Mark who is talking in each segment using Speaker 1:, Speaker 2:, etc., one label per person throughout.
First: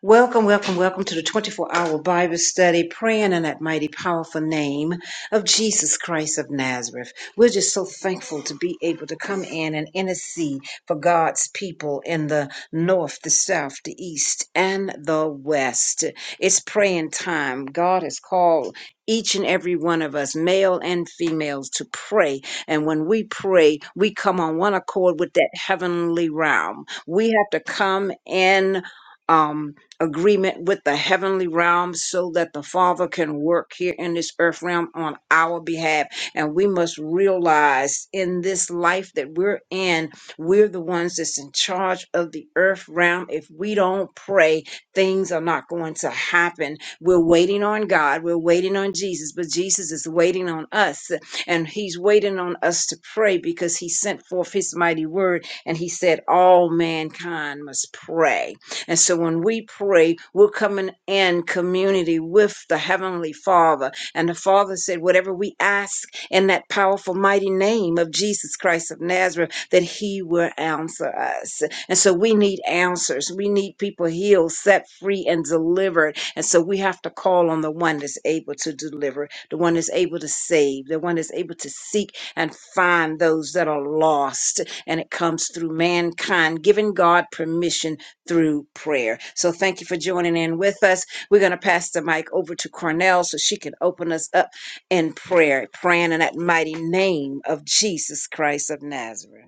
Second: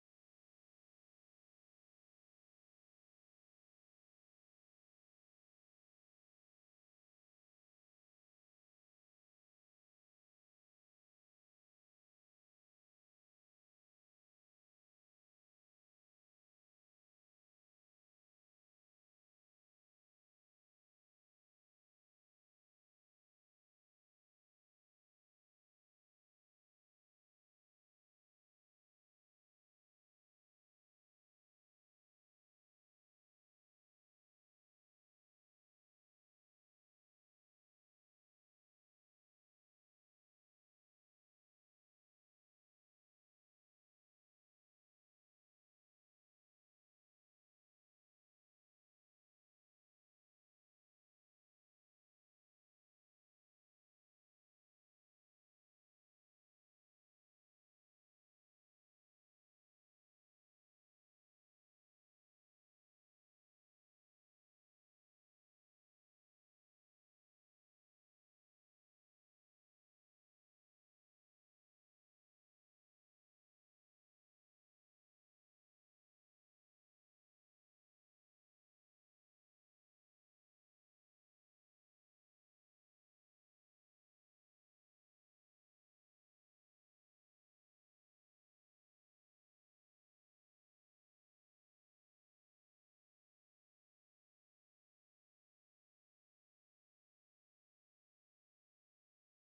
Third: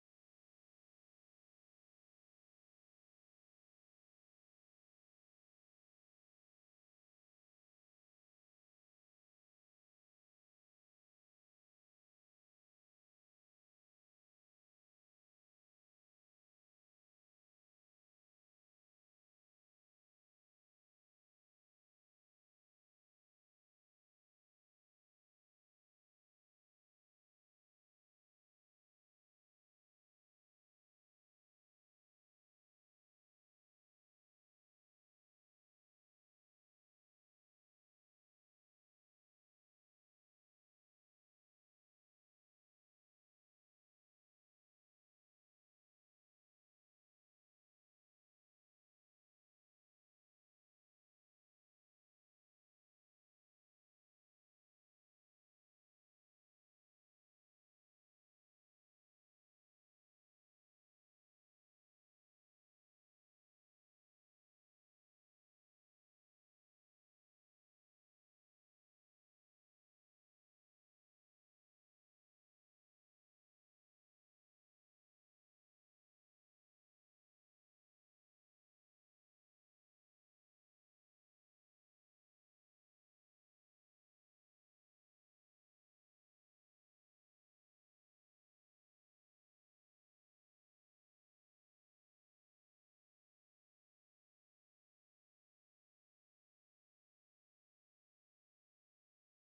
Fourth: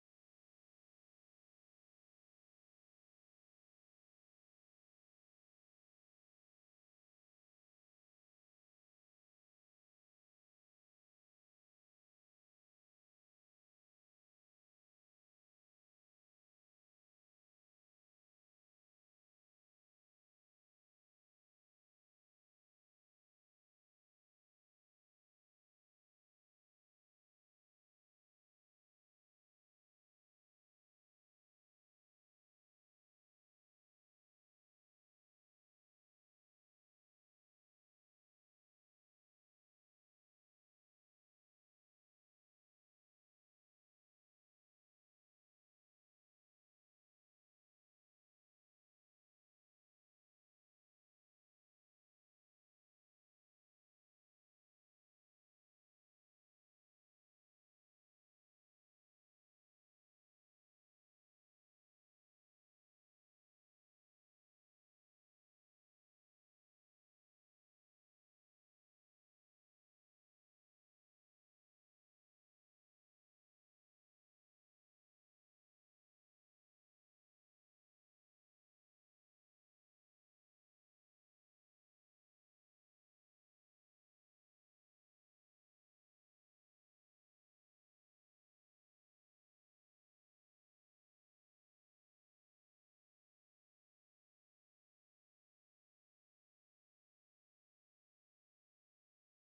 Speaker 1: Welcome, welcome, welcome to the 24 hour Bible study, praying in that mighty, powerful name of Jesus Christ of Nazareth. We're just so thankful to be able to come in and intercede for God's people in the north, the south, the east, and the west. It's praying time. God has called each and every one of us, male and females, to pray. And when we pray, we come on one accord with that heavenly realm. We have to come in. Um, agreement with the heavenly realm so that the Father can work here in this earth realm on our behalf. And we must realize in this life that we're in, we're the ones that's in charge of the earth realm. If we don't pray, things are not going to happen. We're waiting on God, we're waiting on Jesus, but Jesus is waiting on us. And He's waiting on us to pray because He sent forth His mighty word and He said, All mankind must pray and so when we pray, we're coming in community with the Heavenly Father. And the Father said, whatever we ask in that powerful, mighty name of Jesus Christ of Nazareth, that He will answer us. And so we need answers. We need people healed, set free, and delivered. And so we have to call on the one that's able to deliver, the one that's able to save, the one that's able to seek and find those that are lost. And it comes through mankind, giving God permission through prayer. So thank you for joining in with us. We're going to pass the mic over to Cornell so she can open us up in prayer, praying in that mighty name of Jesus Christ of Nazareth.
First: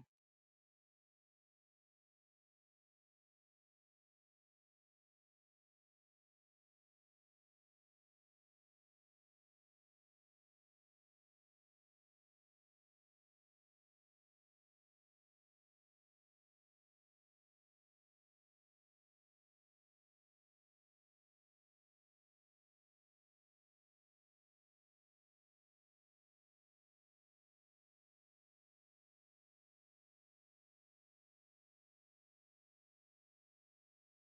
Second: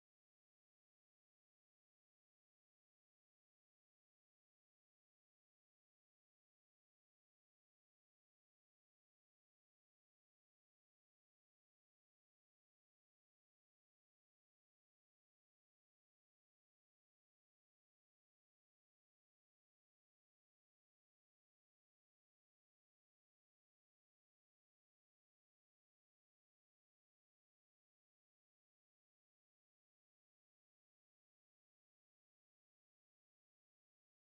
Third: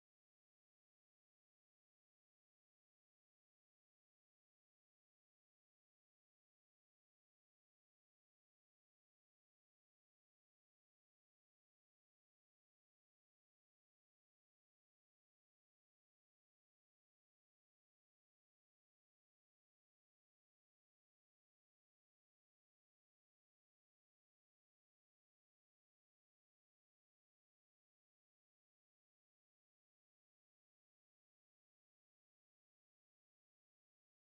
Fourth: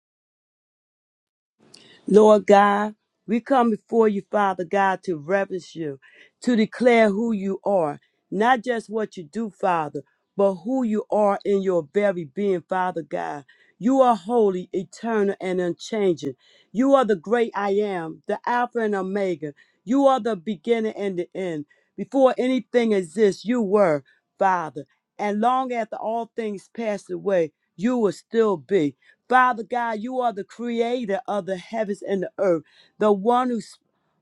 Speaker 2: Lord God, we come before you, Father God, to reverence you, to declare who you are, not just what you do, Father, but who you are in your very being, Father God. You are holy, eternal, and unchanging. You are the great I am, the Alpha and Omega. You are the beginning and the end. Before anything exists, you were, Father. And long after all things passed away, you will still be. Father God, you are the creator of the heavens and the earth, the one who s-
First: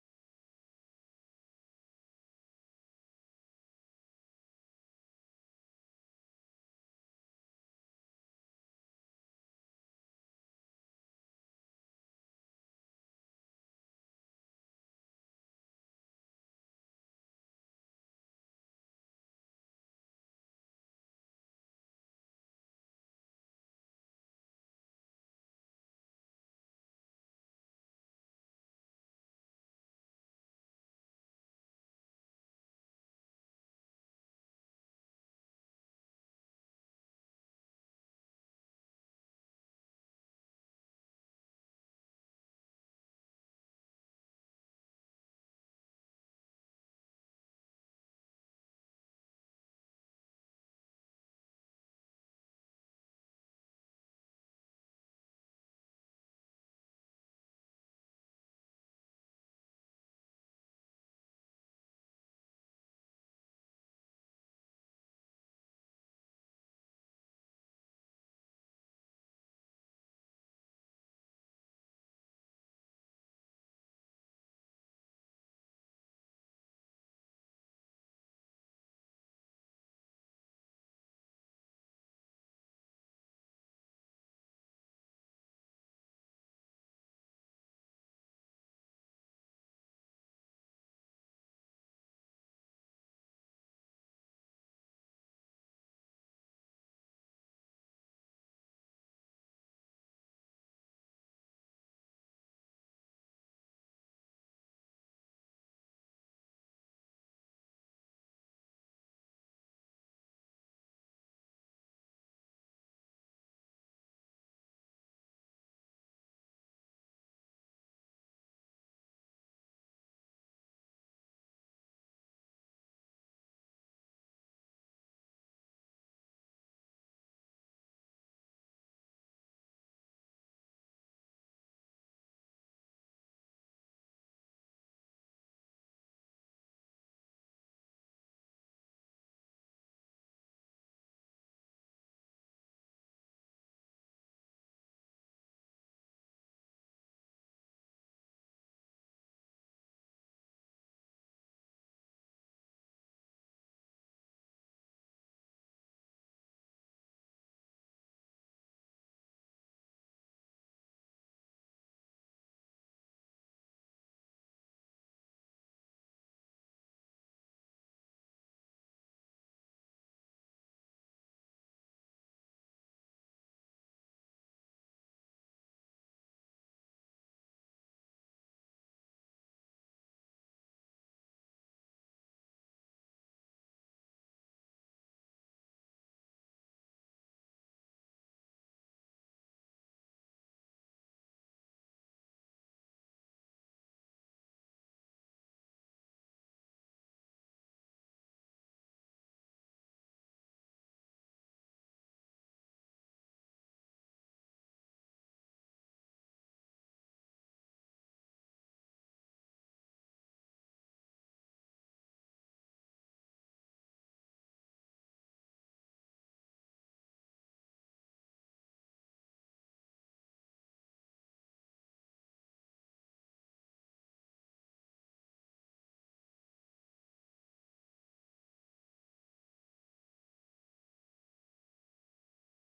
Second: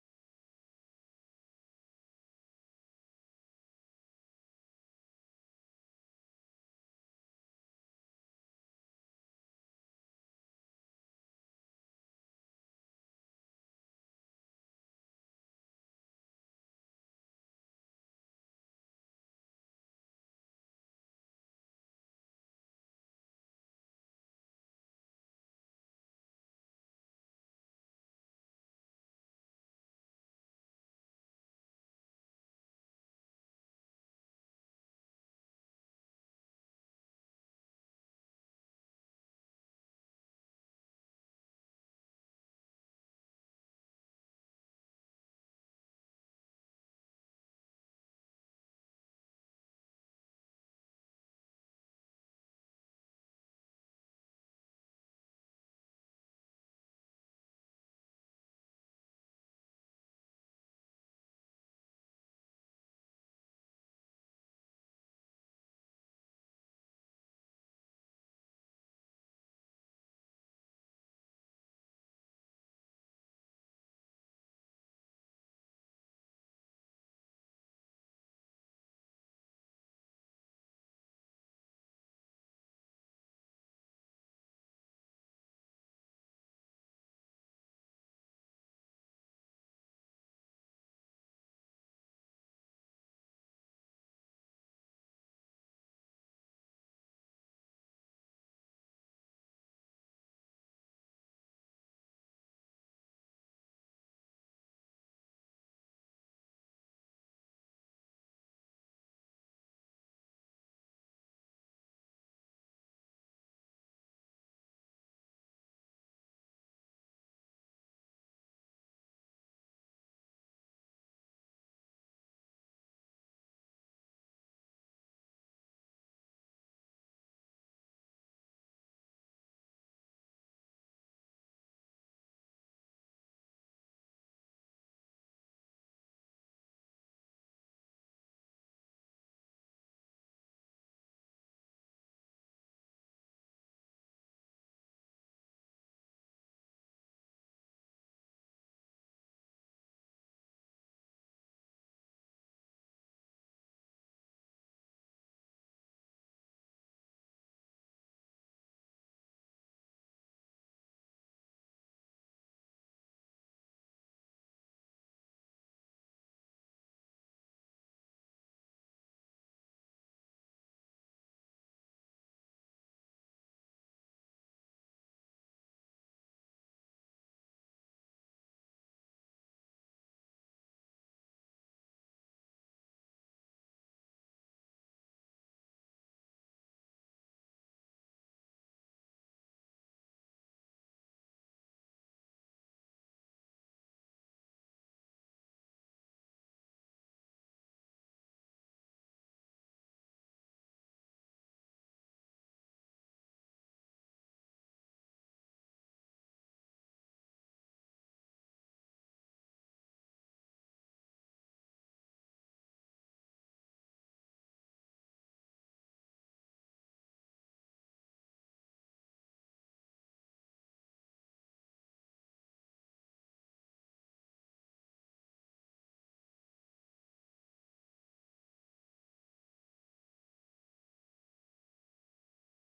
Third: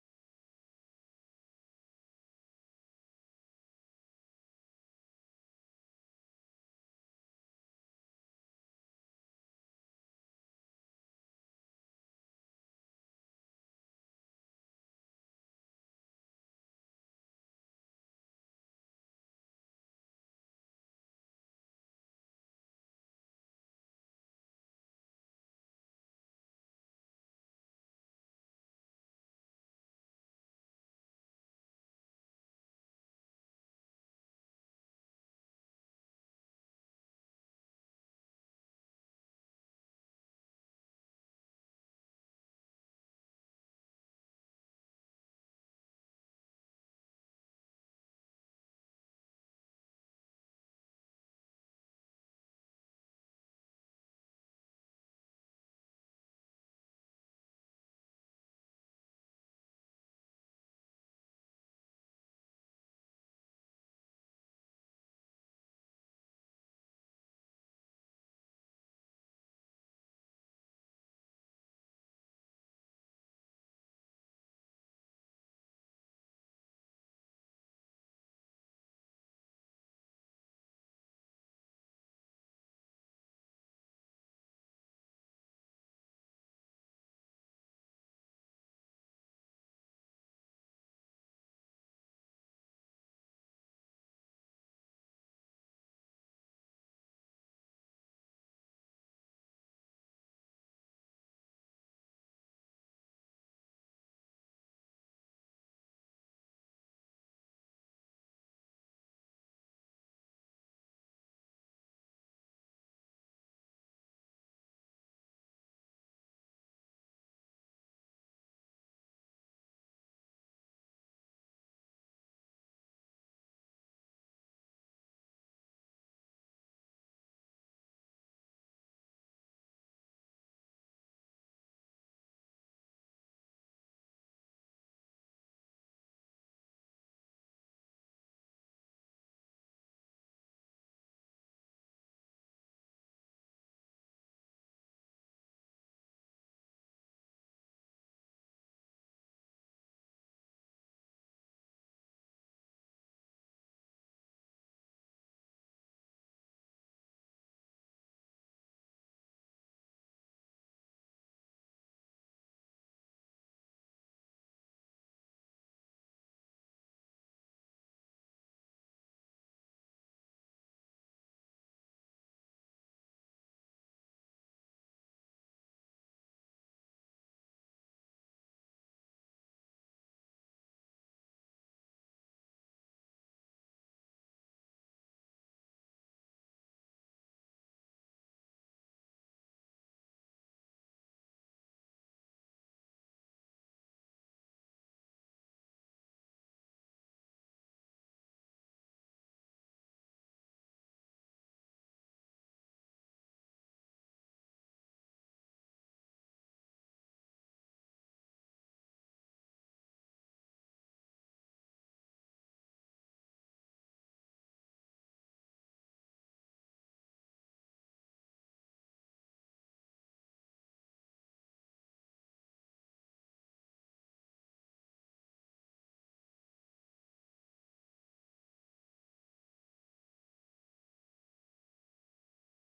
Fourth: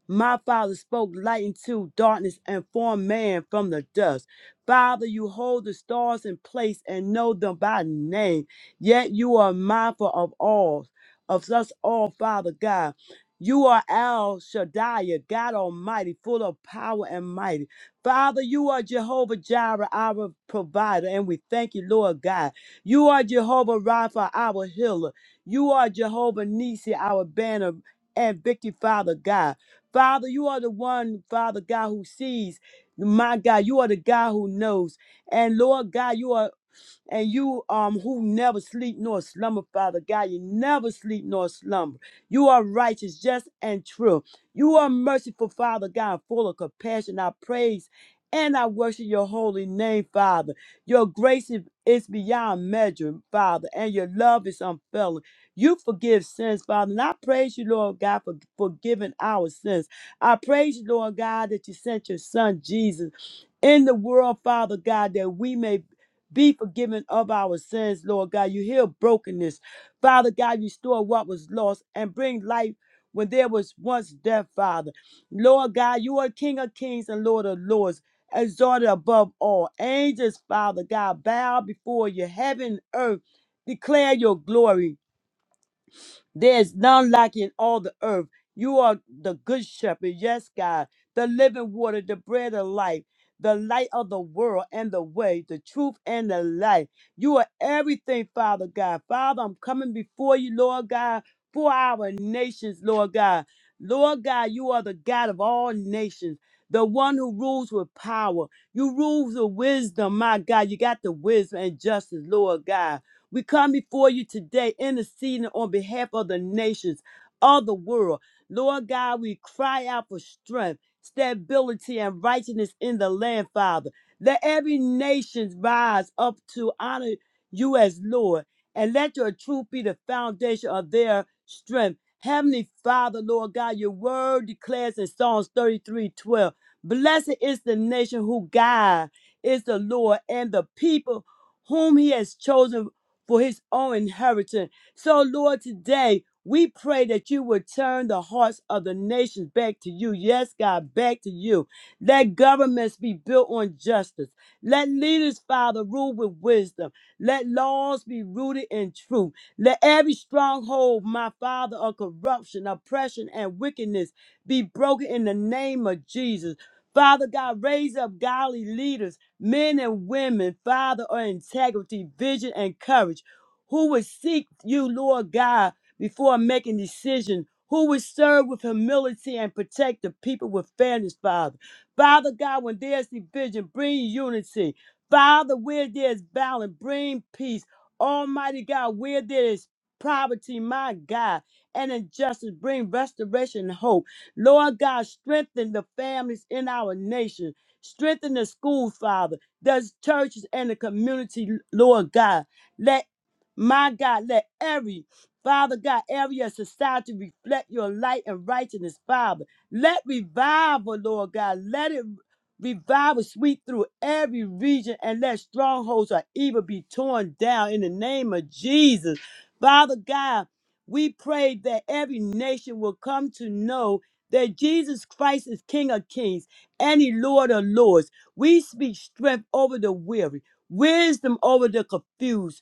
Speaker 2: my father spoke light into darkness and formed man from the dust. Father, you hold the stars in place and know them by name, yet you are mindful of all, of us all, Father God. You are El Shaddai, God Almighty, full of power and mighty. Father, you are Jehovah Jireh, our provider, and we thank you, Lord God. You are Jehovah Rapha, our healer. You are Jehovah Nisi, our banner and victory, Father God. Father, you are the one, Father God, who sees. My God, you are the God who knows. And Lord God, you are and you um who never sleep nor slumber, Father God. You never sleep nor slumber. You are righteous, just and true. You are merciful, Father God, full of compassion. I praise and I worship your holy name, Father. Your grace is is beyond measure, Father, and your love is unfailing. You forgive sins, Father, and I praise you, Lord God, for forgiving our sins. I praise you, Lord God, that you sent your Son Jesus in the world, Father God, that we may be forgiven of our sins, Lord God. You heal brokenness. Father God, restore what was lost and bring life when there was once death, Father. Lord God, you are King of kings and Lord of lords, exalted above all. Angels, Father God, bow before you. Heaven and earth declare your glory. There's none like you in all the earth. You are the good shepherd, yes, God, the living water, the bread of life, the light of the world and the way, the truth and the life. You are everything, Father God. Father, I'm coming before you, Lord God, for our nations, Lord God. Lord God, you are the God of all nations, the one who rules with power. You rule with wisdom, my God. You got the wisdom and justice, Lord God. We come before you today interceding on behalf of the nations of the world. Lord God, we cry out for strength, stability, and righteousness in the land, Father. Let every nation rise up to honor you as Lord, and let your truth be the foundation of their strength. Heavenly Father, Lord God, your word declares in Psalms 33:12, Blessed is the nation who God is the Lord, and the people whom he has chosen for his own inheritance. So, Lord, today we pray that you would turn the hearts of the nations back to you. Yes, God, back to you. Let governments be built on justice. Let leaders, Father, rule with wisdom. Let laws be rooted in truth. Let every stronghold, my Father, of corruption, oppression, and wickedness be broken in the name of Jesus. Father God, raise up godly leaders men and women, Father, of integrity, vision, and courage, who would seek you, Lord God, before making decisions, who would serve with humility and protect the people with fairness, Father. Father God, when there's division, bring unity. Father, where there's balance, bring peace. Almighty God, where there is poverty, my God, and injustice, bring restoration and hope. Lord God, strengthen the families in our nation. Strengthen the school, Father, the churches and the community, Lord God. Let my God, let every Father God, every society reflect your light and righteousness, Father. Let revival, Lord God, let it revival sweep through every region and let strongholds of evil be torn down in the name of Jesus. Father God, we pray that every nation will come to know that Jesus Christ is King of Kings and he Lord of Lords. We speak strength over the weary, wisdom over the confused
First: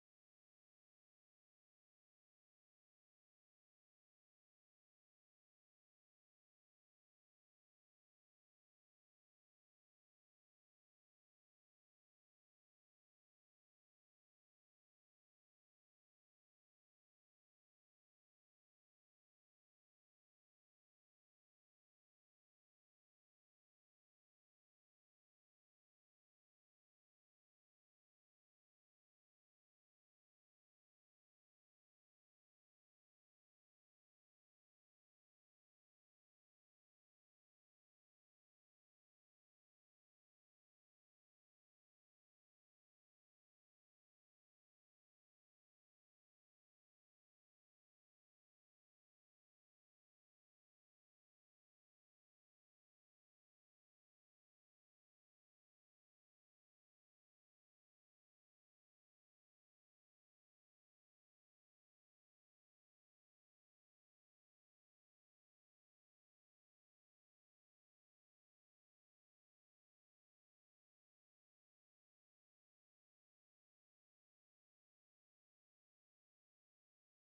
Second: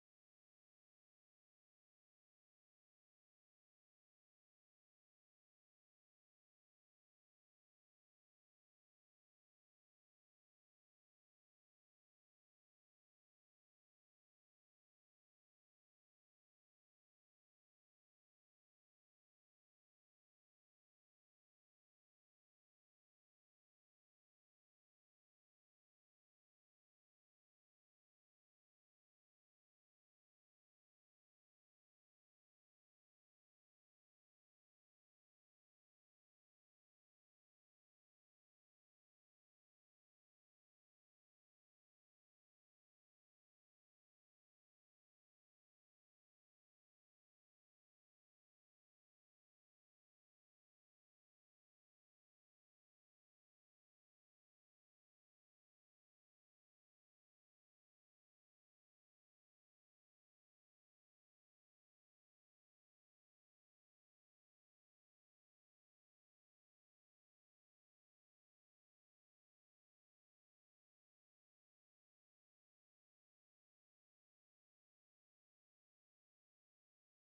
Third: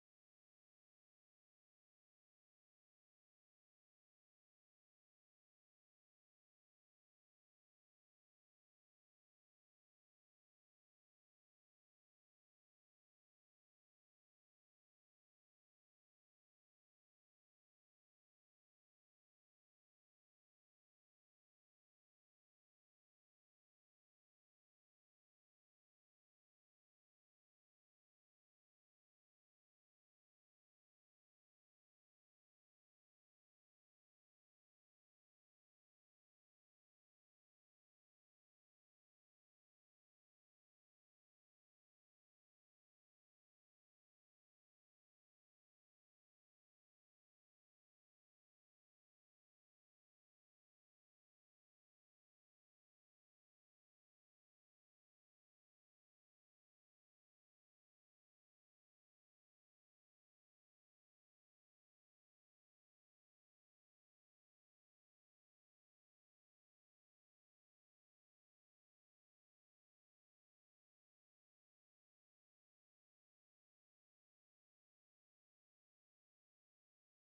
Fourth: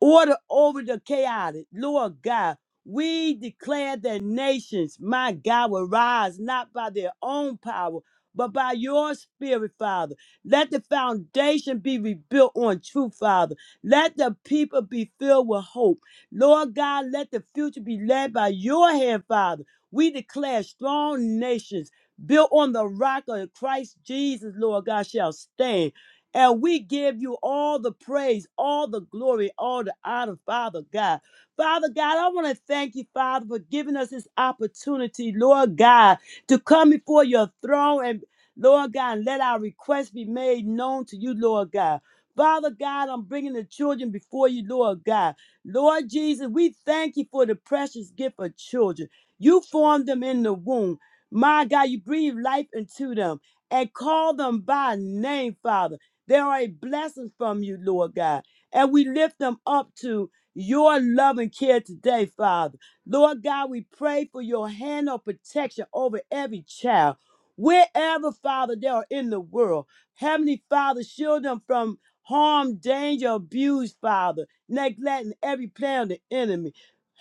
Speaker 2: Order over the chaotic. Lord God, we declare that nations, my God, will rise not by their own power, but by your spirit, Father. Let the foundation be rebuilt on truth, Father. Let the people be filled with hope. Lord God, let the future be led by your hand, Father. We declare strong nations built on the rock of Christ Jesus, Lord God, shall stand. And we give you all the praise, all the glory, all the honor, Father God. Father God, I want to thank you, Father, for giving us this opportunity, Lord God, to come before your throne and, Lord God, let our requests be made known to you, Lord God. Father God, I'm bringing the children before you, Lord God. Lord Jesus, we thank you for the precious gift of children. You formed them in the womb. My God, you breathe life into them and call them by name, Father. They are a blessing from you, Lord God. And we lift them up to your love and care today, Father. Lord God, we pray for your hand of protection over every child. Wherever, Father, they are in the world. Heavenly Father, shield them from harm, danger, abuse, Father, neglecting every plan of the enemy.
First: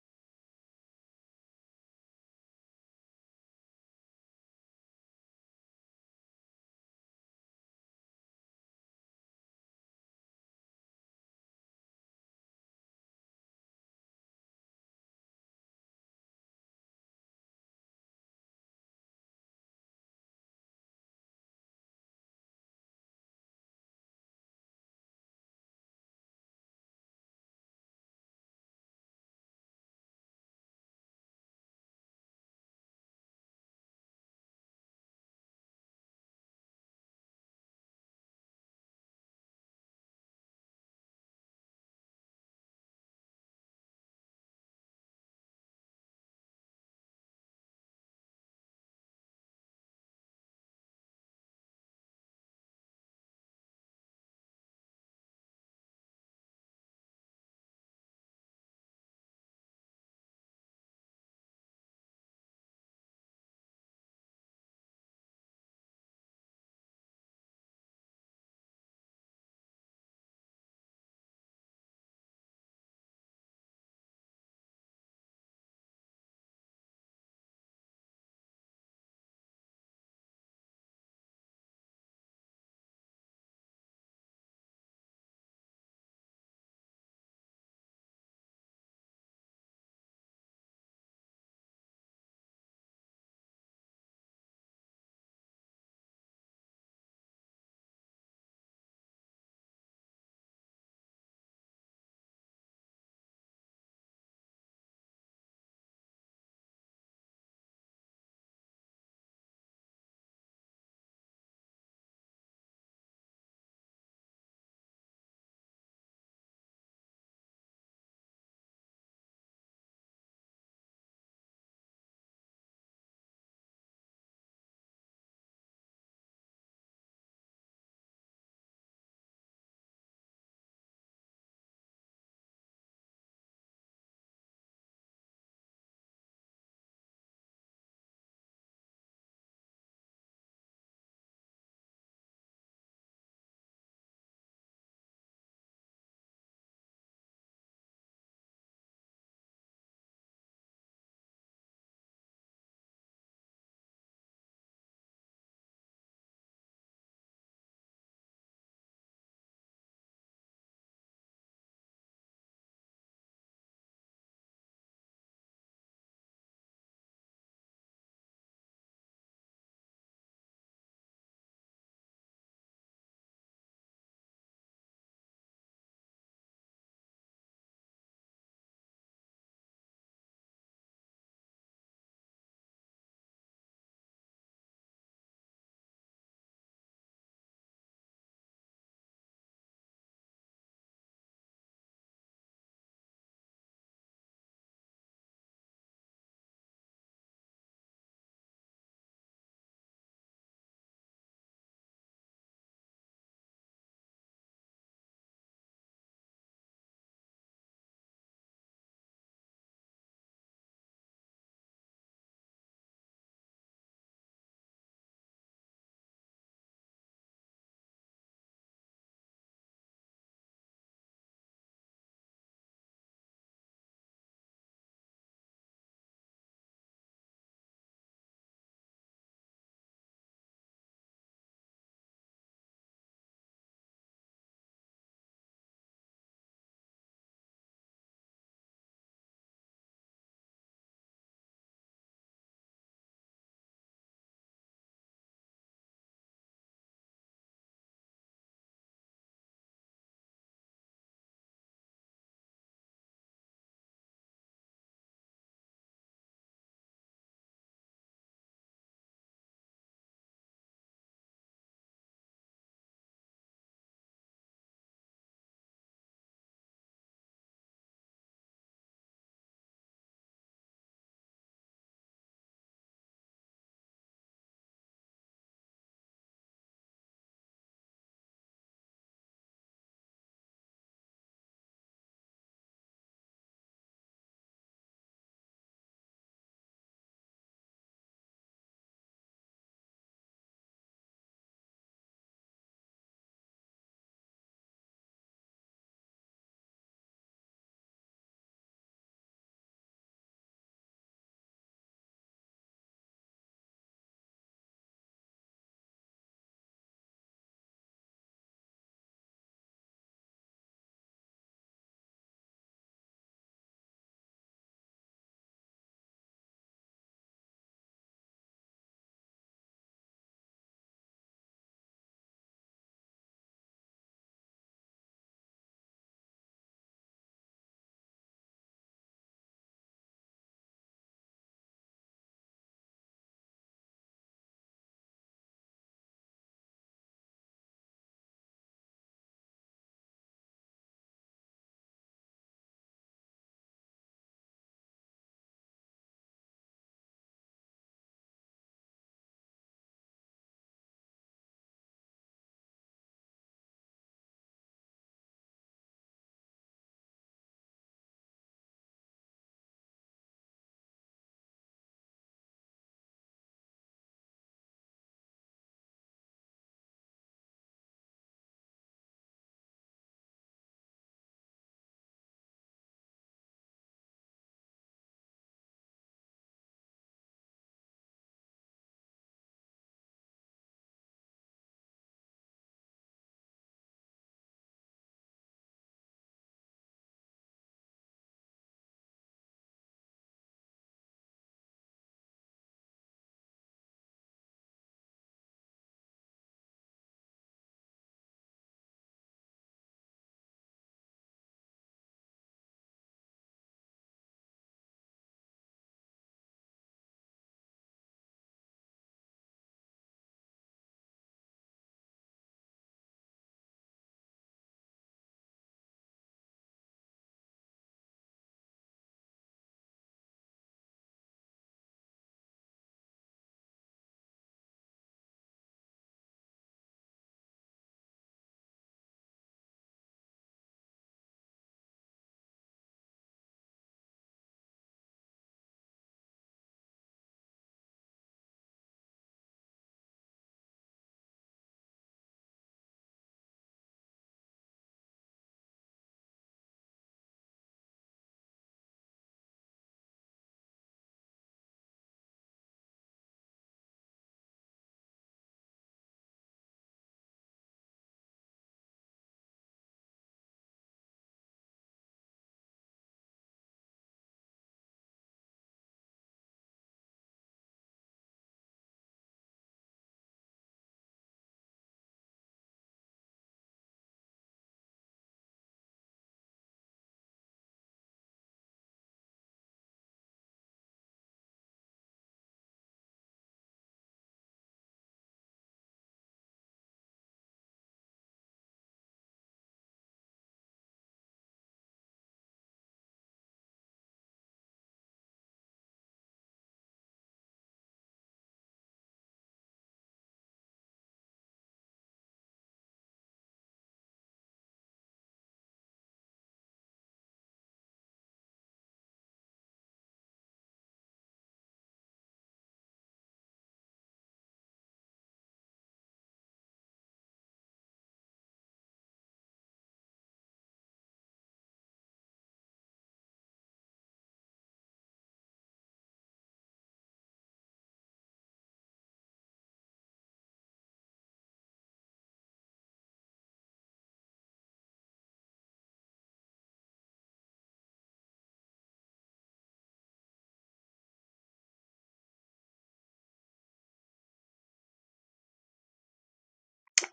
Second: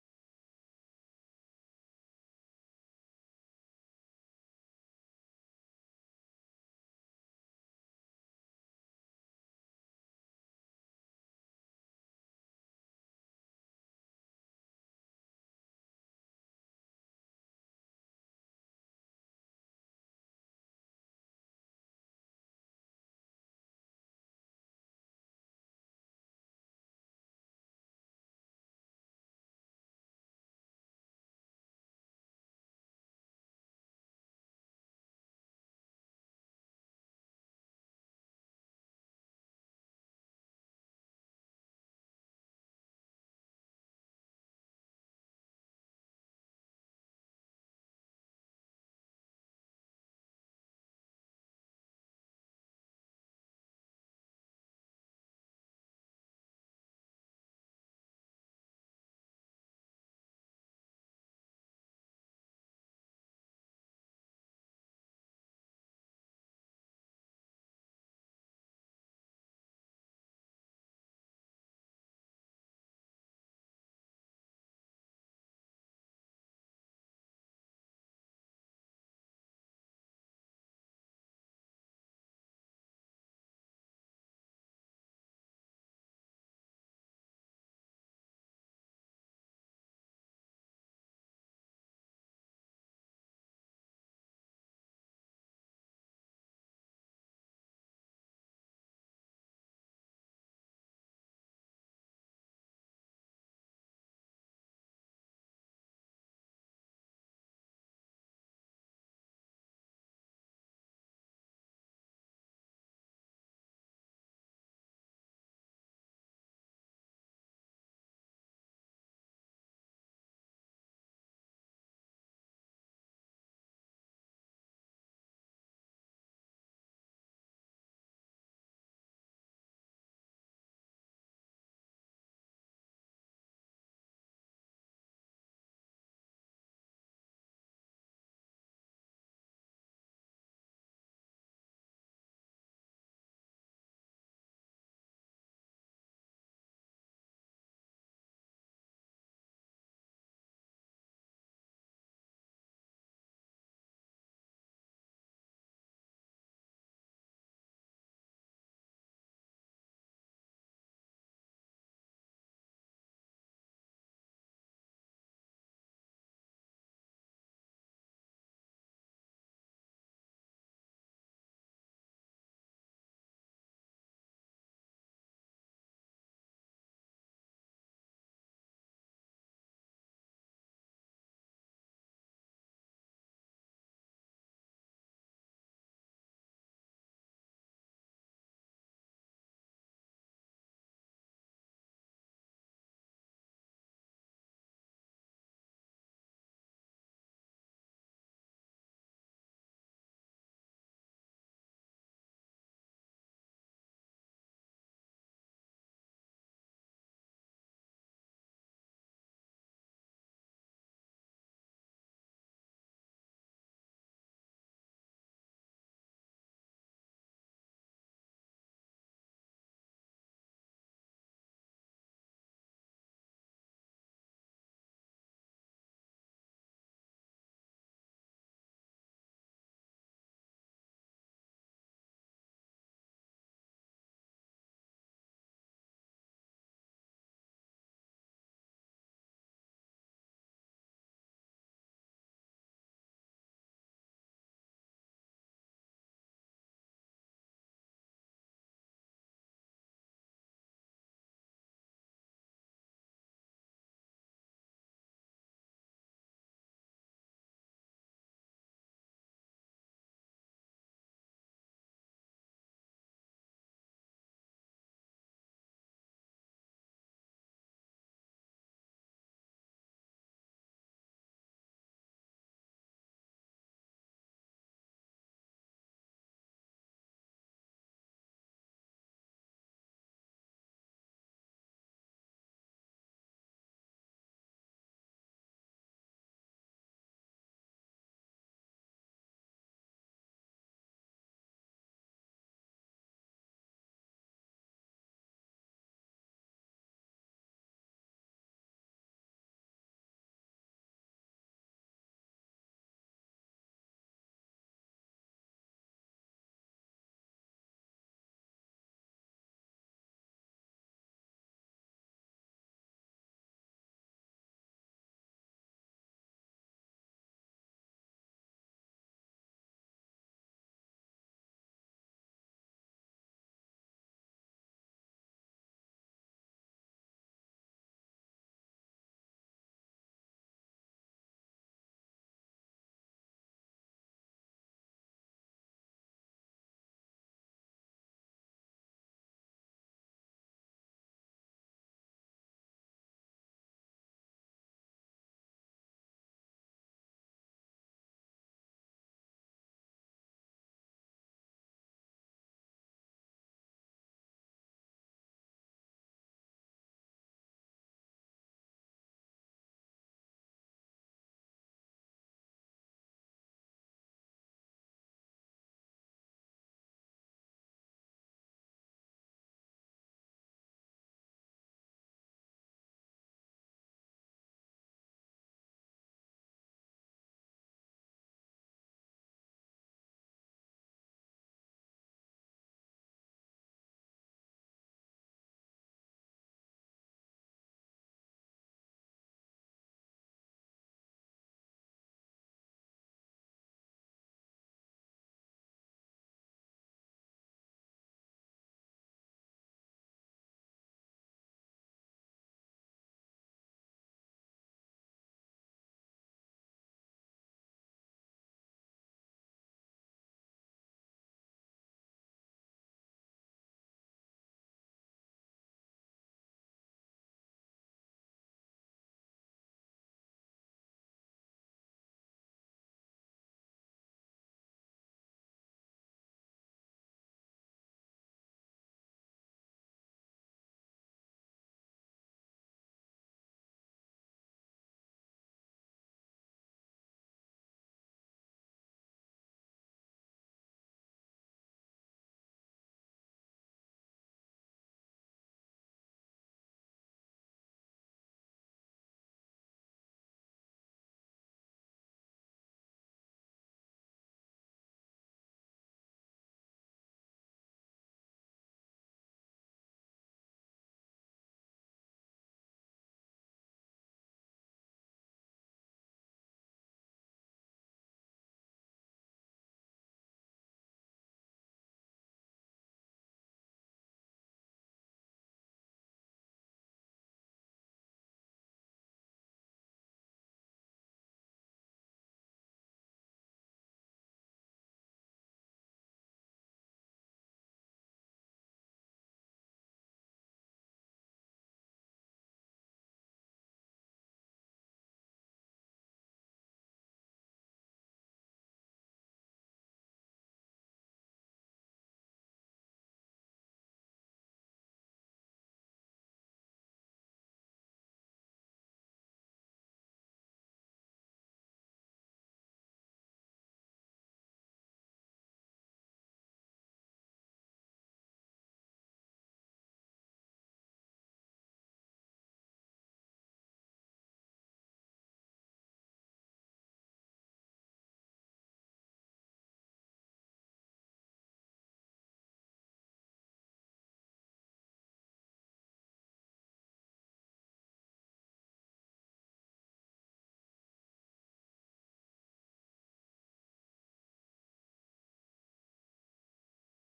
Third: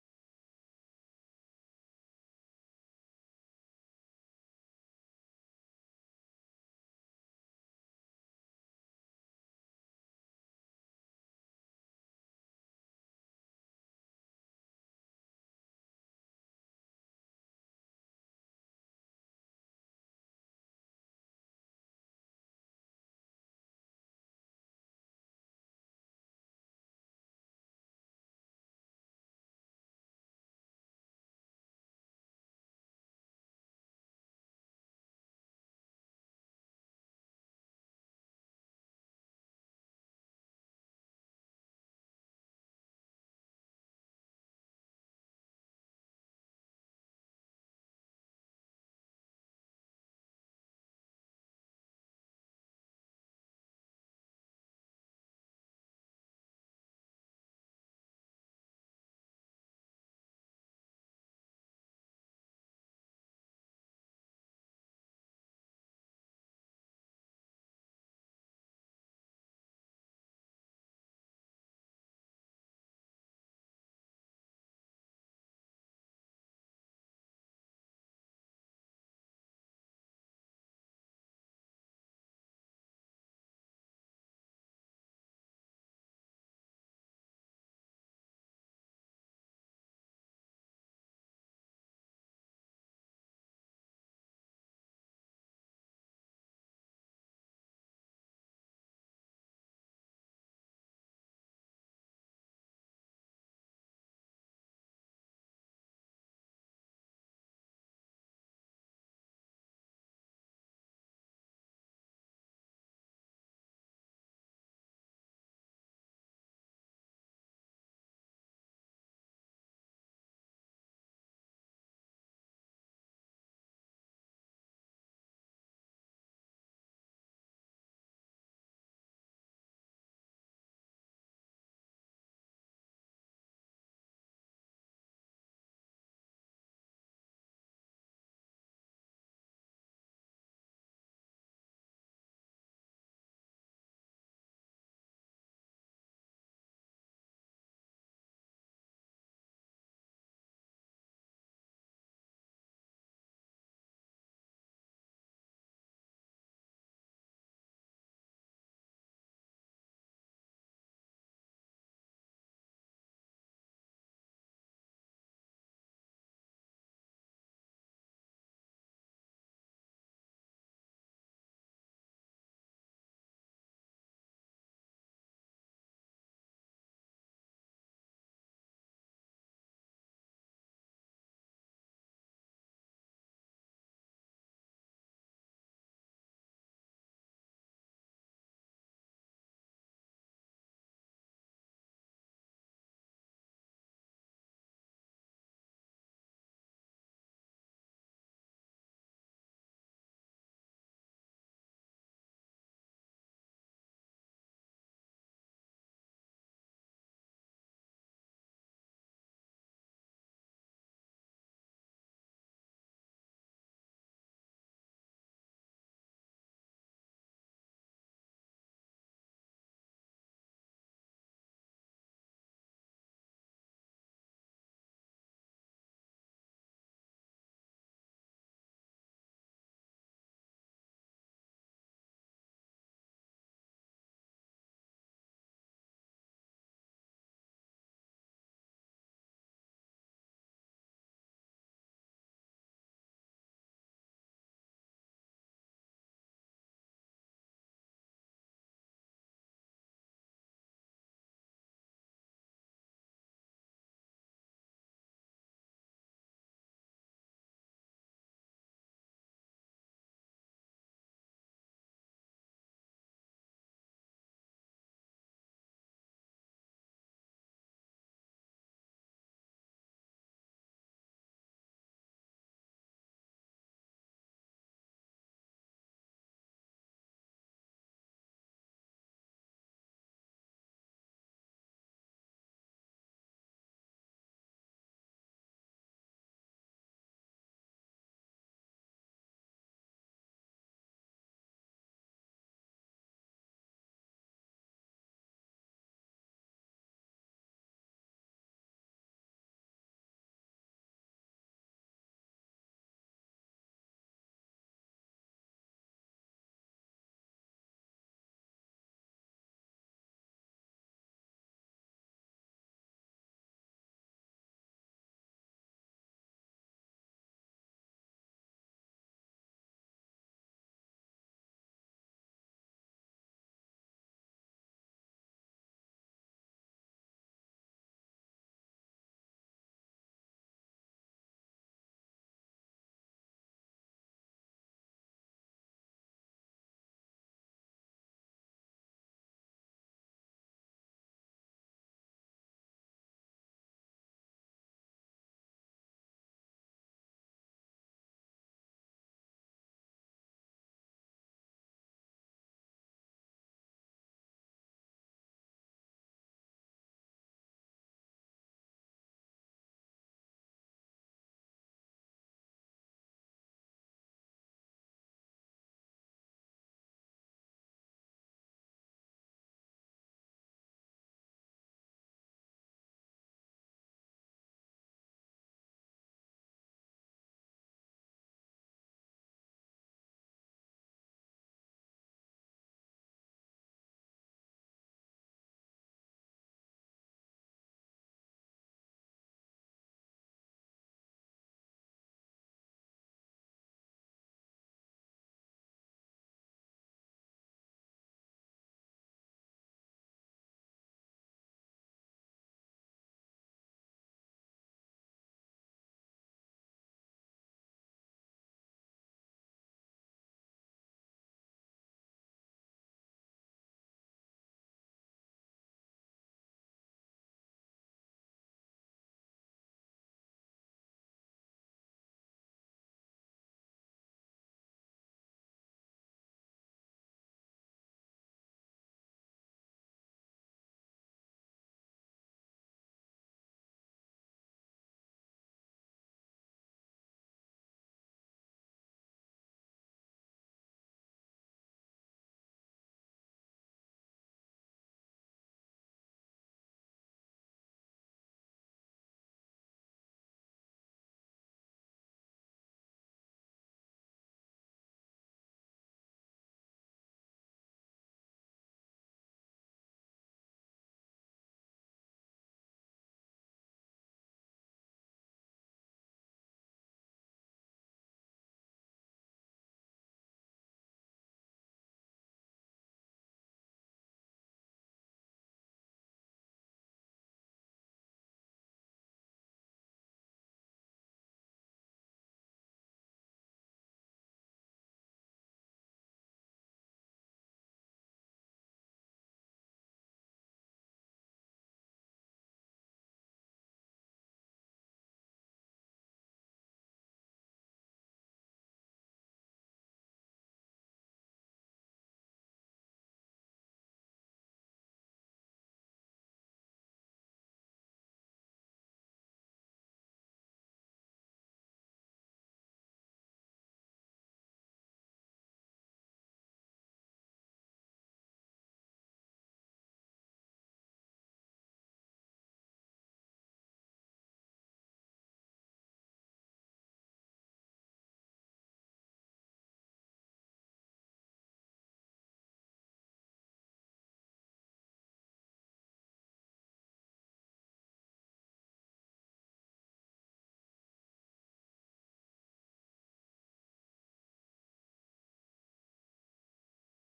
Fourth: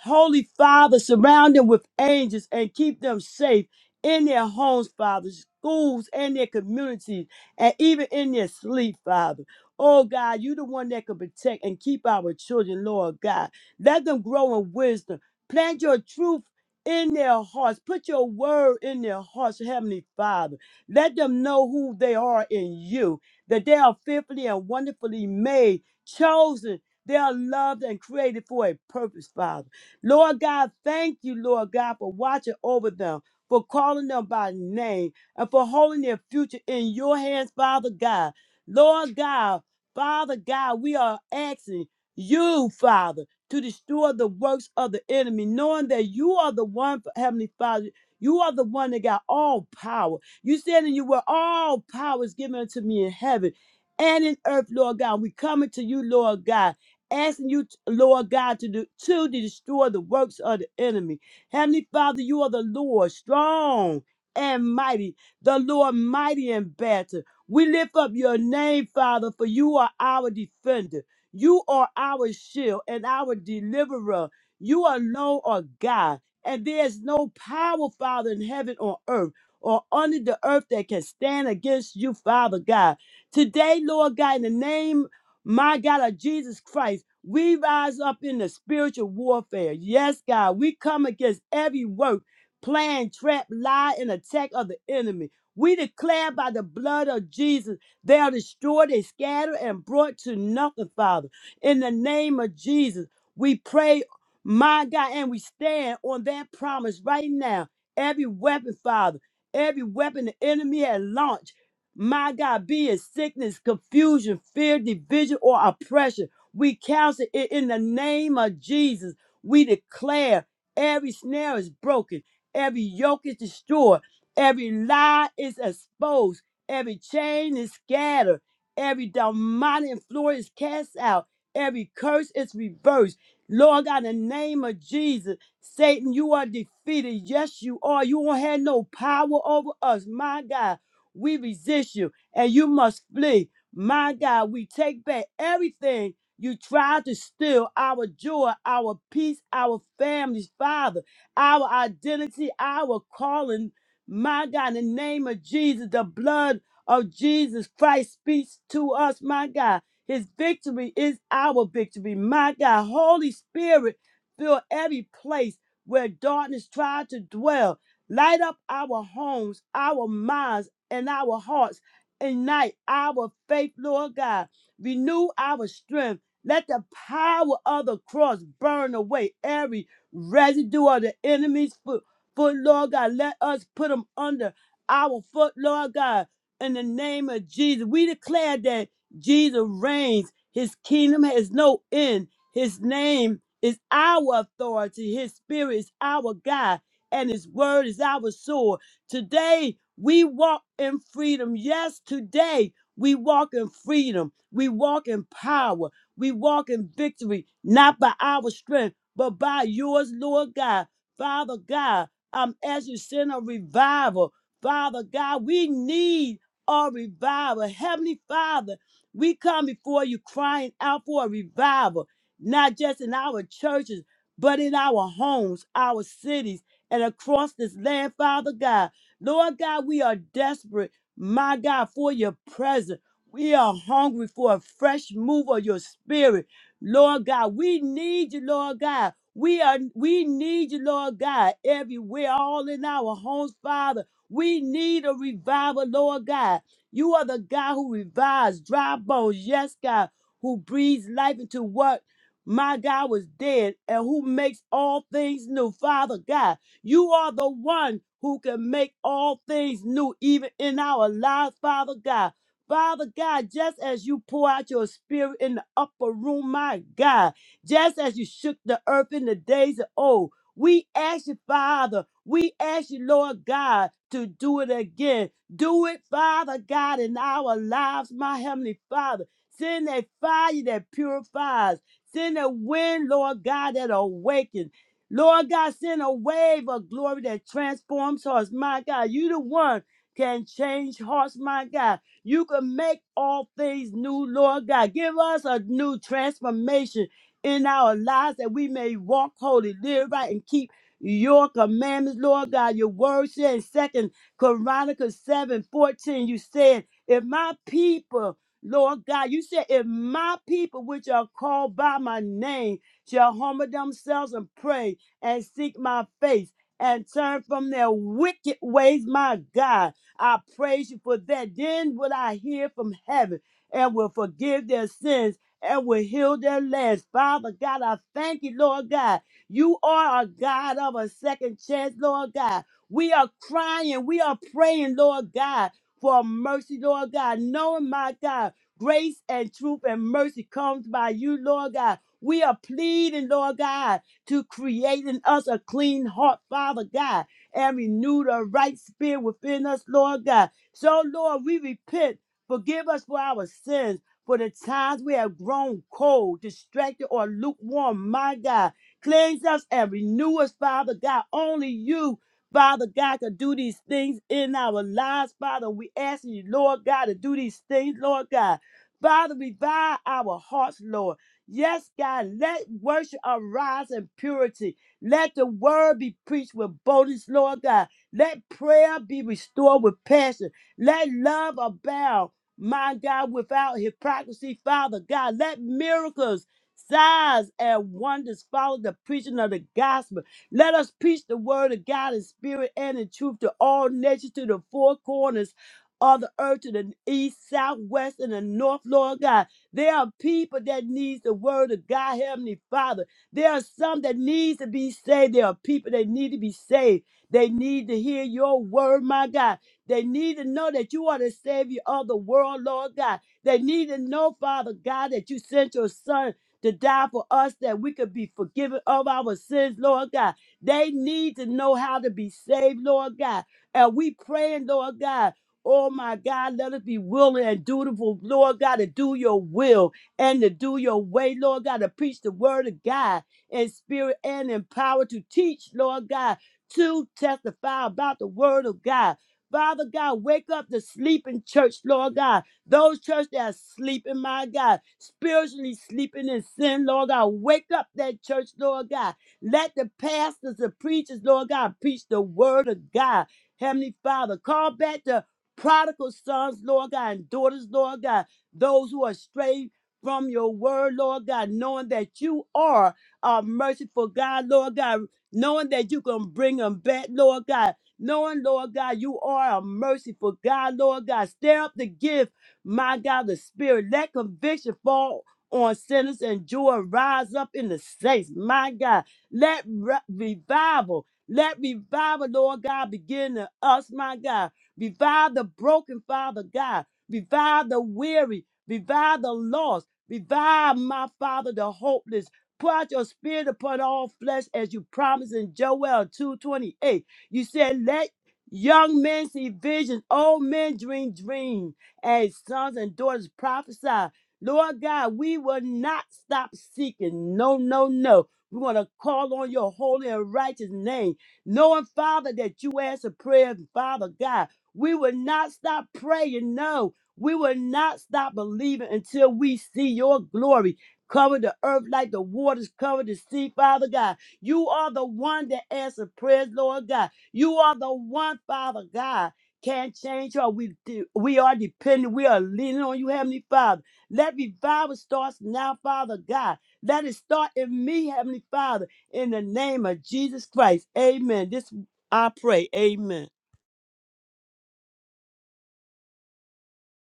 Speaker 2: Holy Father, surround them with angels and keep them safe in their homes, Father, schools, and their communities. And even in their sleep, Father. Oh God, you the one that can protect and keep our children, Lord God. Let them grow in wisdom. Plant your truth in their hearts. Put your word in their hearts, Heavenly Father. Let them know who they are in you, that they are fearfully and wonderfully made, chosen. They are loved and created for a purpose, Father. Lord God, thank you, Lord God, for watching over them, for calling them by name and for holding their future in your hands, Father God. Lord God, Father God, we are asking you, Father, to destroy the works of the enemy, knowing that you are the one, Heavenly Father. You are the one that got all power. You said in you were all power is given unto me in heaven and in earth, Lord God. We coming to you, Lord God, asking you, Lord God, to do, to destroy the works of the enemy. Heavenly Father, you are the Lord, strong and mighty the Lord mighty in battle. We lift up your name, Father, for you are our defender. You are our shield and our deliverer. You alone are God, and there is no power, Father, in heaven or earth or under the earth that can stand against you, Father God. Today, Lord God, in the name, my God, of Jesus Christ, we rise up in the spiritual warfare. Yes, God, we come against every work, plan, trap, lie, and attack of the enemy. We declare by the blood of Jesus, they are destroyed, they scattered, and brought to nothing, Father. In the name of Jesus, we pray, my God, and we stand on that promise right now. Every weapon, Father, every weapon the enemy has launched, my God, be it sickness, confusion, fear, division, or oppression, we counsel it in the name of Jesus. We declare every snare is broken, every yoke is destroyed. Every lie is exposed. Every chain is scattered. Every demonic influence is cast out. Every curse is reversed. Lord God, in the name of Jesus, Satan, you are defeated. Yes, you are. You won't have no power over us. My God, we resist you and you must flee. My God, we take back everything you tried to steal our joy, our peace, our families, Father, our identity, our calling. My God, in the name of Jesus, the blood of Jesus Christ speaks to us, my God. His victory is our victory, my God. Holy Spirit, fill every place where darkness tried to dwell. Light up our homes, our minds, and our hearts. Ignite our faith, Lord God. Renew our strength. Let the power of the cross burn away every residue of the enemy's foot foot, Lord God. Let us put them under our foot, Lord God. In the name of Jesus, we declare that Jesus reigns. His kingdom has no end. His name is our authority. His spirit is our guide, and His word is our sword. Today, we walk in freedom. Yes, today, we walk in freedom. We walk in power. We walk in victory, not by our strength, but by yours, Lord God. Father God, um, as you to send a revival. Father God, we need a revival. Heavenly Father, we come before you crying out for a revival, not just in our churches, but in our homes, our cities, and across this land, Father God. Lord God, we are desperate, my God, for your presence. We are hungry for a fresh move of your spirit. Lord God, we need you, Lord God. We are we need you, Lord God, everywhere, all in our homes, Father. We need a revival, Lord God. You are the God who revives dry bones, yes, God, who breathes life into what my God was dead and who makes all things new. Father God, you are the one who can make all things new, even in our lives, Father God. Father God, just as you pour out your spirit in the upper room, my God just as you shook the earth in the days of old. We ask you, Father, we ask you, Lord God, to do it again. Do it, Father God, in our lives, my Heavenly Father. Send that fire that purifies. Send a wind, Lord God, that awakens. Lord God, send a wave of glory that transforms hearts. My God, you the one can change hearts, my God. You can make all things new, Lord God. Give us a new transformation in our lives that we may walk holy, live right, and keep your commandments, Lord God. Your word said in Second Chronicles 7 14, you said, If my people, Lord God, you said, If my people which are called by my name shall humble themselves and pray and seek my face and turn from their wicked ways, my God, I praise you for that. Then will I hear from heaven and will forgive their sins and will heal their lands. Father God, I thank you, Lord God. You are a God of a second chance, Lord God. We are crying, we are praying, Lord God, for mercy, Lord God, knowing, my God, grace and truth and mercy comes by you, Lord God. We are pleading, Lord God, to create in us a clean heart, Father God, and renew the right spirit within us, Lord God. So, Lord, we repent. Forgive us for our sins for the times we have grown cold, distracted, or lukewarm, my God, cleanse us and renew us, Father God. Only you, Father God, can do these things in our lives, Father. We ask you, Lord God, to do these things, Lord God. Father, revive our hearts, Lord. Yes, God, let worship arise in purity. Let the word be preached with boldness, Lord God. Let prayer be restored with passion. Let love abound my God, without hypocrisy, Father God. Let miracles, signs, and wonders follow the preaching of the gospel. Let us preach the word of God in spirit and in truth to all nations, to the four corners of the earth, to the east, south, west, and the north, Lord God. There are people that needs the word of God, Heavenly Father. There are some that needs to be saved. There are people that need to be saved. They need to hear your word, my God. They need to know that you are the Savior of the world, Lord God. They need to know, Father God, that you sent your Son to die for us that we could be forgiven of our sins, Lord God. They need to know how to be saved, Lord God. And we praying, Lord God. Oh my God, let us be willing and dutiful, Lord God, to do your will and to do your way, Lord God, to preach the word of God in spirit and in power to teach, Lord God, to testify about the word of God. Father God, wake up the sleeping church, Lord God. Those church that are sleeping, my God, spiritually sleeping in sin, Lord God. Wake up that church, Lord God. Let the pastors, the preachers, Lord God, preach the word of God. Heavenly Father, call back the prodigal sons, Lord God, and daughters, Lord God. Those who are strayed from your word, Lord God, knowing that you are a merciful God, Lord God, knowing that you can bring them back, Lord God knowing, Lord God, you are a merciful God, Lord God. Stir up the gift, my God, the spirit. Let conviction fall on sinners and joy rise up in the saints, my God. Let re- revival, let revival, Lord God, begin in us, my God. Revive the broken, Father God. Revive the weary. Revive the lost. Revive, my Father, the hopeless. Pour out your spirit upon all flesh as you promised in Joel 2.28. You said, let young men see visions, old men dream dreams, and sons and daughters prophesy. Lord God, we will not stop seeking. No, no, no. We want to call on your holy and righteous name, knowing, Father, that you answer prayers, Father God. We will not stop praying. No, we will not stop believing until we see your glory. Cover the earth like the waters cover the sea, Father God. You are the one that answers prayers, Lord God. You are the one, Father God. Can't change her. We de- we are dependent. We are leaning on you, Heavenly Father. Let revival starts now, Father God. Let it start in me, Heavenly Father, in the name of Jesus Christ. Amen. This I pray. Amen.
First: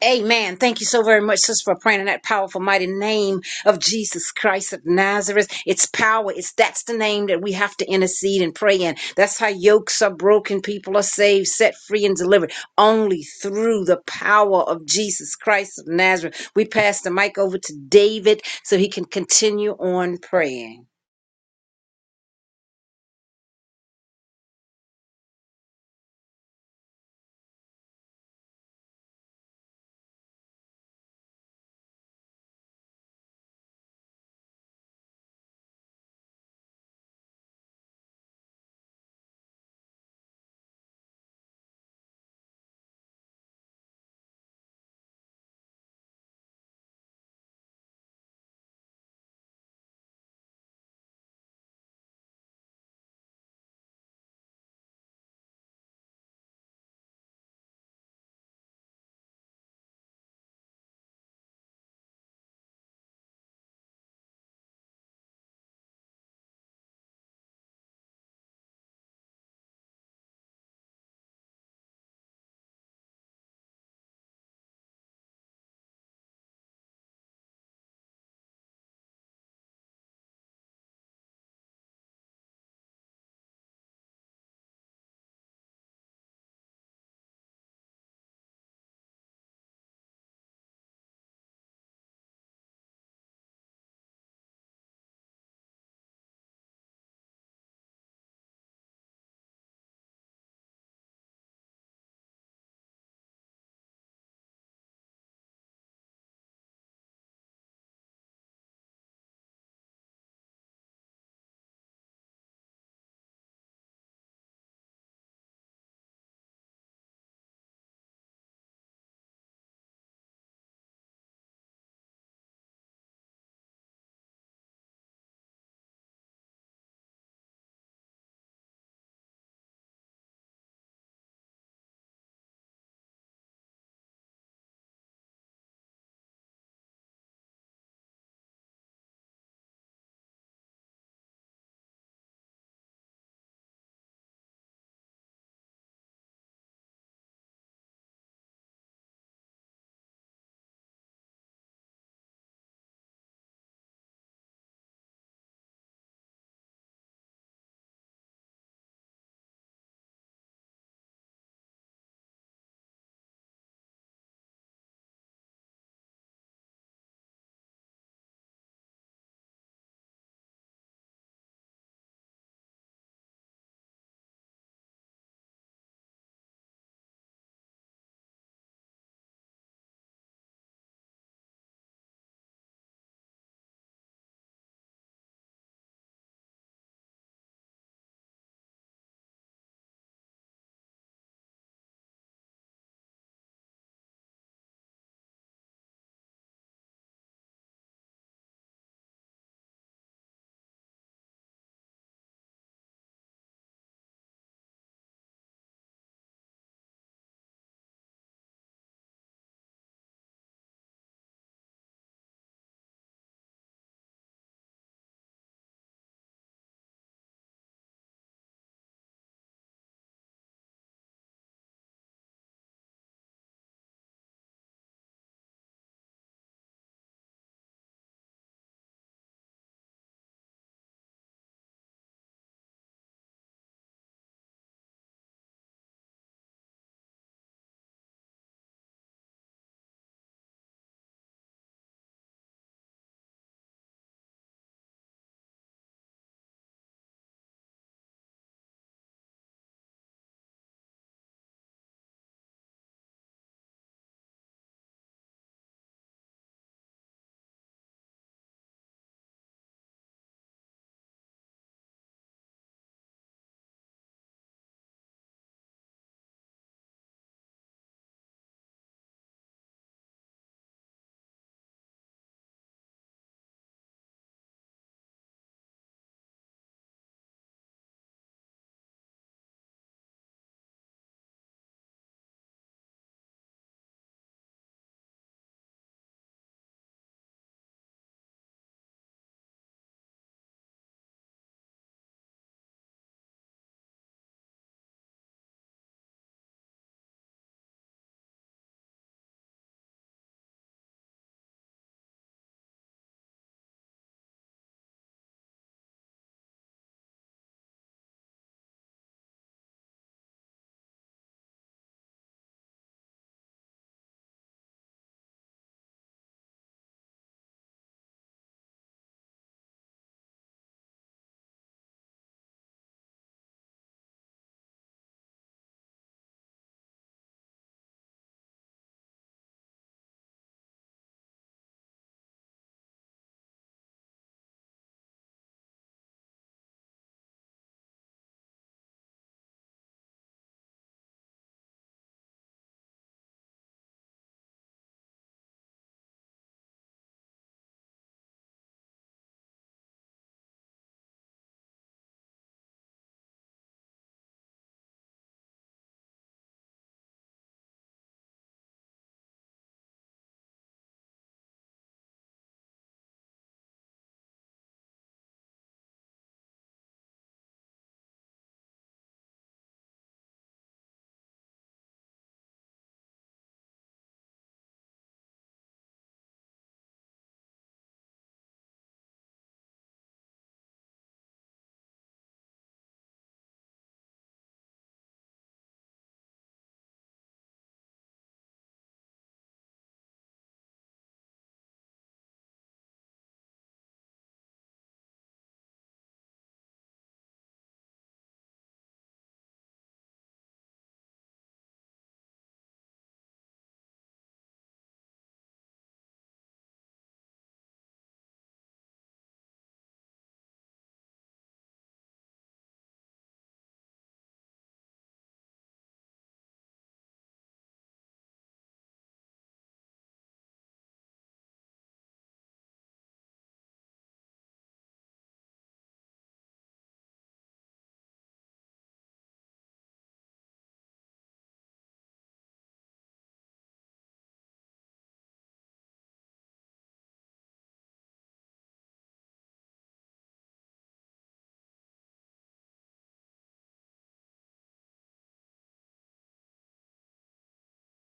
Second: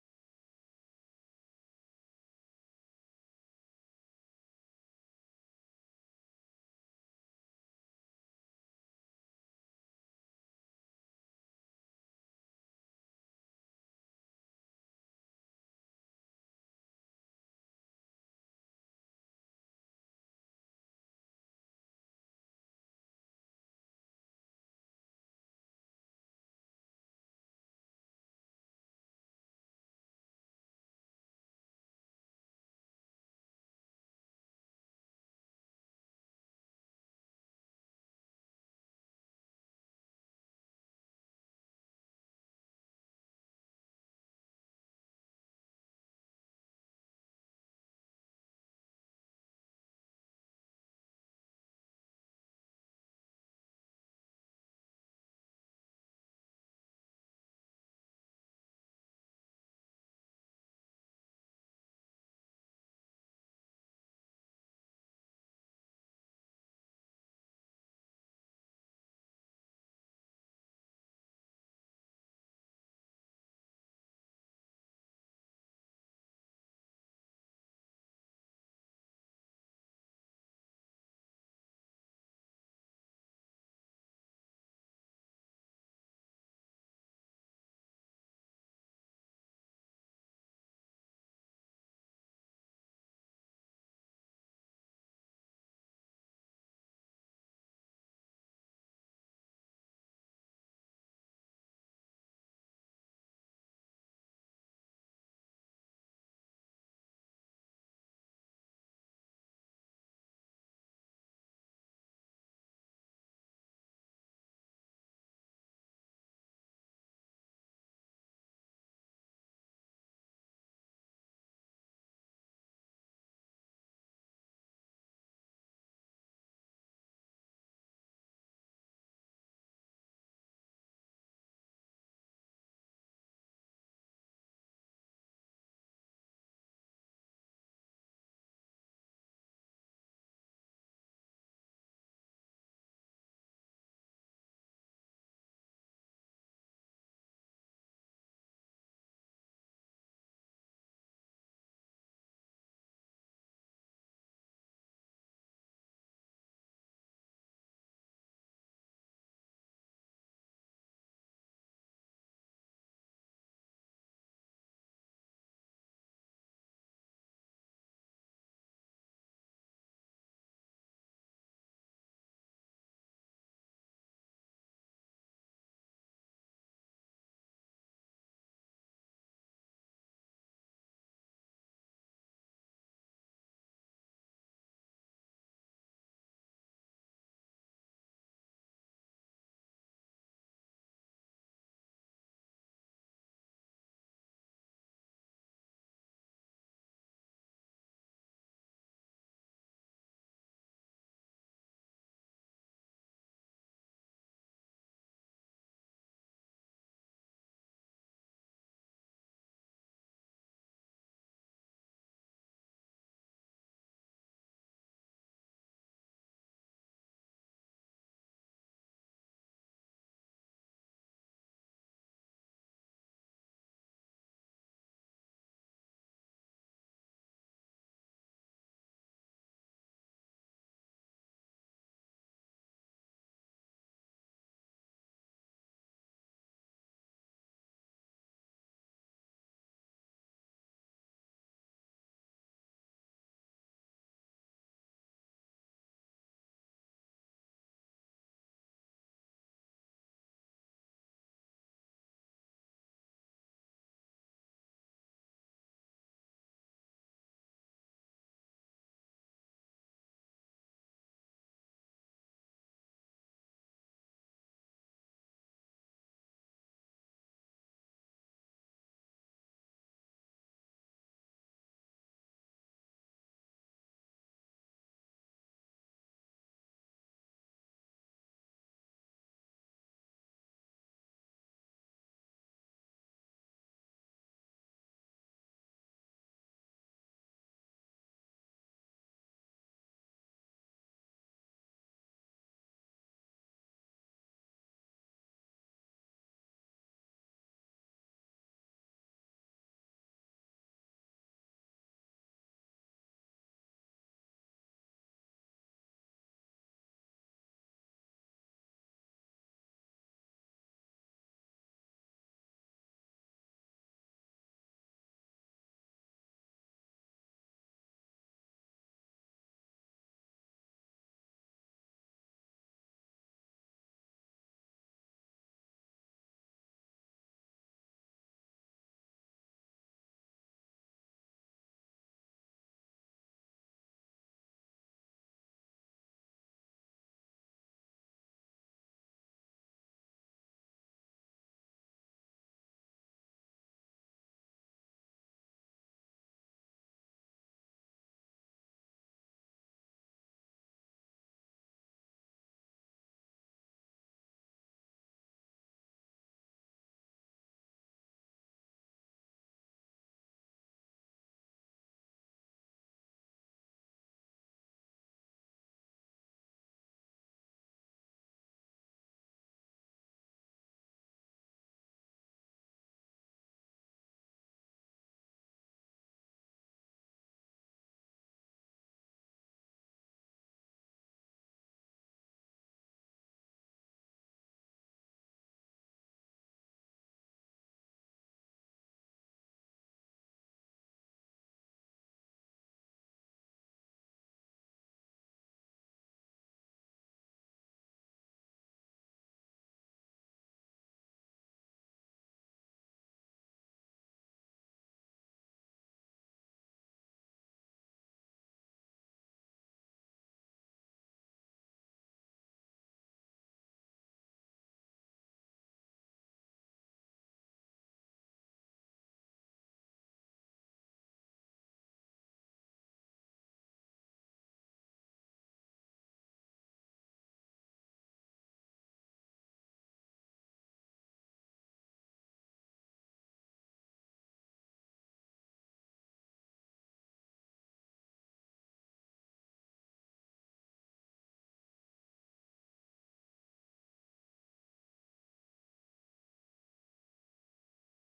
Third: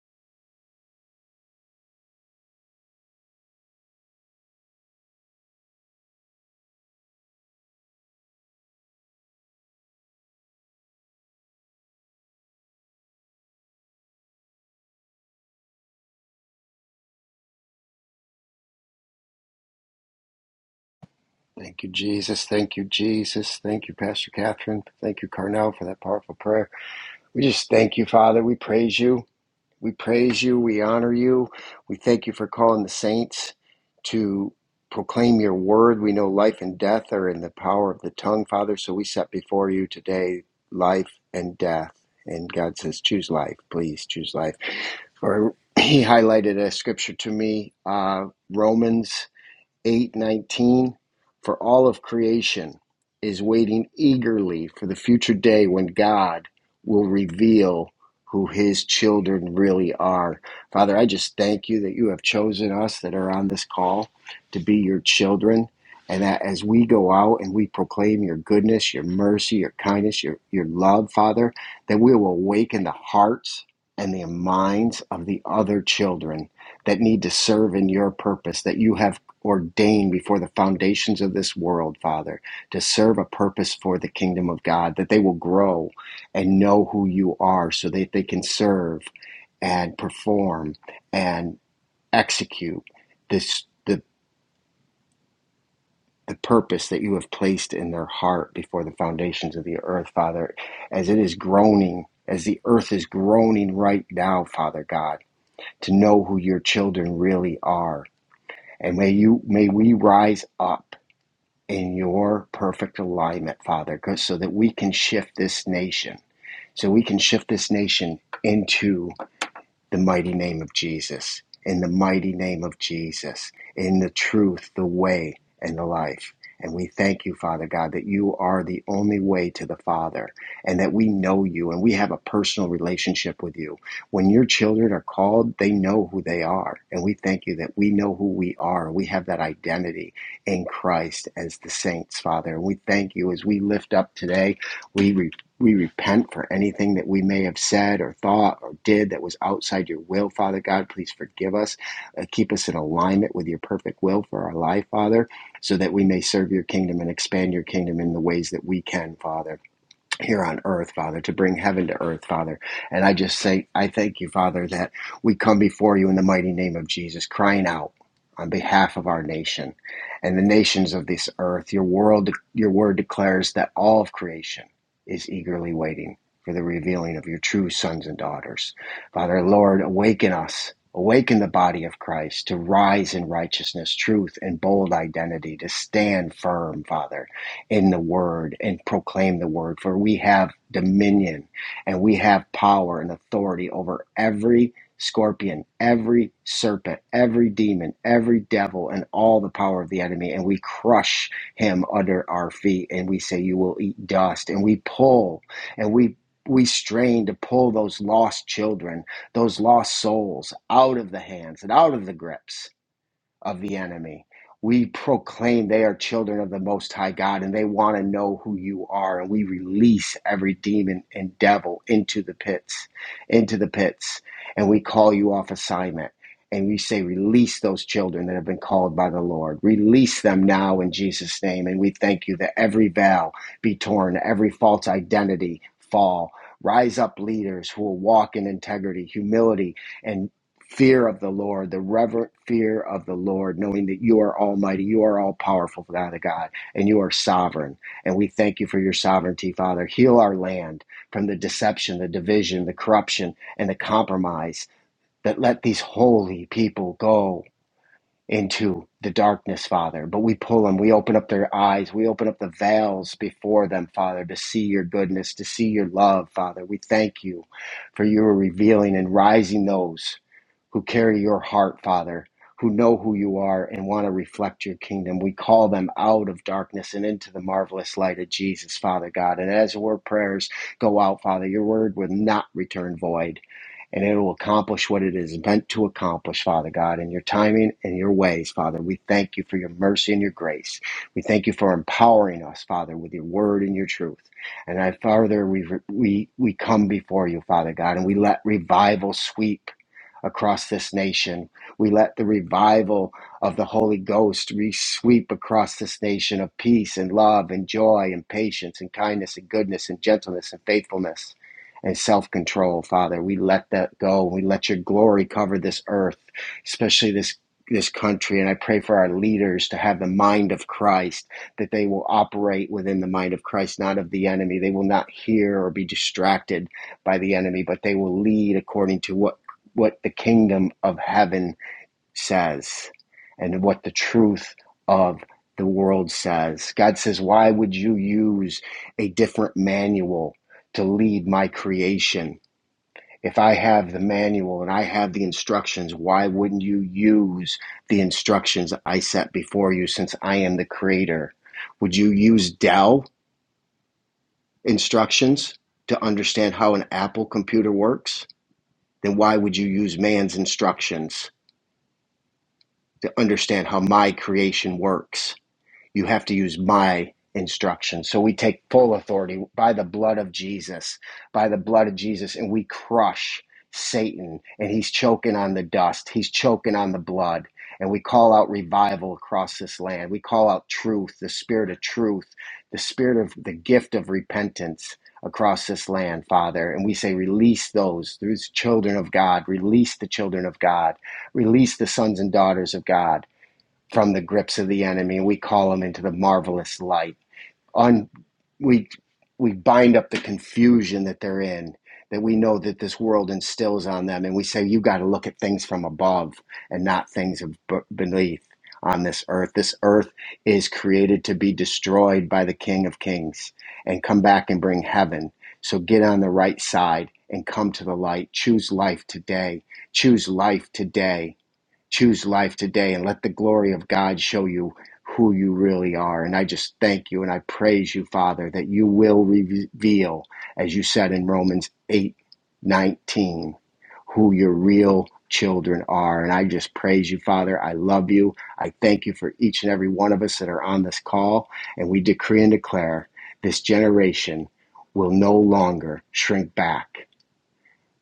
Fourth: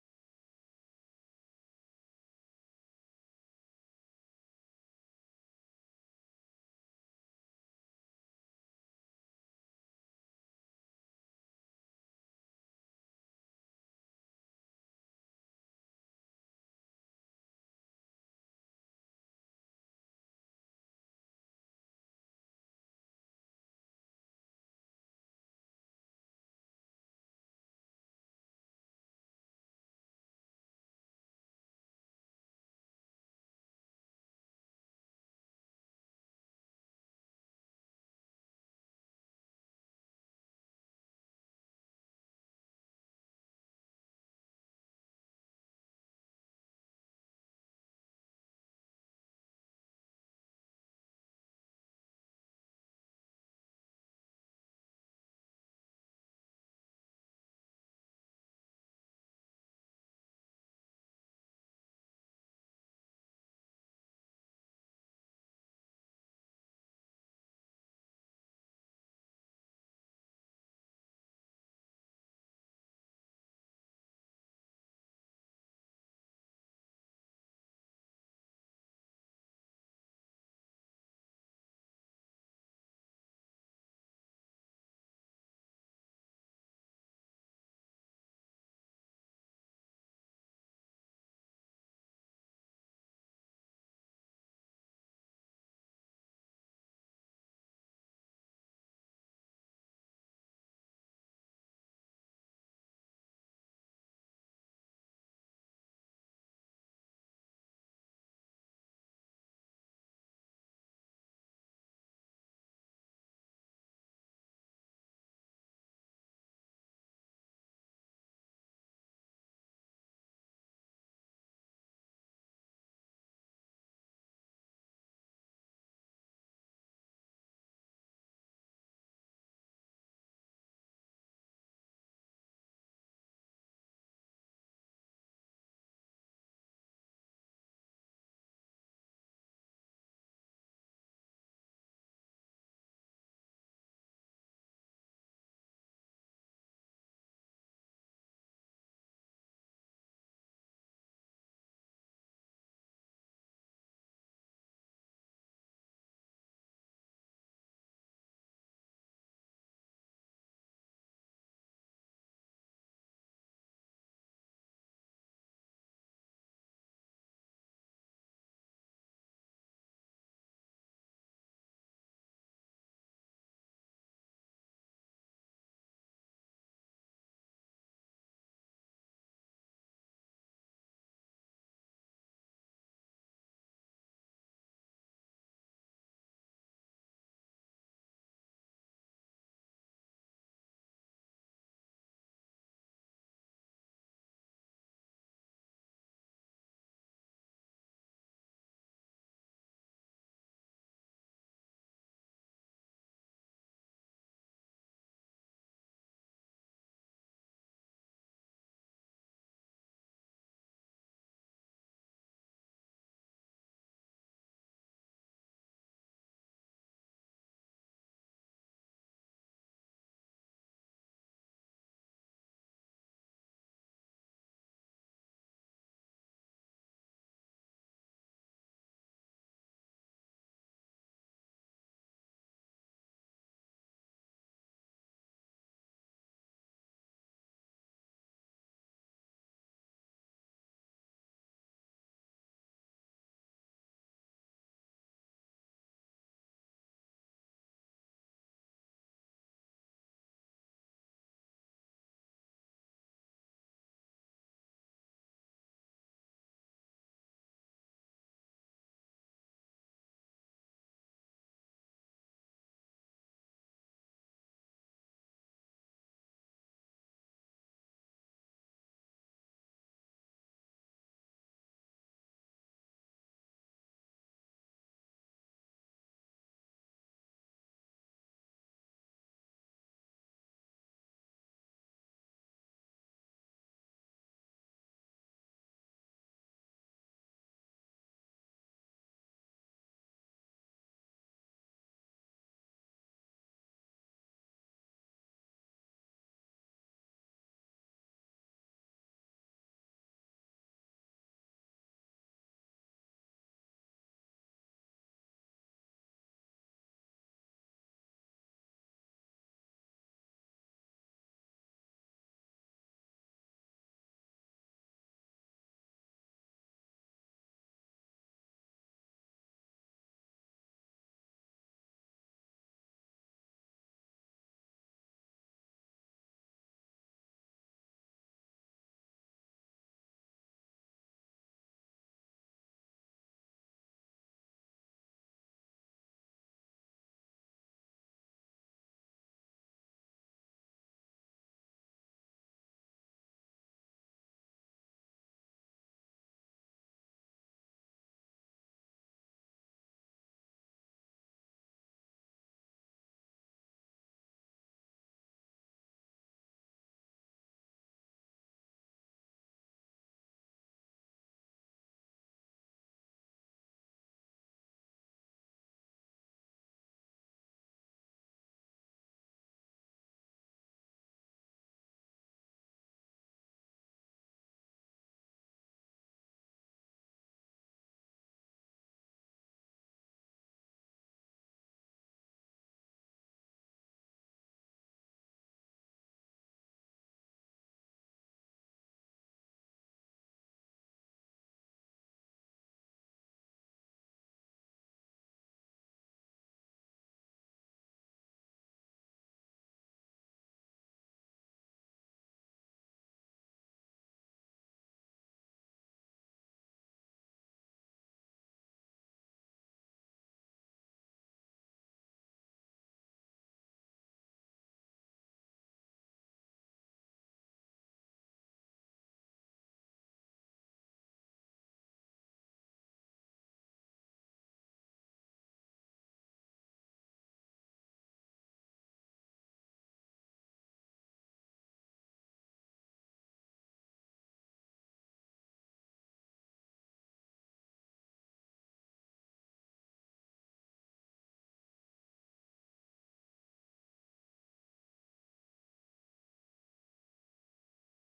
Speaker 1: Amen. Thank you so very much, sister, for praying in that powerful, mighty name of Jesus Christ of Nazareth. It's power. It's that's the name that we have to intercede and pray in. That's how yokes are broken, people are saved, set free, and delivered only through the power of Jesus Christ of Nazareth. We pass the mic over to David so he can continue on praying.
Speaker 3: Thank you, Jesus. Thank you, Jesus. Thank you, Pastor Catherine. Thank you, Carnell, for that powerful prayer. We just thank you, Father. We praise you. We praise you. We honor you. We thank you for calling the saints to proclaim your word. We know life and death are in the power of the tongue, Father. So we set before you today life and death. And God says, choose life. Please choose life. Or he highlighted a scripture to me, uh, Romans 8:19 for all of creation is waiting eagerly for the future day when God will reveal who his children really are. Father, I just thank you that you have chosen us that are on this call to be your children and that as we go out and we proclaim your goodness, your mercy, your kindness, your your love, Father, that we will awaken the hearts and the minds of the other children that need to serve in your purpose that you have ordained before the foundations of this world, Father, to serve a purpose for the kingdom of God, that they will grow and know who you are so that they can serve and perform and execute this the the purpose that you have placed in their heart before the foundations of the earth, Father, as it is groaning, as the earth is groaning right now, Father God, to know who your children really are. And may you may we rise up in your perfect alignment, Father, so that we can shift this nation, so we can shift this nation into the mighty name of Jesus, in the mighty name of Jesus, in the truth, the way, and the life. And we thank you, Father God, that you are the only way to the Father and that we know you and we have a personal relationship with you. When your children are called, they know who they are. And we thank you that we know who we are. We have that identity in Christ as the saints, Father. And we thank you as we lift up today. We. We repent for anything that we may have said or thought or did that was outside your will, Father God. Please forgive us. Uh, keep us in alignment with your perfect will for our life, Father, so that we may serve your kingdom and expand your kingdom in the ways that we can, Father here on earth, Father, to bring heaven to earth, Father. And I just say, I thank you, Father, that we come before you in the mighty name of Jesus, crying out on behalf of our nation and the nations of this earth. Your world, your word declares that all of creation is eagerly waiting for the revealing of your true sons and daughters. Father, Lord, awaken us. Awaken the body of Christ to rise in righteousness, truth, and bold identity, to stand firm, Father in the word and proclaim the word. For we have dominion and we have power and authority over every scorpion, every serpent, every demon, every devil, and all the power of the enemy. And we crush him under our feet and we say, You will eat dust. And we pull and we we strain to pull those lost children, those lost souls out of the hands and out of the grips of the enemy. We proclaim they are children of the Most High God and they want to know who you are. And we release every demon and devil into the pits, into the pits. And we call you off assignment. And we say, release those children that have been called by the Lord. Release them now in Jesus' name. And we thank you that every veil be torn, every false identity fall. Rise up leaders who will walk in integrity, humility, and fear of the Lord, the reverent fear of the Lord, knowing that you are almighty, you are all powerful, Father God, and you are sovereign. And we thank you for your sovereignty, Father. Heal our land from the deception, the division, the corruption, and the compromise that let these holy people go into the darkness, Father. But we pull them, we open up their eyes, we open up the veils before them, Father, to see your goodness, to see your love, Father. We thank you for your revealing and rising those who carry your heart, Father, who know who you are and want to reflect your kingdom. We call them out of darkness and into the marvelous light of Jesus, Father God. And as our prayers go out, Father, your word will not return void and it will accomplish what it is meant to accomplish, Father God, in your timing and your ways, Father. We thank you for your mercy and your grace. We thank you for empowering us, Father, with your word and your truth. And I, Father, we, we, we come before you, Father God, and we let revival sweep across this nation. We let the revival of the Holy Ghost sweep across this nation of peace and love and joy and patience and kindness and goodness and gentleness and faithfulness and self control, Father. We let that go. We let your glory cover this earth, especially this. This country, and I pray for our leaders to have the mind of Christ, that they will operate within the mind of Christ, not of the enemy. They will not hear or be distracted by the enemy, but they will lead according to what what the kingdom of heaven says and what the truth of the world says. God says, Why would you use a different manual to lead my creation? If I have the manual and I have the instructions, why wouldn't you use the instructions I set before you since I am the creator? Would you use Dell instructions to understand how an Apple computer works? Then why would you use man's instructions? to understand how my creation works you have to use my instruction. So we take full authority by the blood of Jesus, by the blood of Jesus, and we crush Satan. And he's choking on the dust, he's choking on the blood. And we call out revival across this land. We call out truth, the spirit of truth, the spirit of the gift of repentance across this land, Father. And we say, release those, those children of God, release the children of God, release the sons and daughters of God from the grips of the enemy. We call them into the marvelous light. On we we bind up the confusion that they're in, that we know that this world instills on them, and we say you got to look at things from above and not things of b- beneath on this earth. This earth is created to be destroyed by the King of Kings and come back and bring heaven. So get on the right side and come to the light. Choose life today. Choose life today Choose life today and let the glory of God show you who you really are. And I just thank you and I praise you, Father, that you will reveal, as you said in Romans 8:19, who your real children are. And I just praise you, Father. I love you. I thank you for each and every one of us that are on this call. And we decree and declare this generation will no longer shrink back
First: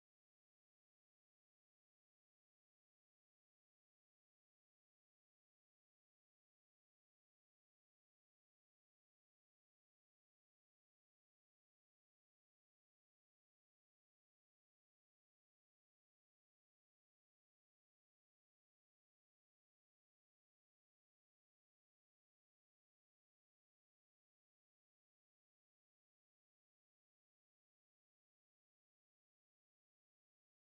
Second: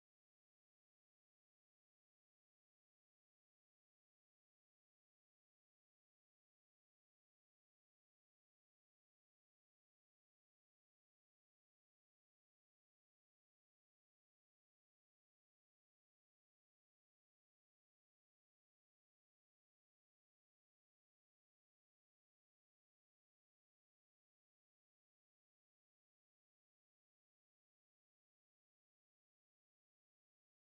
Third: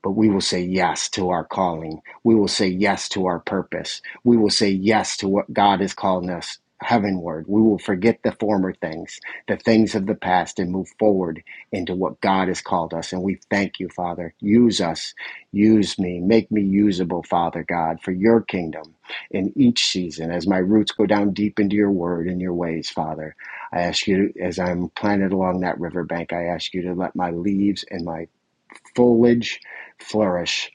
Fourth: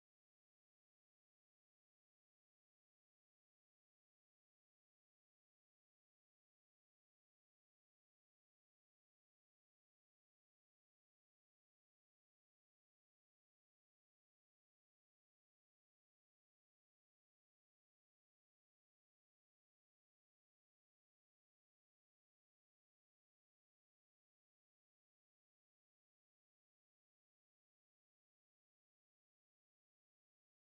Speaker 3: but we will say yes to our calling. We will say yes to our purpose. We will say yes to what God is calling us heavenward. We will forget the former things, the things of the past, and move forward into what God has called us. And we thank you, Father. Use us. Use me. Make me usable, Father God, for your kingdom in each season. As my roots go down deep into your word and your ways, Father, I ask you, as I'm planted along that riverbank, I ask you to let my leaves and my foliage flourish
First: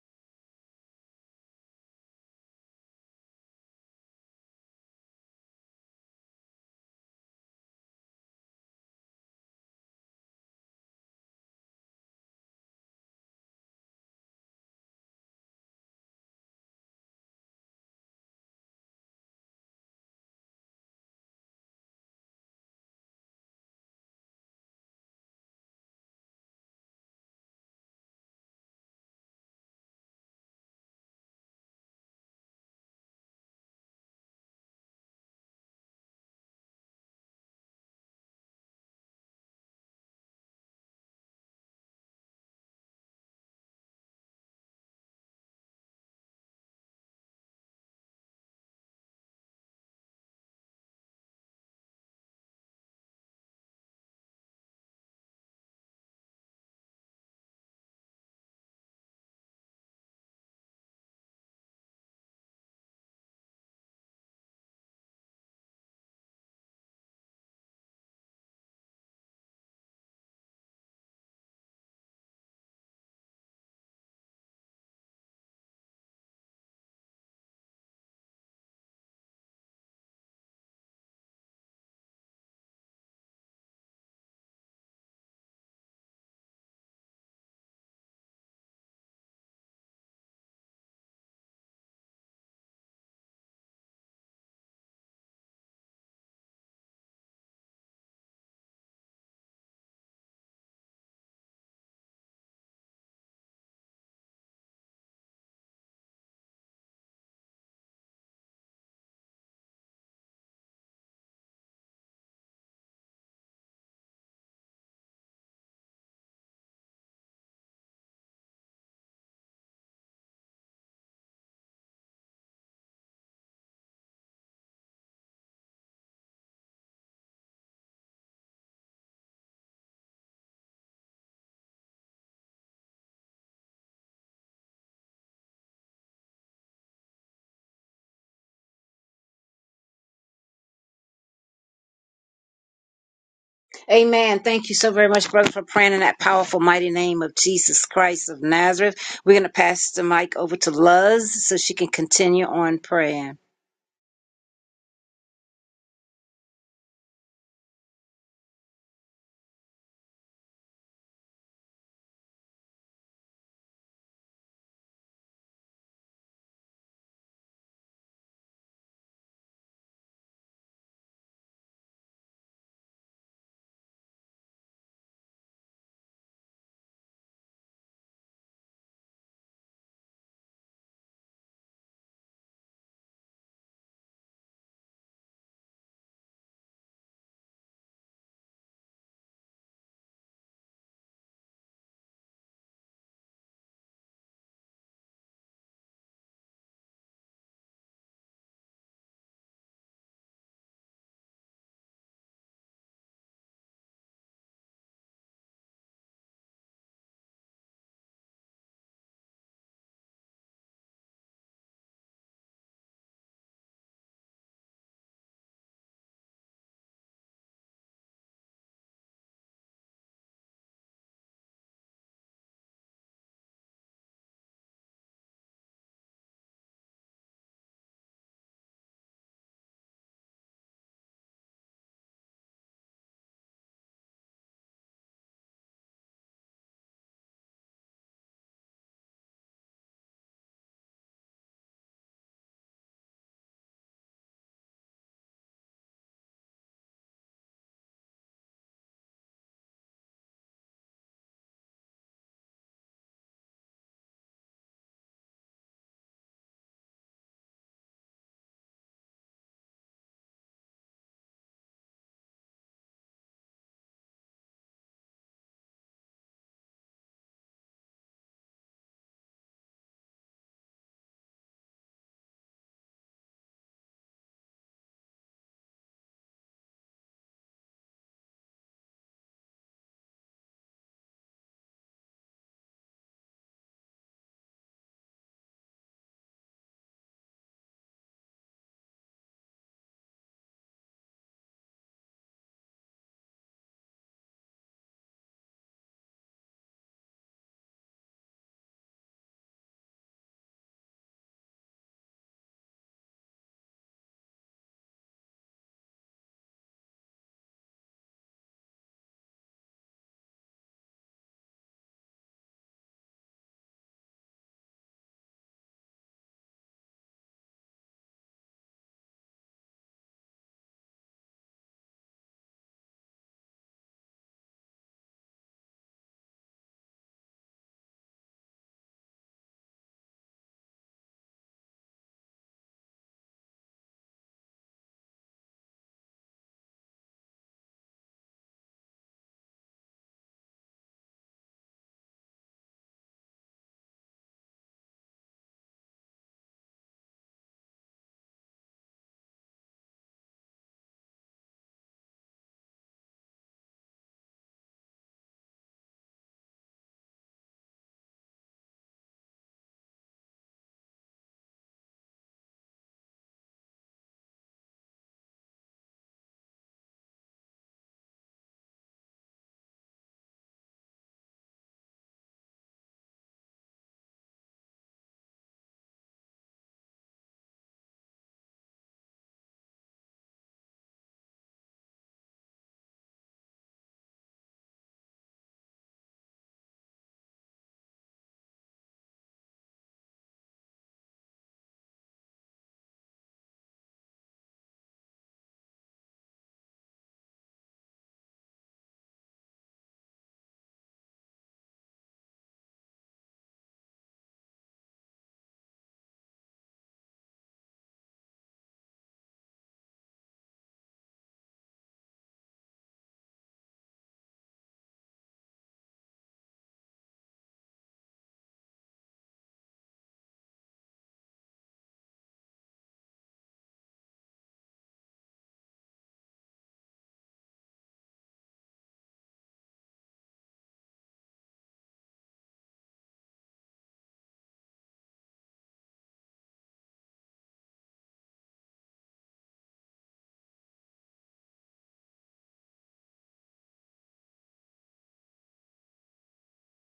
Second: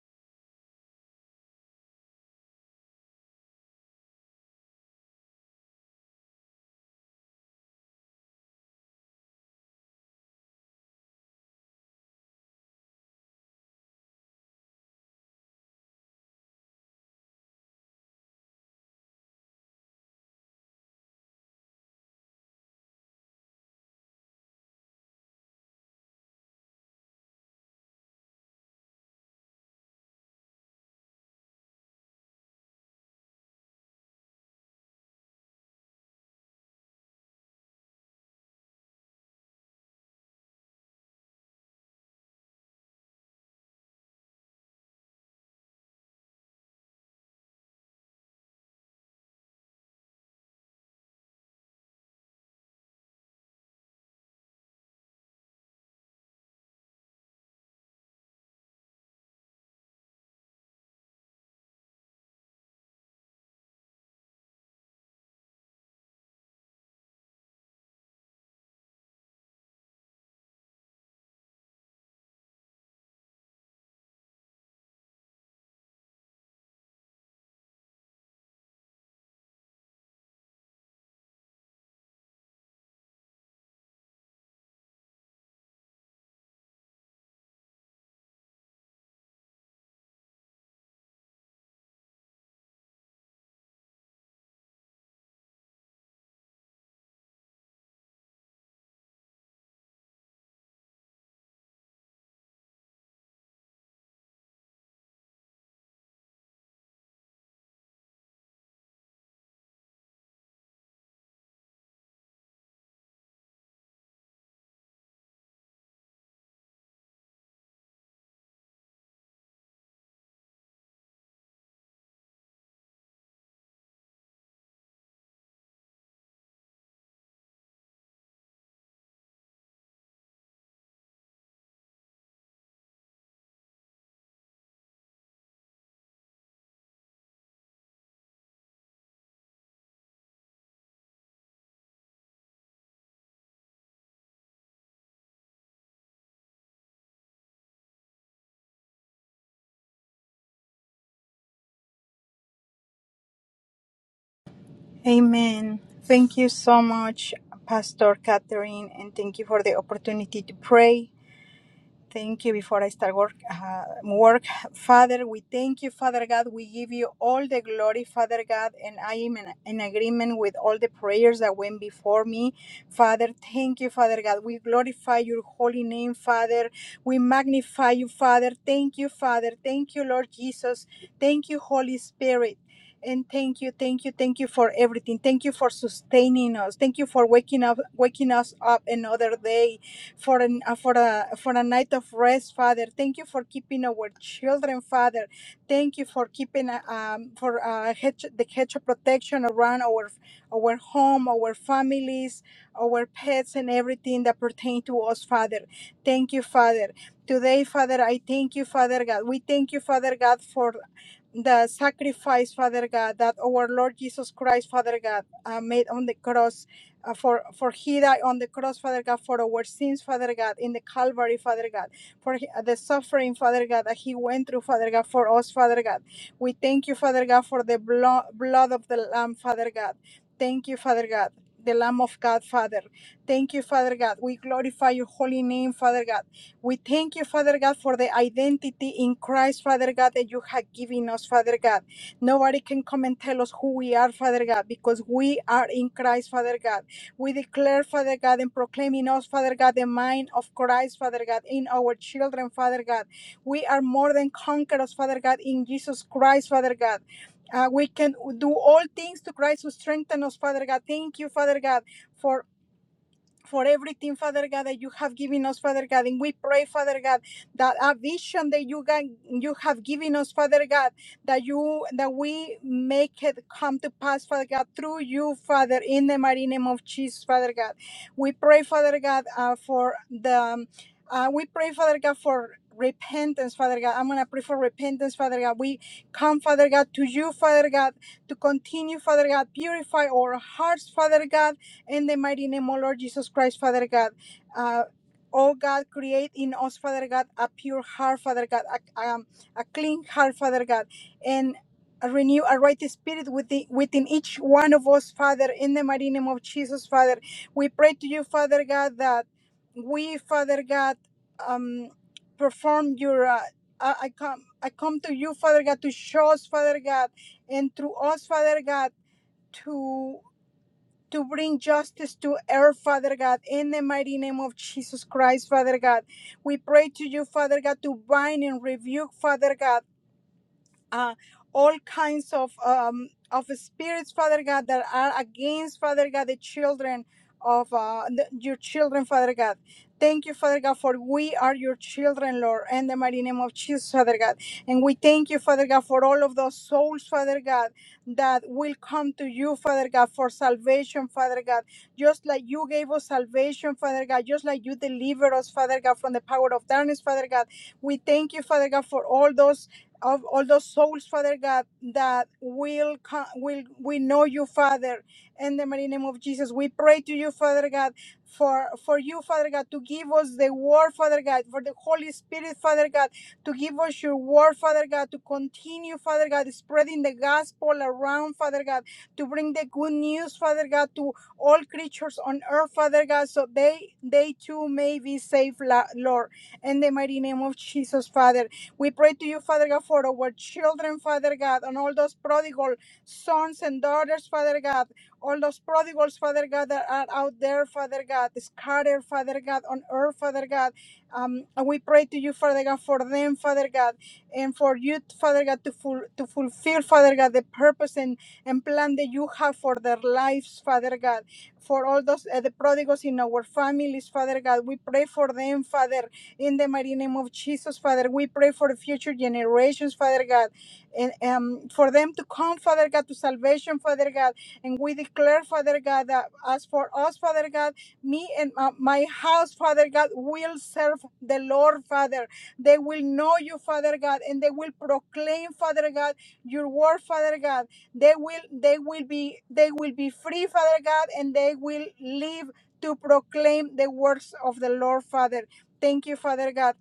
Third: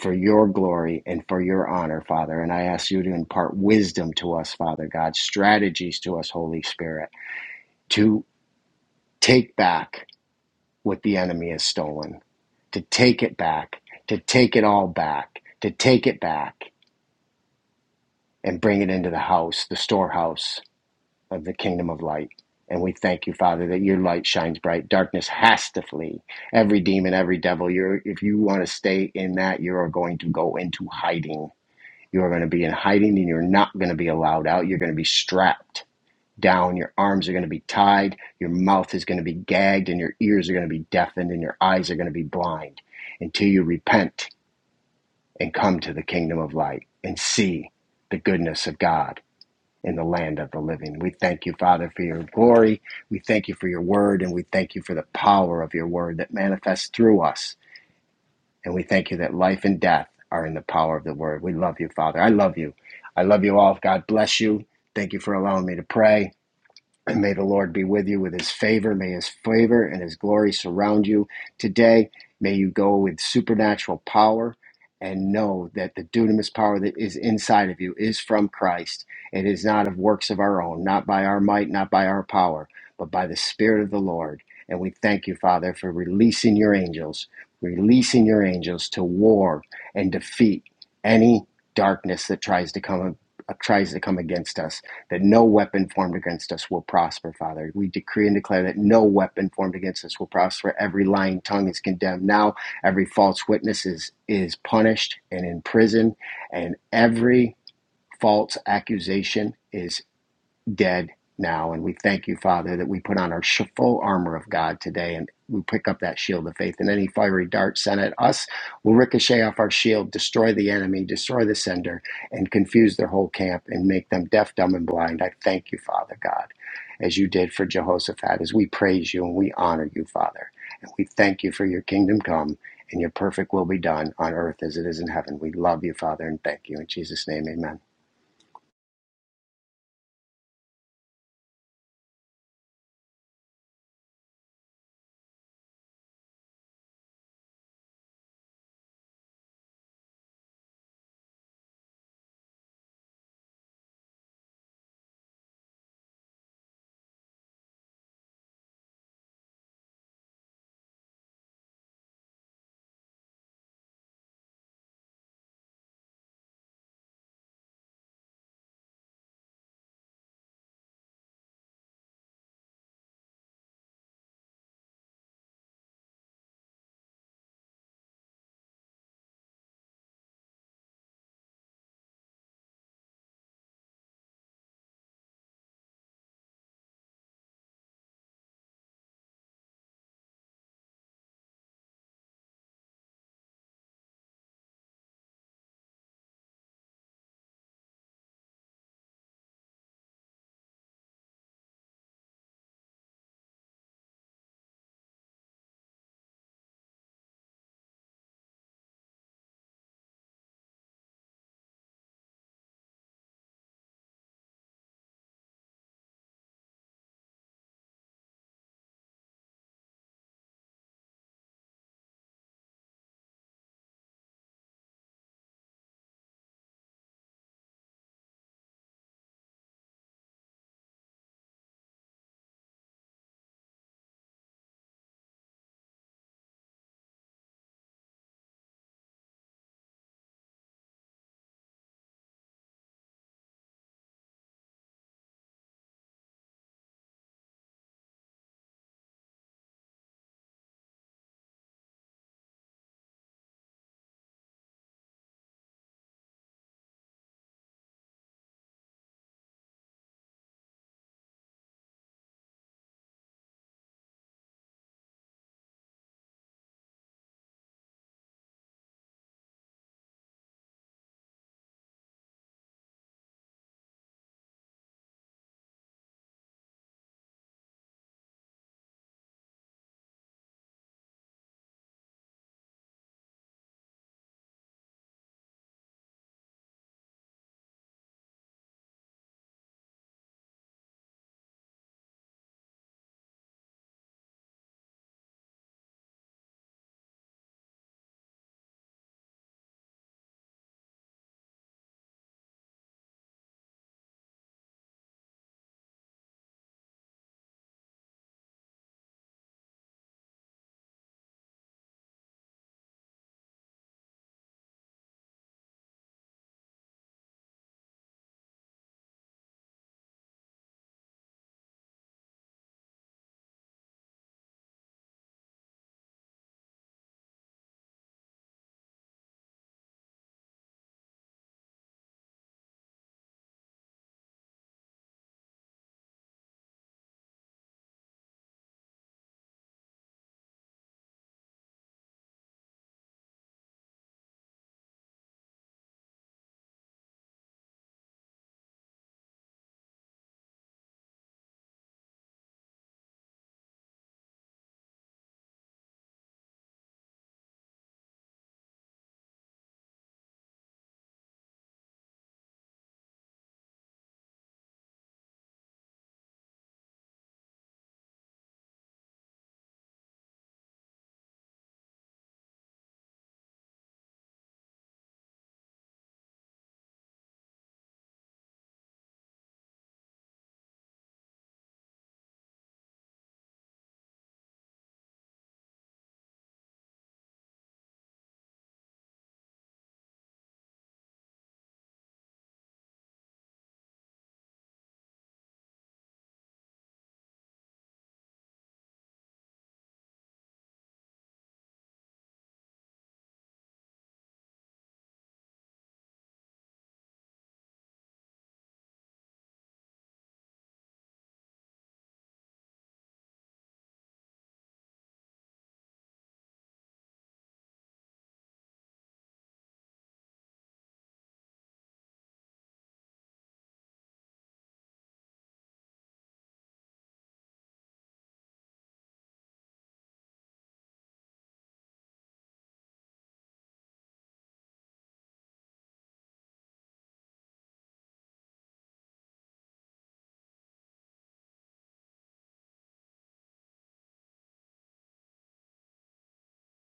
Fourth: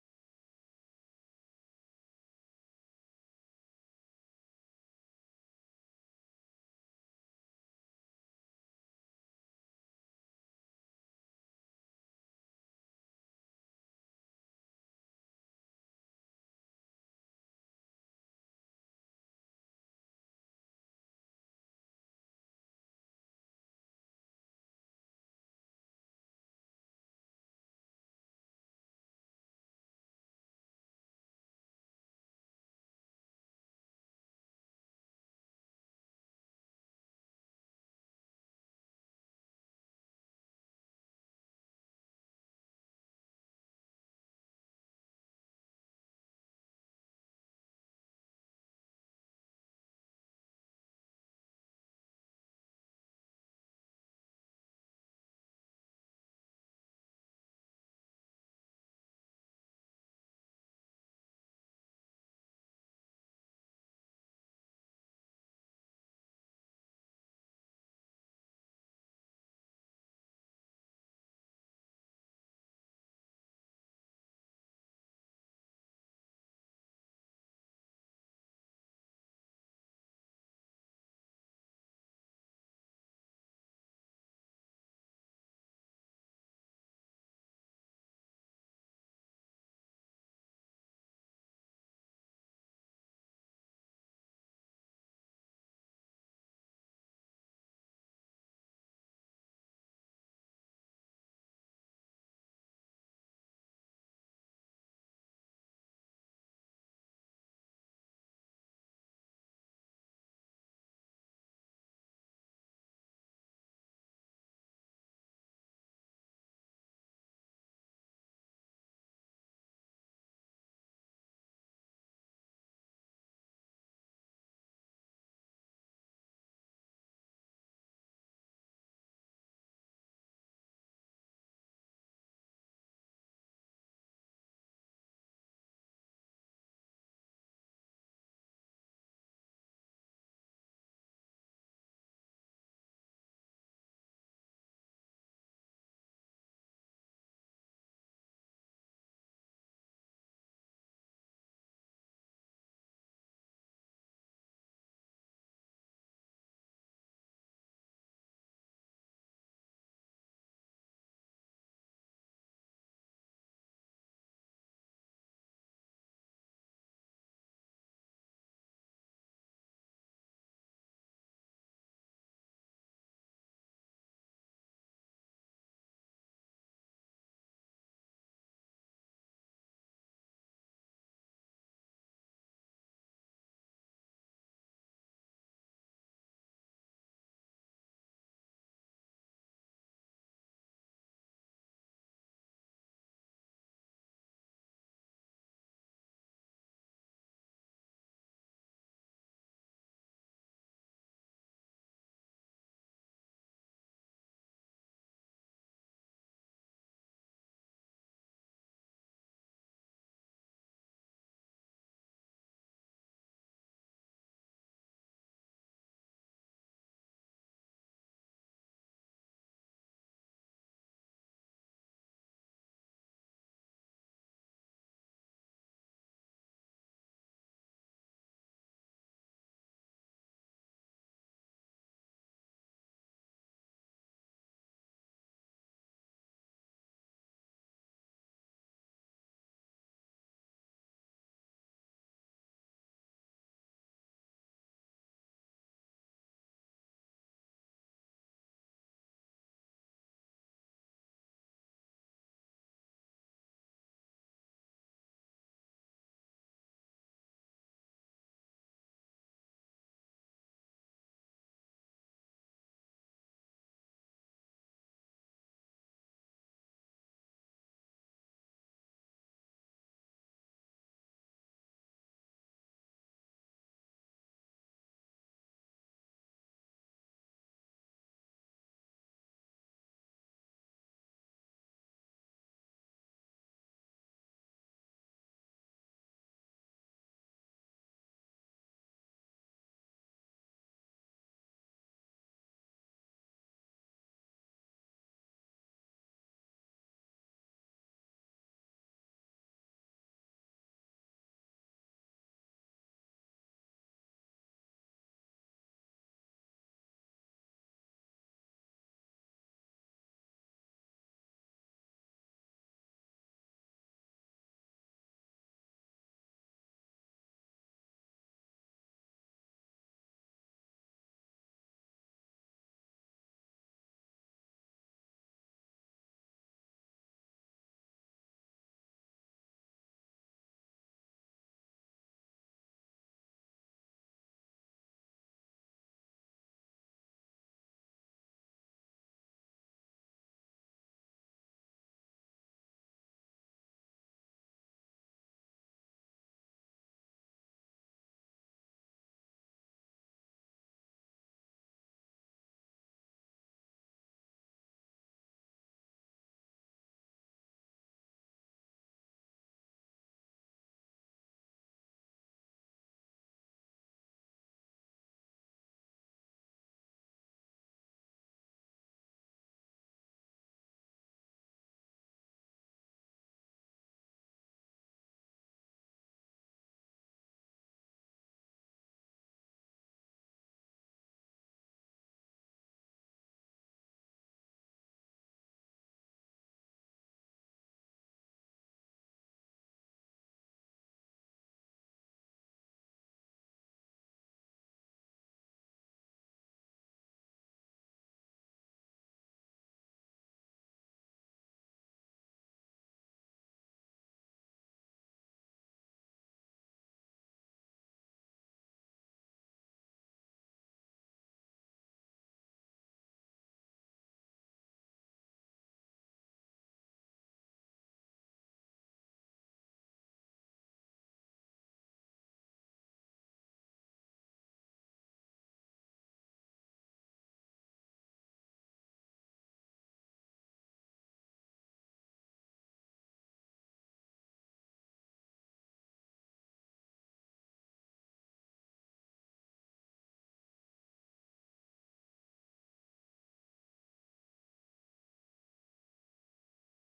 Speaker 3: for your glory and for your honor, Father. And I ask you to impart wisdom to us, Father God, strategies to us, Holy Spirit, to take back what the enemy has stolen, to take it back, to take it all back, to take it back and bring it into the house, the storehouse of the kingdom of light. And we thank you, Father, that your light shines bright. Darkness has to flee. Every demon, every devil, you're, if you want to stay in that, you are going to go into hiding. You are going to be in hiding and you're not going to be allowed out. You're going to be strapped down. Your arms are going to be tied. Your mouth is going to be gagged and your ears are going to be deafened and your eyes are going to be blind until you repent and come to the kingdom of light and see the goodness of God in the land of the living. We thank you, Father, for your glory. We thank you for your word, and we thank you for the power of your word that manifests through us. And we thank you that life and death are in the power of the word. We love you, Father. I love you. I love you all. God bless you. Thank you for allowing me to pray. And may the Lord be with you with his favor. May his favor and his glory surround you today. May you go with supernatural power and know that the dunamis power that is inside of you is from Christ. It is not of works of our own, not by our might, not by our power, but by the Spirit of the Lord. And we thank you, Father, for releasing your angels, releasing your angels to war and defeat any darkness that tries to come tries to come against us that no weapon formed against us will prosper, Father. We decree and declare that no weapon formed against us will prosper. Every lying tongue is condemned now. Every false witness is, is punished and in prison, and every false accusation is dead now. And we thank you, Father, that we put on our full armor of God today and we pick up that shield of faith. And any fiery dart sent at us will ricochet off our shield, destroy the enemy, destroy the sender, and confuse their whole camp and make them deaf, dumb, and blind. I thank you, Father God, as you did for Jehoshaphat, as we praise you and we honor you, Father. And we thank you for your kingdom come and your perfect will be done on earth as it is in heaven. We love you, Father, and thank you. In Jesus' name, amen.
Speaker 1: Amen. Thank you so very much, brother, for praying in that powerful, mighty name of Jesus Christ of Nazareth. We're going to pass the mic over to Luz so she can continue on praying.
Speaker 4: Amen. Thank you so much, Pastor Catherine, and thank you for the opportunity to pray. Thank you before I start work. Uh, work, Father, we thank you, Father God. We give you all the glory, Father God, and I am in, in agreement with all the prayers that went before me. Father, thank you, Father God. We glorify your holy name, Father. We magnify you, Father. Thank you, Father. Thank you, Lord Jesus. Thank you, Holy Spirit. And thank you, thank you, thank you for everything. Thank you for sustaining us. Thank you for waking up, waking us up another day for an uh, for a for a night of rest, Father. Thank you for keeping our children, Father. Thank you for keeping uh, um for uh, hedge, the hedge of protection around our our home, our families, our pets, and everything that pertain to us, Father. Thank you, Father. Today, Father, I thank you, Father God. We thank you, Father God, for the sacrifice, Father God, that our Lord Jesus Christ, Father God, uh, made on the cross. Uh, for for he died on the cross, Father God, for our sins, Father God, in the Calvary, Father God, for he- uh, the suffering, Father God, that he went through, Father God, for us, Father God. We thank you, Father God, for the blood blood of the Lamb, Father God. Thank you, Father God. The Lamb of God, Father. Thank you, Father God. We glorify your holy name, Father God. We thank you, Father God, for the identity in Christ, Father God, that you have given us, Father God. Nobody can come and tell us who we are, Father God, because we are in Christ, Father God. We declare, Father God, and proclaim in us, Father God, the mind of Christ, Father God, in our children, Father God. We are more than conquerors, Father God, in Jesus Christ, Father God. Uh, we can do all things to Christ who strengthens us, Father God. Thank you, Father God, for for everything, Father God, that you have given us, Father God. And we pray, Father God, that a vision that you can, you have given us, Father God, that you that we make it come to pass, Father God, through you, Father, in the mighty name of Jesus, Father God. We pray, Father God, uh, for the um, uh, we pray, Father God, for repentance father god i'm gonna pray for repentance father god we come father god to you father god to continue father god purify our hearts father god in the mighty name, O Lord Jesus Christ, Father God. Uh, Oh God, create in us, Father God, a pure heart, Father God, a, um, a clean heart, Father God, and renew a right spirit within, within each one of us, Father, in the mighty name of Jesus, Father. We pray to you, Father God, that we, Father God, um, perform your. Uh, I, I come, I come to you, Father God, to show us, Father God, and through us, Father God, to to bring justice to earth, Father God, in the mighty name of Jesus Christ, Father God. We pray to you, Father God, to bind and rebuke, Father God uh, all kinds of um, of spirits, Father God, that are against, Father God, the children of uh, the, your children, Father God. Thank you, Father God, for we are your children, Lord, in the mighty name of Jesus, Father God. And we thank you, Father God, for all of those souls, Father God, that will come to you, Father God, for salvation, Father God. Just like you gave us salvation, Father God, just like you delivered us, Father God, from the power of darkness, Father God. We thank you, Father God, for all those of all those souls, Father God, that will come, will we know you, Father, in the mighty name of Jesus. We pray to you, Father God, for for you, Father God, to give us the word, Father God, for the Holy Spirit, Father God, to give us your word, Father God, to continue, Father God, spreading the gospel around, Father God, to bring the good news, Father God, to all creatures on earth, Father God, so they they too may be saved, La- Lord, in the mighty name of Jesus, Father. We pray to you, Father God, for our children, Father God, and all those prodigal sons and daughters, Father God, all those prodigals, Father God, that are out there, Father God, scattered, Father God, on earth, Father God. Um, and we pray to you, Father God, for them, Father God, and for you, Father God, to, ful- to fulfill, Father God, the purpose and, and plan that you have for their lives, Father God. For all those uh, the prodigals in our families, Father God, we pray for them, Father. In the mighty name of Jesus, Father, we pray for the future generations, Father God, and um, for them to come, Father God, to salvation, Father God. And we declare, Father God, that as for us, Father God, me and uh, my house, Father God, will serve the Lord, Father. They will know you, Father God, and they will proclaim, Father God, your word, Father God. They will, they will be, they will be free, Father God, and they will live to proclaim the works of the Lord, Father. Thank you, Father God.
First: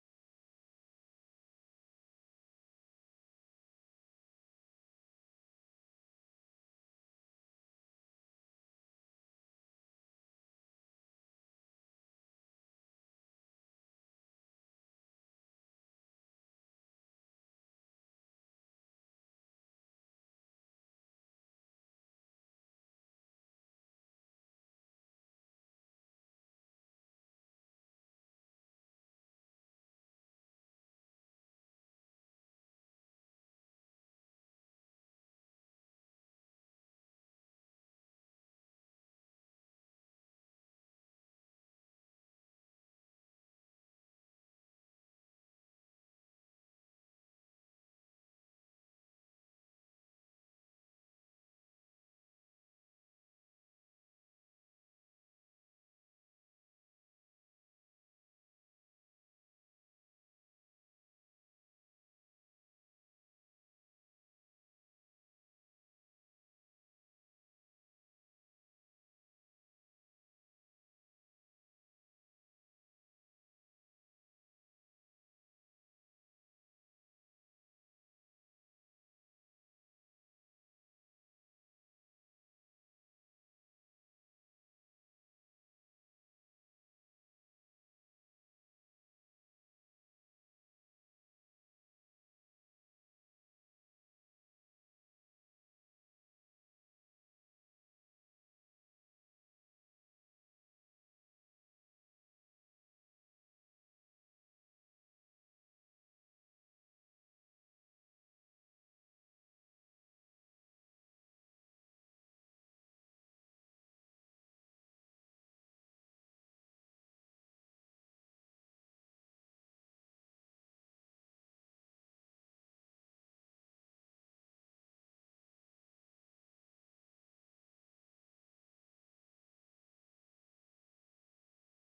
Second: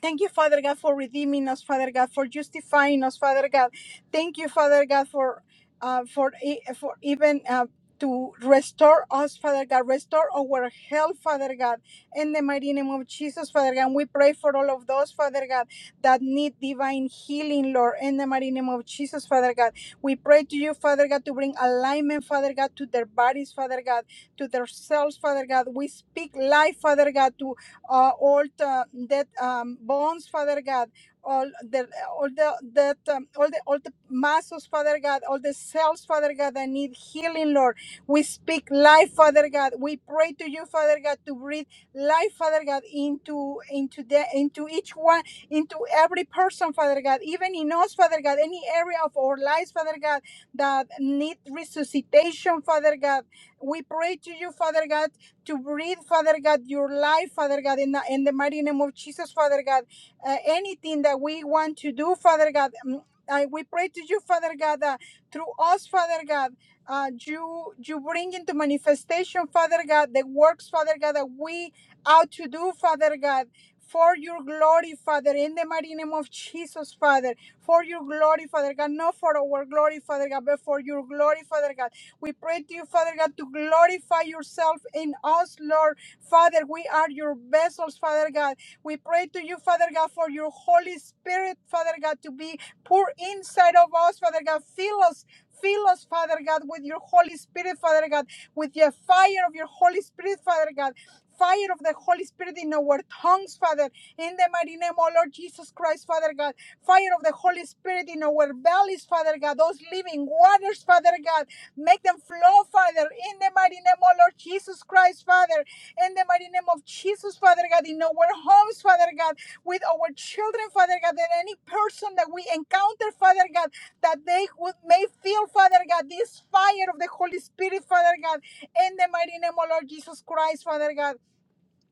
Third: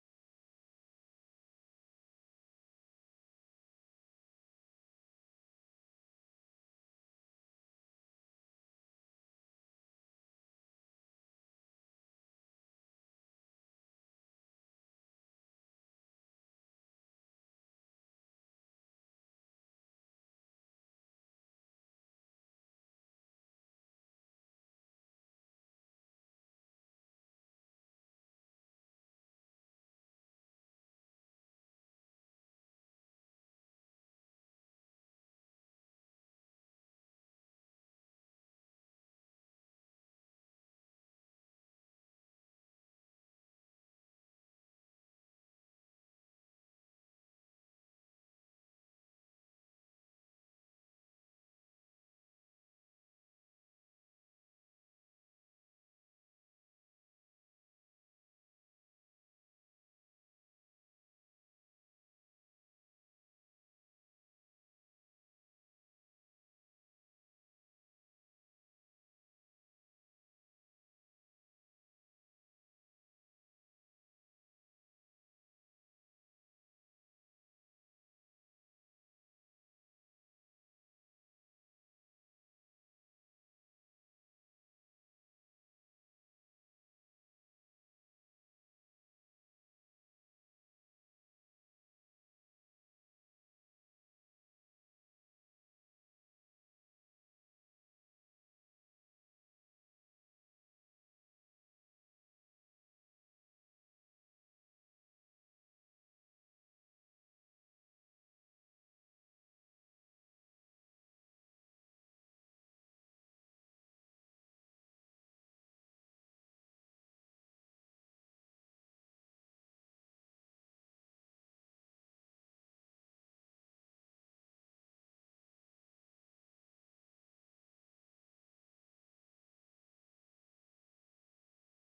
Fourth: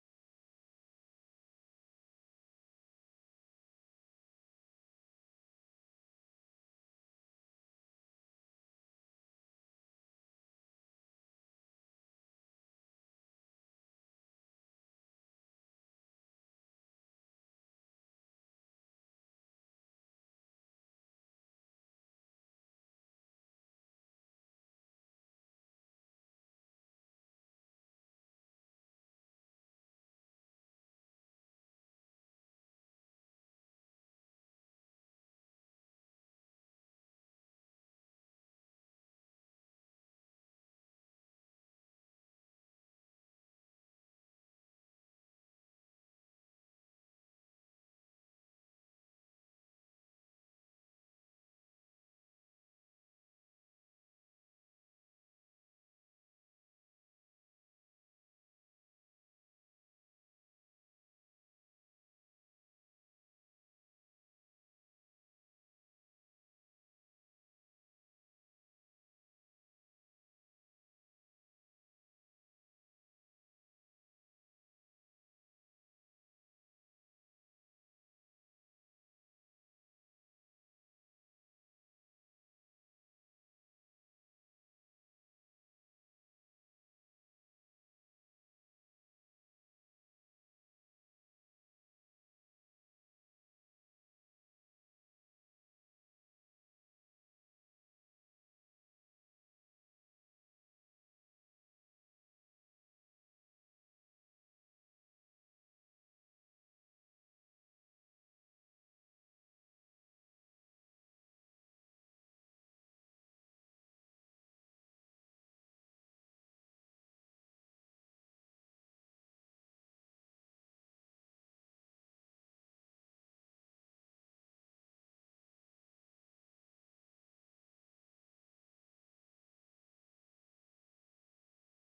Speaker 4: Thank you, Father God, for redeeming us, Father God, for justifying us, Father God. Thank you, Father God, for uh, for e- for even uh, to restore us, Father God, restore our health, Father God, in the mighty name of Jesus, Father God. And we pray for all of those, Father God, that need divine healing, Lord, in the mighty name of Jesus, Father God. We pray to you, Father God, to bring alignment, Father God, to their bodies, Father God, to their cells, Father God. We speak life, Father God, to uh, all the, that um, bones, Father God, all the all the that um, all the all the muscles, Father God, all the cells, Father God, that need healing, Lord. We speak life, Father God. We pray to you, Father God, to breathe life, Father God, into into the into each one, into every person, Father God, even in us, Father God, any area of our lives, Father God, that need resuscitation, Father God. We pray to you, Father God to breathe, Father God, your life, Father God, in the, in the mighty name of Jesus, Father God. Uh, anything that we want to do, Father God, mm, I, we pray to you, Father God, that through us, Father God, uh, you you bring into manifestation, Father God, the works, Father God, that we ought to do, Father God. For your glory, Father, in the mighty name of Jesus, Father, for your glory, Father God, not for our glory, Father God, but for your glory, Father God. We pray to you, Father God, to glorify yourself in us, Lord. Father, we are your vessels, Father God. We pray to you, Father God, for your Holy Spirit, Father God, to be poured inside of us, Father God. Fill us. Fill us, Father God, with your Holy Spirit, Father God, with the fire of your Holy Spirit, Father God, fire of the Holy Spirit in our tongues, Father, in the mighty name, O Lord Jesus Christ, Father God, fire of the Holy Spirit in our bellies, Father God, those living waters, Father God. Make them flow, Father, in the mighty name of Lord Jesus Christ, Father, in the mighty name of Jesus, Father God, in our homes, Father God, with our children, Father God, and any person that we encounter, Father God, that they would may feel, Father God, this fire of the Holy Spirit, Father God, in the mighty name of Lord Jesus Christ, Father God.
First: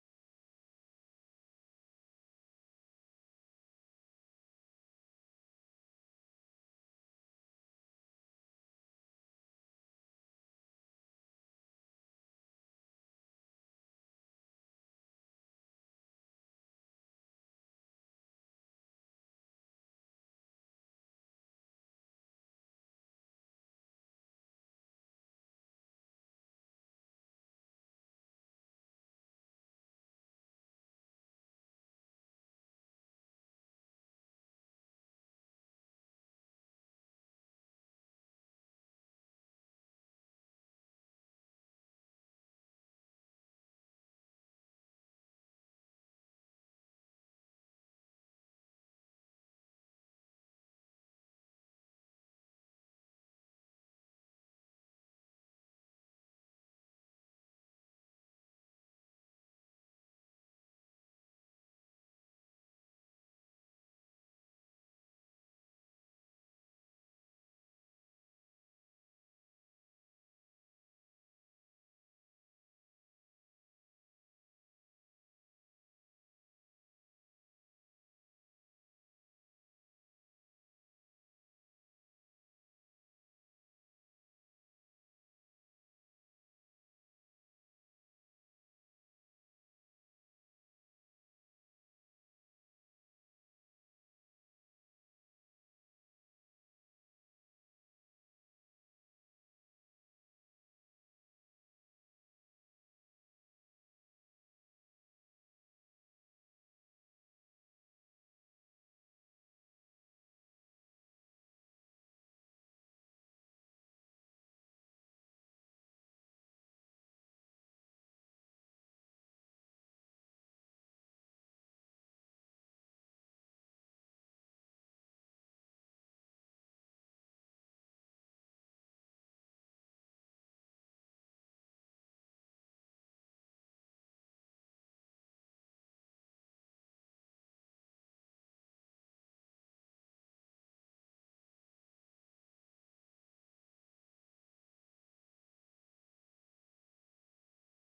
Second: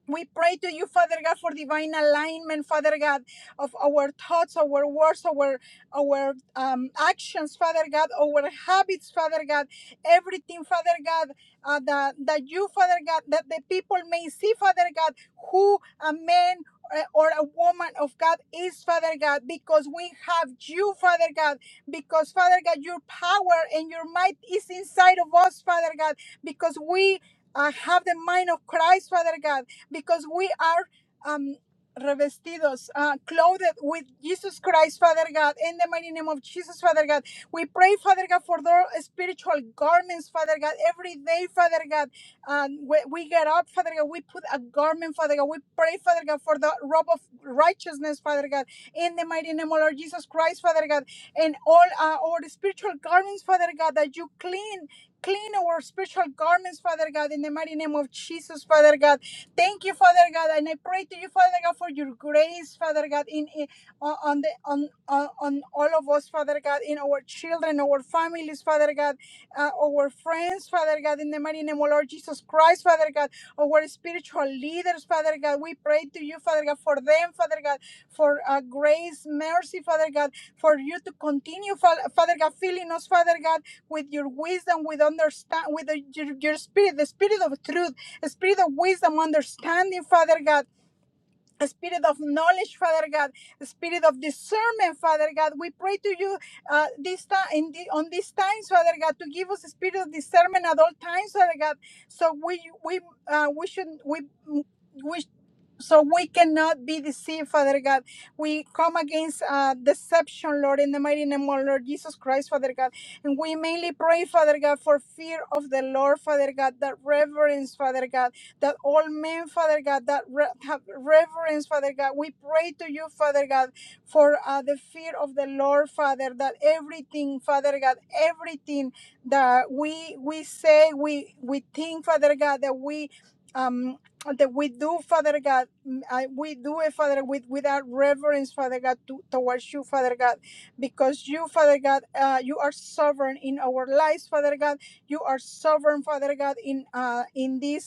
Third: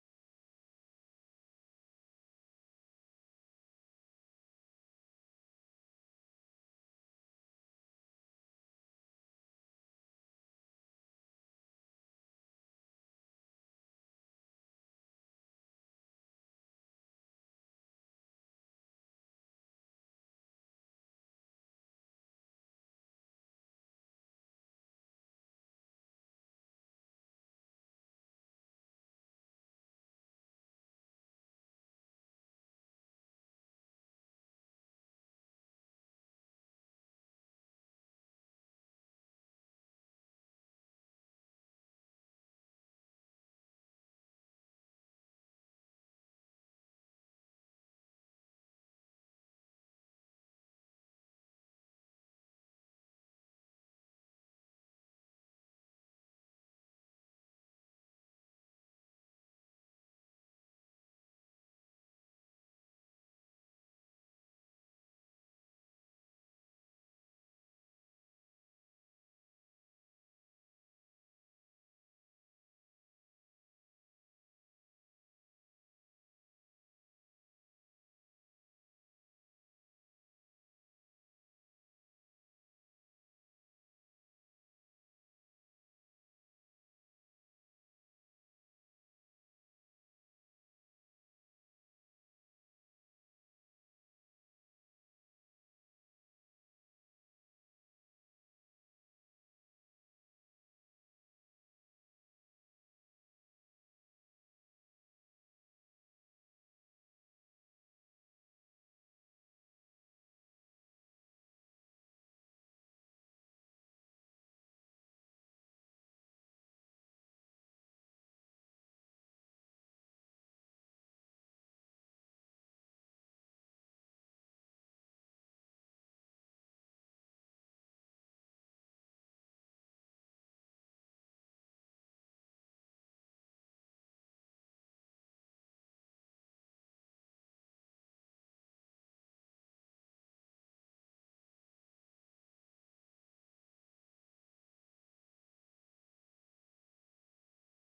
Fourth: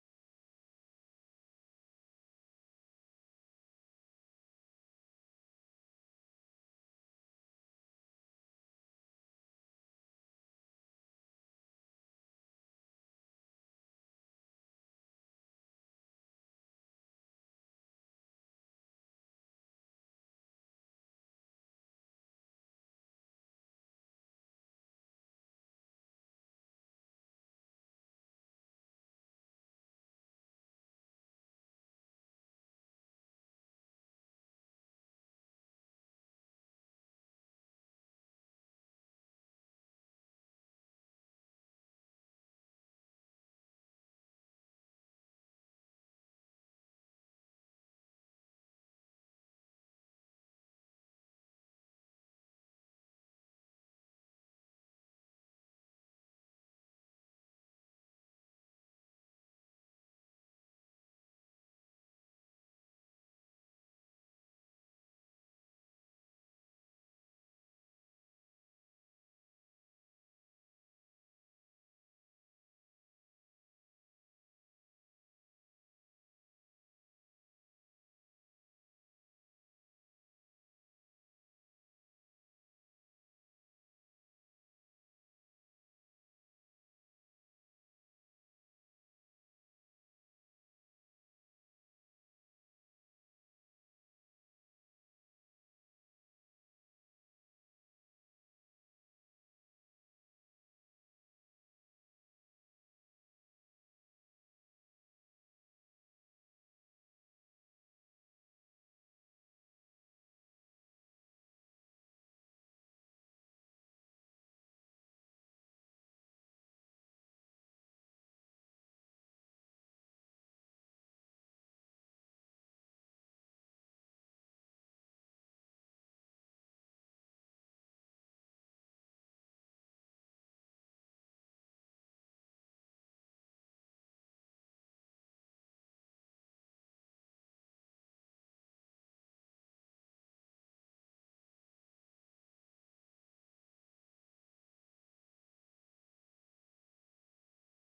Speaker 4: We pray to you, Father God, for divine alignment, Father God, of our thoughts, our words, our our um, actions, Father God, our habits, Father God, everything, Father God, uh, that that you, Father God, that the people may see, Father God, who a man uh, or a woman of God is, Father God, because we have you, Father God, because Father God, your power and your might is inside of us, Father God, because we. uh, have the mind of Christ, Father God because we are um, revestidos, uh, clothed with Jesus Christ, Father God, in the mighty name of Jesus, Father God. We pray, Father God, for their spiritual garments, Father God, every day, Father God. Um, we, we get up, Father God, we put a garment, Father God. We pray, Father God, for the robe of righteousness, Father God, in the mighty name of Lord Jesus Christ, Father God, and all uh, our spiritual garments, Father God, that you clean. Clean our spiritual garments, Father God, in the mighty name of Jesus, Father God. Thank you, Father God, and I pray to you, Father God, for your grace, Father God, in, in on on the on, on on all of us, Father God, in our children, our families, Father God uh, our friends, Father God, in the mighty name, O Lord Jesus Christ, Father God, our spiritual leaders, Father God. We pray to you, Father God, for them, Father God, for uh, grace, mercy, Father God, for you to continue, Fa- Father God, filling us, Father God, with your wisdom, with understand, with the, your, your spirit, the spirit of truth, the spirit of wisdom, understanding, Father God a spirit of knowledge, Father God, a spirit of discernment, Father God. We pray to you uh, this time in the, on these times, Father God, to give us a spirit of discernment at all times, Father God. So we we uh, we should we we. So we cannot be deceived, Father God. We come against uh, deception, Lord, in the mighty name of Lord Jesus Christ, Father God. And we mainly pray, Father God, for fear of the Lord, Father God, that reverence, Father God that all men, Father God, that re- have reverence, Father God. We pray to you, Father God, for uh, the fear of the Lord, Father, that everything, Father God, everything that we we say, we we think, Father God, that we um that we do, Father God, mm, I, we do it, Father, with without reverence, Father God, to, towards you, Father God, because you, Father God, uh, you are sovereign in our lives, Father God. You are sovereign, Father God, in uh, in this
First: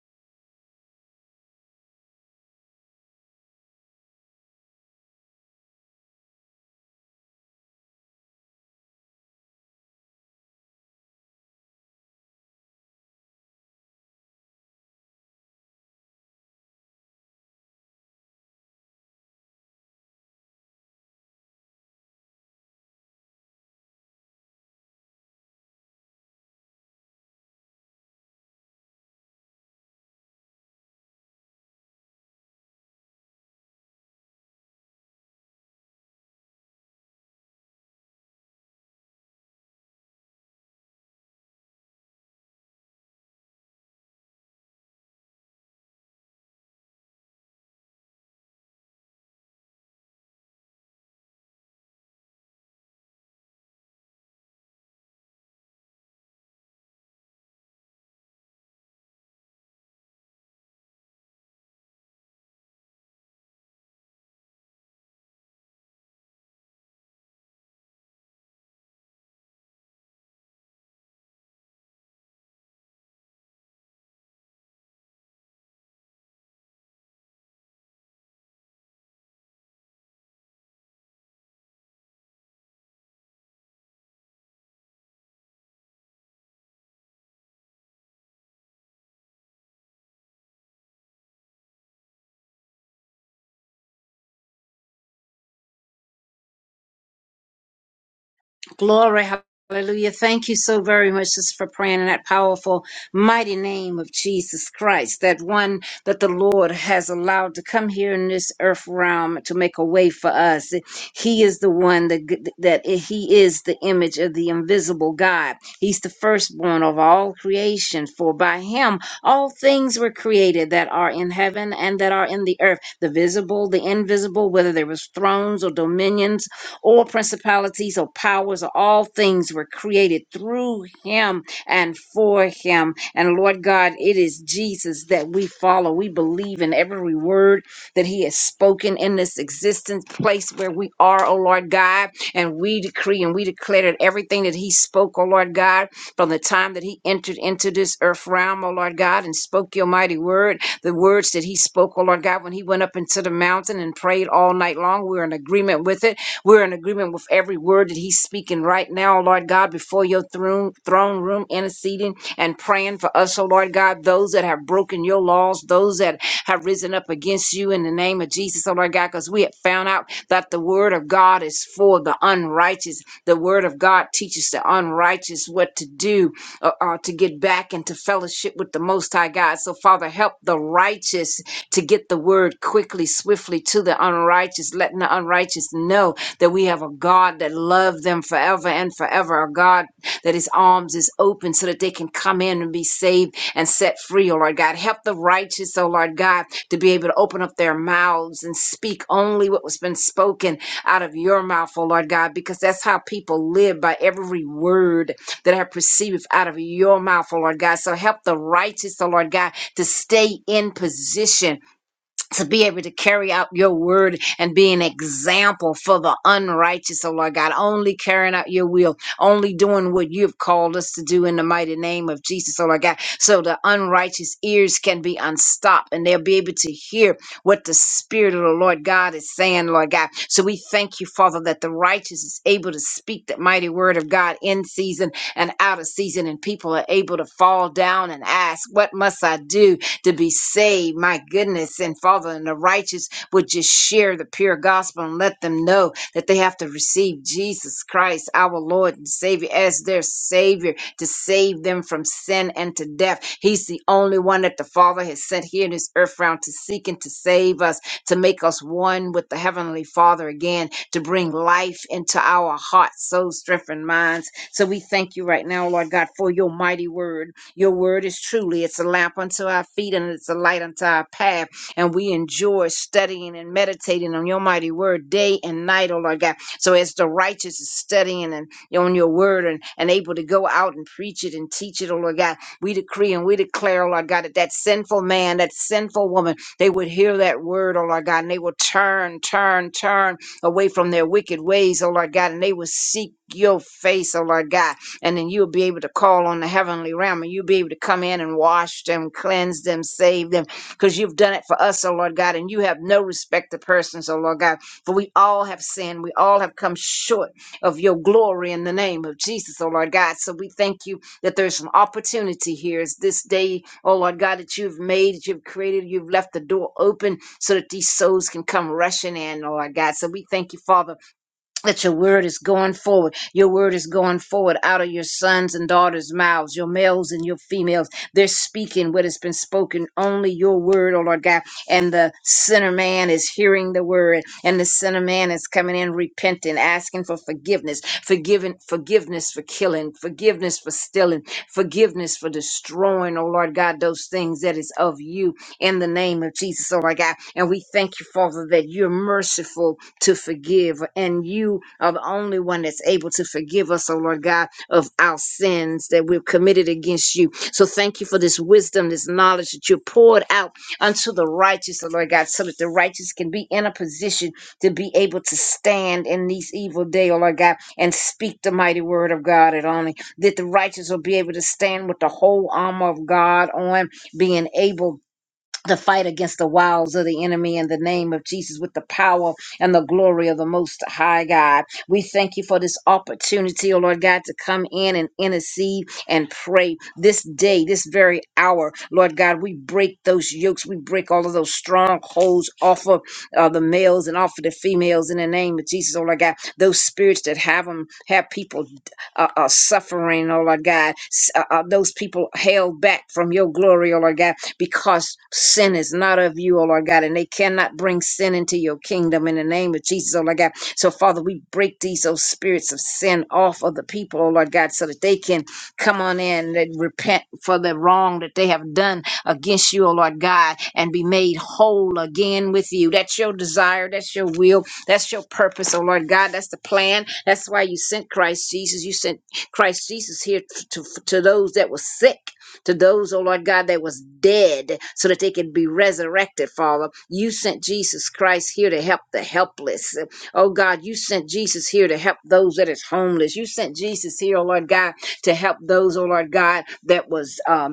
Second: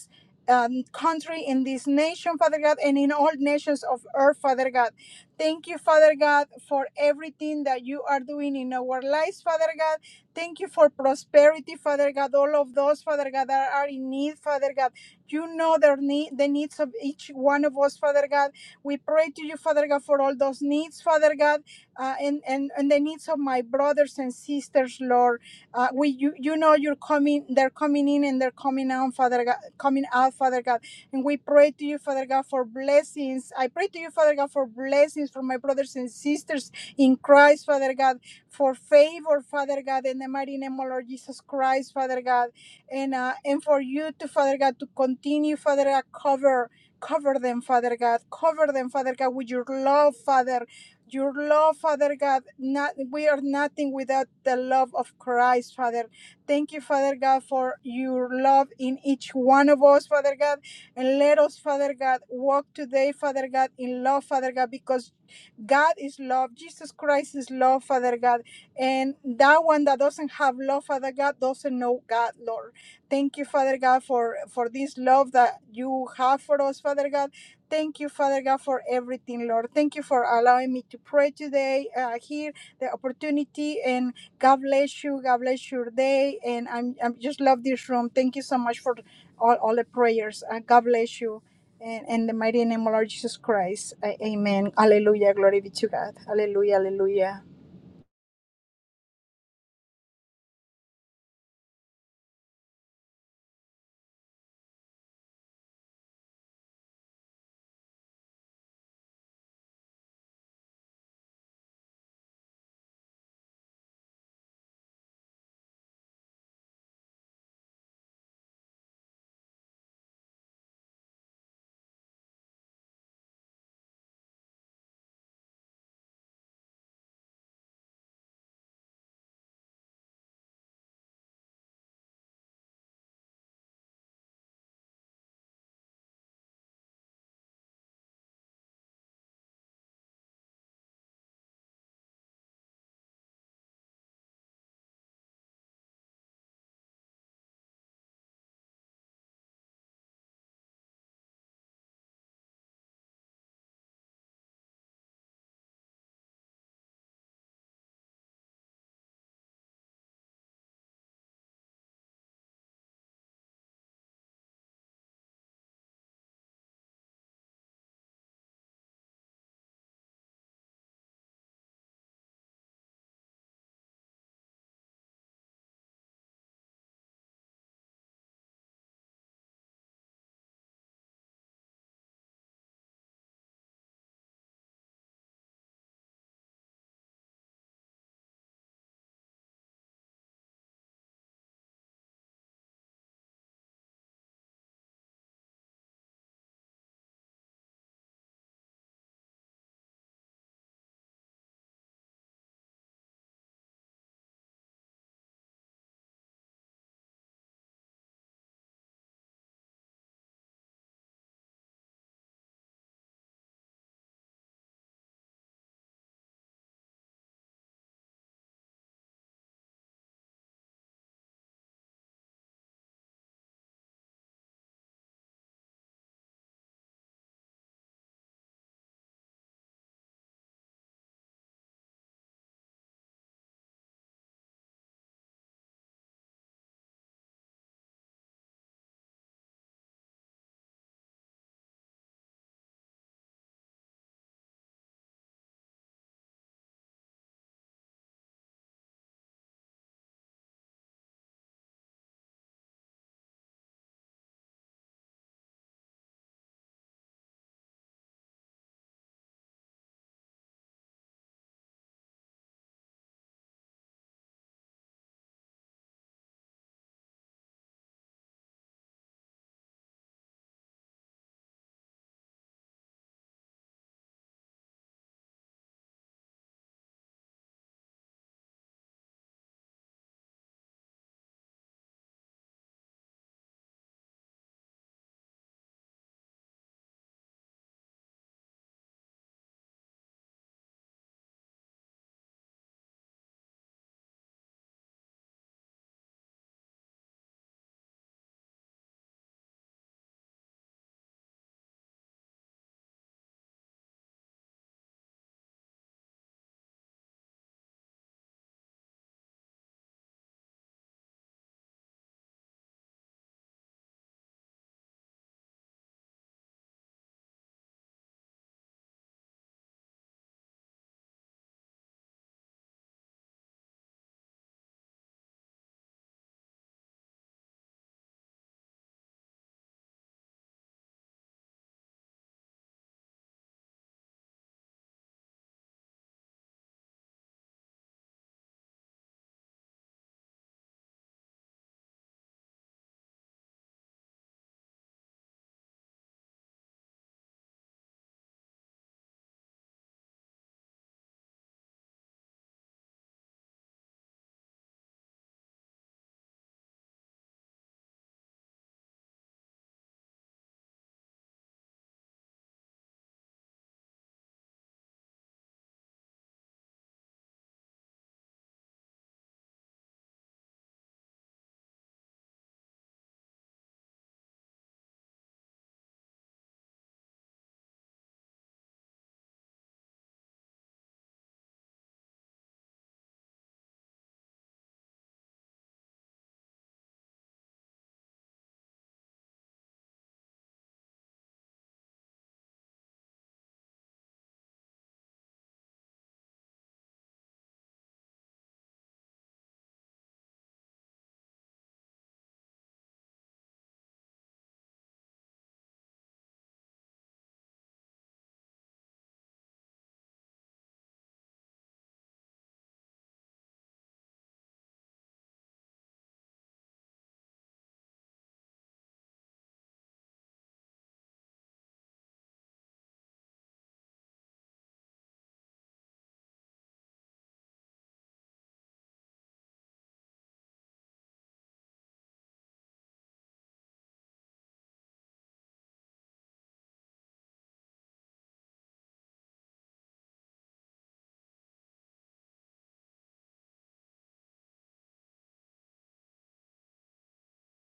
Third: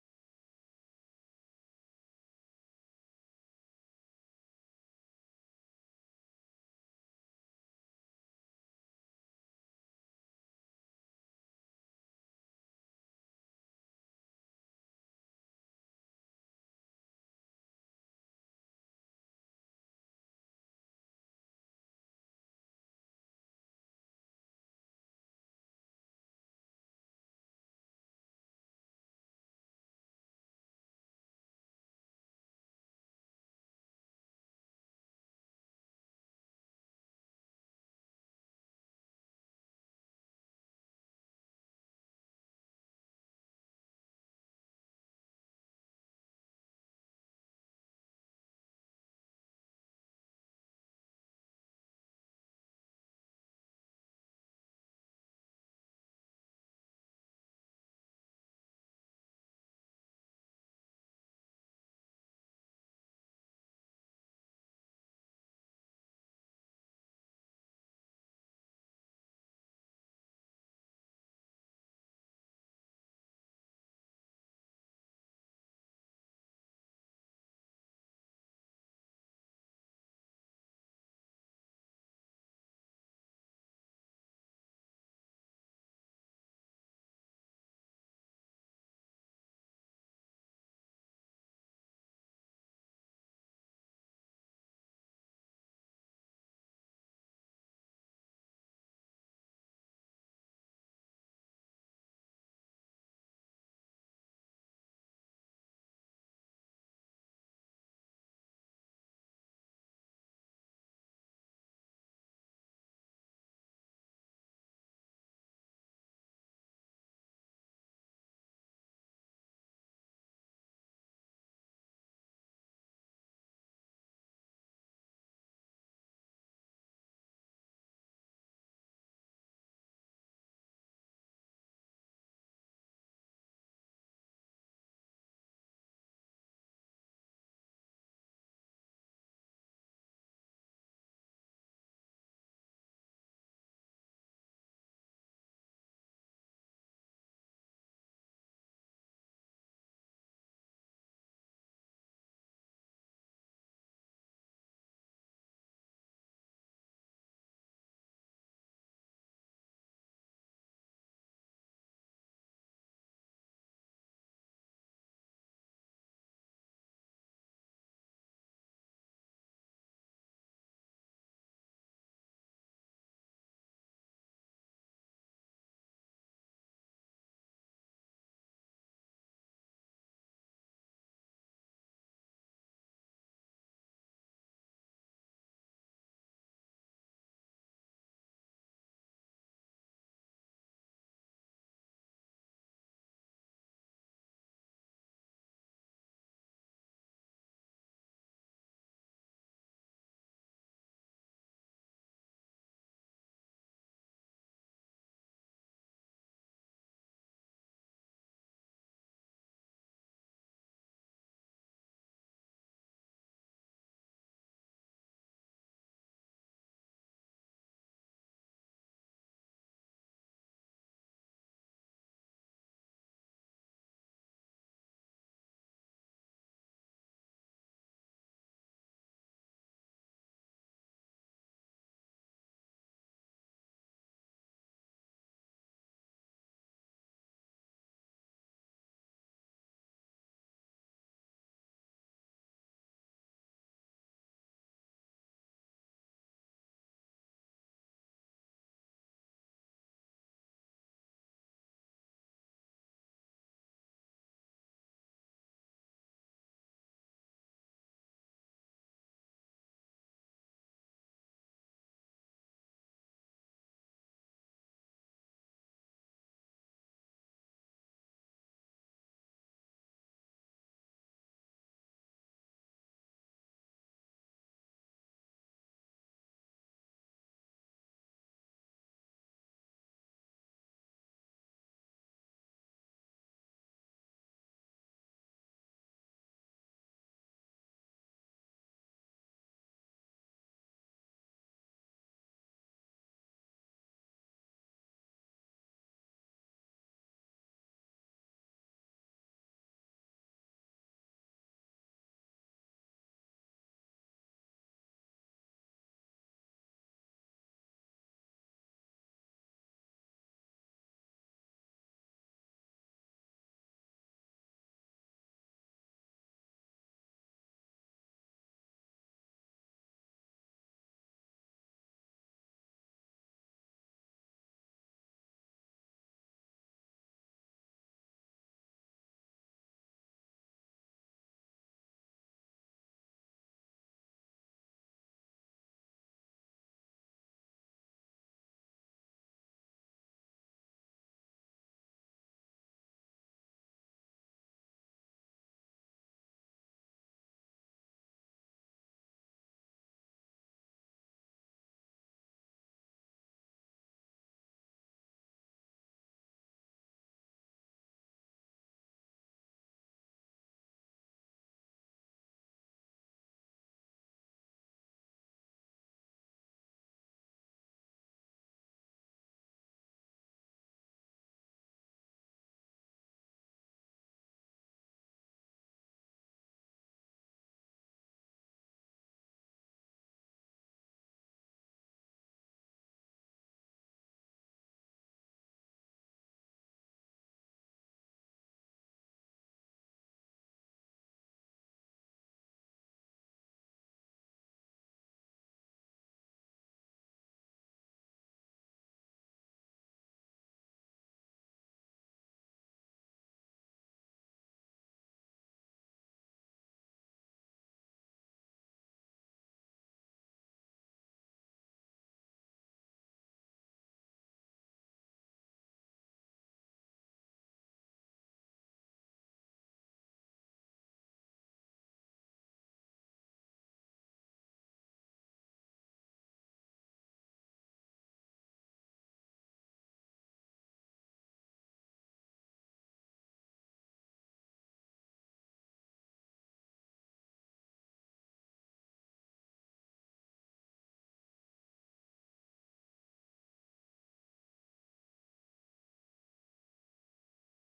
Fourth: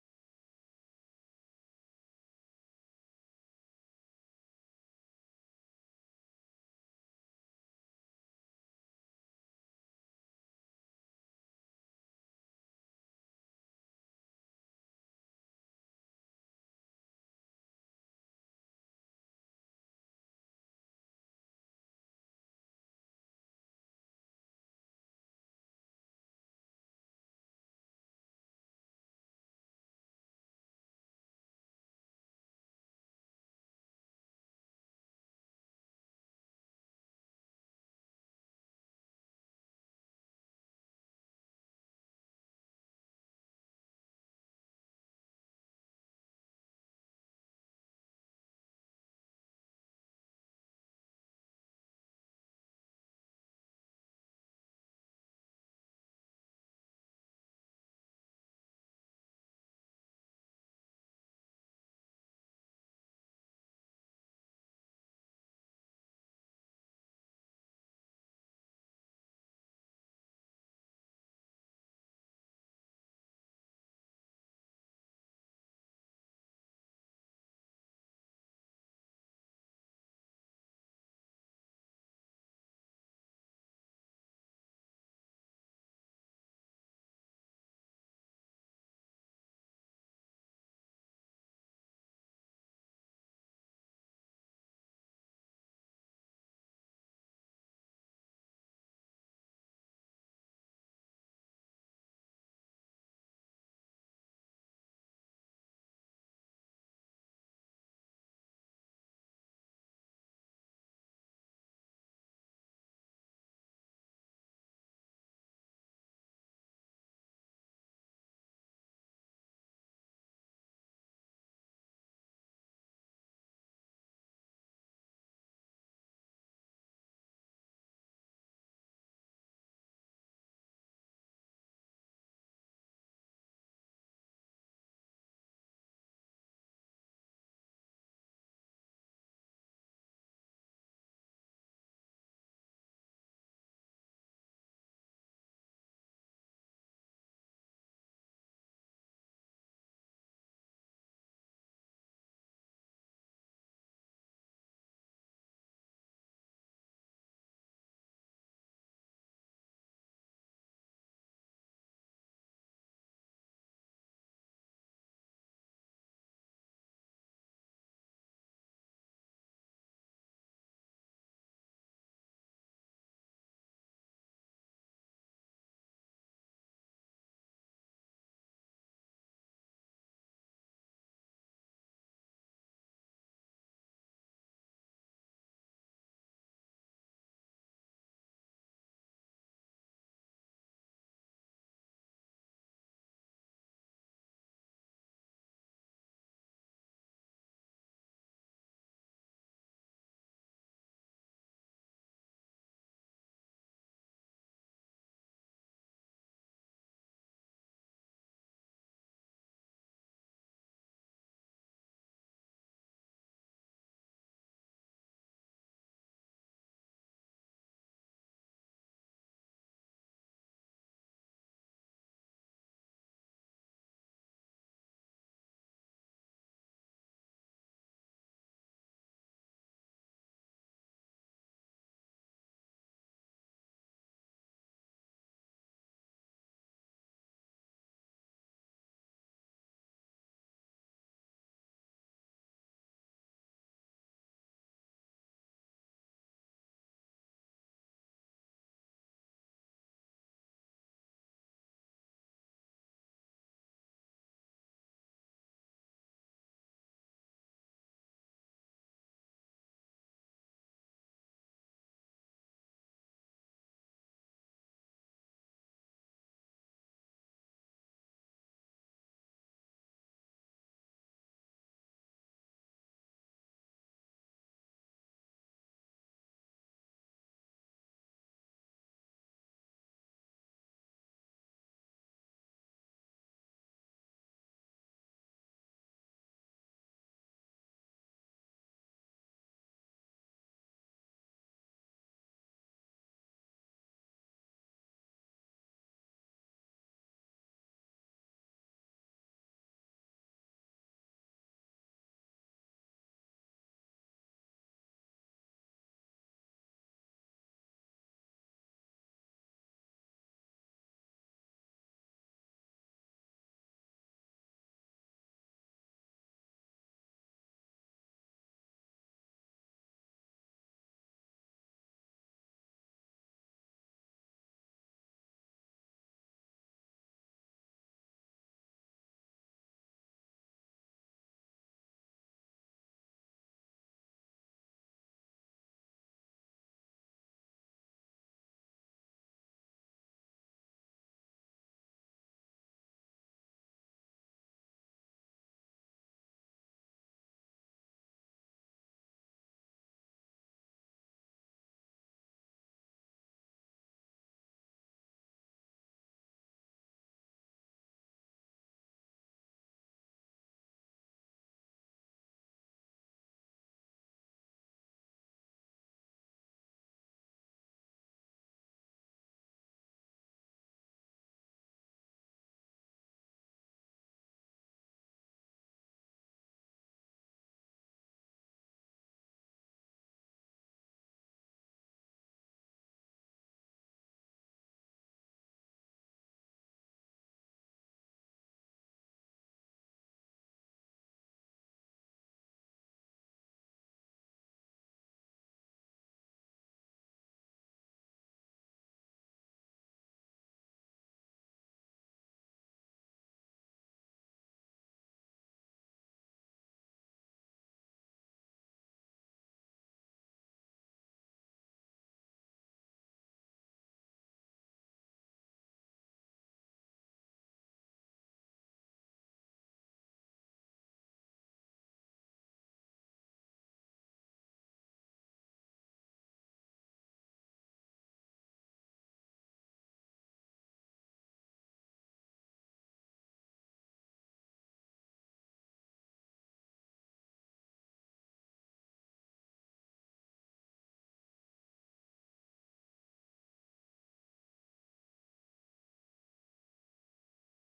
Speaker 4: um, country, in this nation, Father God, and in all nations of earth, Father God. Thank you, Father God, for everything that you are doing in our lives, Father God. Thank you for prosperity, Father God. All of those, Father God, that are in need, Father God. You know their need, the needs of each one of us, Father God. We pray to you, Father God, for all those needs, Father God, uh, and, and, and the needs of my brothers and sisters, Lord. Uh, we, you, you know, you're coming. They're coming in and they're coming out, Father God. Coming out, Father God. And we pray to you, Father God, for blessings. I pray to you, Father God, for blessings for my brothers and sisters in Christ, Father God, for favor, Father God, in the mighty name of Lord Jesus Christ, Father God, and uh, and for you to, Father God, to continue, Father God, cover. Cover them, Father God. Cover them, Father God, with your love, Father. Your love, Father God, not, we are nothing without the love of Christ, Father. Thank you, Father God, for your love in each one of us, Father God. And let us, Father God, walk today, Father God, in love, Father God, because God is love. Jesus Christ is love, Father God. And that one that doesn't have love, Father God, doesn't know God, Lord. Thank you, Father God, for, for this love that you have for us, Father God Thank you, Father God, for everything, Lord. Thank you for allowing me to pray today, uh, here, the opportunity. And God bless you. God bless your day. And I'm, I'm just love this room. Thank you so much for all, all the prayers. Uh, God bless you. And in the mighty name of Lord Jesus Christ. A- amen. Hallelujah. Glory be to God. Hallelujah. Hallelujah.
Speaker 1: Glory, hallelujah. Thank you so very much just for praying in that powerful, mighty name of Jesus Christ, that one that the Lord has allowed to come here in this earth realm to make a way for us. He is the one that, that he is the image of the invisible God. He's the firstborn of all creation, for by him all things were created that are in heaven and that are in the earth, the visible, the invisible, whether there was thrones or dominions all principalities or powers or all things were created through him and for him. And Lord God, it is Jesus that we follow. We believe in every word that he has spoken in this existence place where we are, oh Lord God. And we decree and we declare that everything that he spoke, oh Lord God, from the time that he entered into this earth realm, oh Lord God, and spoke your mighty word, the words that he spoke, oh Lord God, when he went up into the mountain and prayed all night long. We're in agreement with it we're in agreement with every word that he's speaking right now, Lord God, before your throne, throne room, interceding and praying for us, oh Lord God, those that have broken your laws, those that have risen up against you in the name of Jesus, oh Lord God, because we have found out that the word of God is for the unrighteous. The word of God teaches the unrighteous what to do uh, uh, to get back into fellowship with the Most High God. So, Father, help the righteous to get the word quickly, swiftly to the unrighteous, letting the unrighteous know that we have a God that loved them forever and forever, a God that his arms is open so that they can come in and be saved and set free, oh Lord God. Help the righteous, oh Lord God, to be able to open up their mouths and speak only what was been spoken out of your mouth, oh Lord God, because that's how people live by every word that I perceive out of your mouth, oh Lord God. So help the righteous, oh Lord God, to stay in position to be able to carry out your word and be an example for the unrighteous, oh Lord God, only carrying out your will, only doing what you've called us to do in the mighty name of Jesus, oh Lord God, so the unrighteous ears can be unstopped and they'll be able to hear what the Spirit of the Lord God is saying, Lord God. So we thank you, Father, that the righteous is able to speak the mighty word of God in season and out of season, and people are able to fall down and ask, What must I do? to be saved. My goodness. And Father, and the righteous would just share the pure gospel and let them know that they have to receive Jesus Christ, our Lord and Savior, as their Savior to save them from sin and to death. He's the only one that the Father has sent here in this earth round to seek and to save us, to make us one with the Heavenly Father again, to bring life into our hearts, souls, strength, and minds. So we thank you right now, Lord God, for your mighty word. Your word is truly, it's a lamp unto our feet and it's a light unto our path. And we enjoy studying and meditating on your mighty word day and night, oh Lord God. So as the righteous is studying and on your word and, and able to go out and preach it and teach it, oh Lord God, we decree and we declare, oh Lord God, that that sinful man, that sinful woman, they would hear that word, oh Lord God, and they will turn, turn, turn away from their wicked ways, oh Lord God, and they will seek your face, oh Lord God and then you'll be able to call on the heavenly realm and you'll be able to come in and wash them, cleanse them, save them, because you've done it for us, oh Lord God, and you have no respect of persons, oh Lord God, for we all have sinned. We all have come short of your glory in the name of Jesus, oh Lord God. So we thank you that there's an opportunity here. It's this day, oh Lord God, that you've made, that you've created, you've left the door open so that these souls can come rushing in, oh Lord God. So we thank you, Father that your word is going forward. Your word is going forward out of your sons and daughters' mouths, your males and your females. They're speaking what has been spoken, only your word, oh Lord God. And the sinner man is hearing the word, and the sinner man is coming in repenting, asking for forgiveness, forgiving, forgiveness for killing, forgiveness for stealing, forgiveness for destroying, oh Lord God, those things that is of you in the name of Jesus, oh Lord God. And we thank you, Father, that you're merciful to forgive. And you are the only one that's able to forgive us, oh Lord God, of our sins that we've committed against you. So thank you for this wisdom, this knowledge that you poured out unto the righteous, oh Lord God, so that the righteous can be in a position to be able to stand in these evil day, oh Lord God, and speak the mighty word of God at only. That the righteous will be able to stand with the whole armor of God on, being able, the fight against the wiles of the enemy in the name of Jesus with the power and the glory of the Most High God. We thank you for this opportunity, oh Lord God, to come in and intercede and pray this day, this very hour. Lord God, we break those yokes, we break all of those strongholds off of uh, the males and off of the females in the name of Jesus, oh Lord God. Those spirits that have them, have people uh, uh, suffering, oh Lord God. S- Uh, uh, those people held back from your glory, oh Lord God, because sin is not of you, oh Lord God, and they cannot bring sin into your kingdom in the name of Jesus, oh Lord God. So, Father, we break these oh, spirits of sin off of the people, oh Lord God, so that they can come on in and repent for the wrong that they have done against you, oh Lord God, and be made whole again with you. That's your desire, that's your will that's your purpose, oh Lord God. That's the plan. That's why you sent Christ Jesus. You sent Christ Jesus here to, to, to those that were sick, to those, oh Lord God, that was dead, so that they could be resurrected, Father. You sent Jesus Christ here to help the helpless. Oh God, you sent Jesus here to help those that is homeless. You sent Jesus here, oh Lord God, to help those, oh Lord God, that was um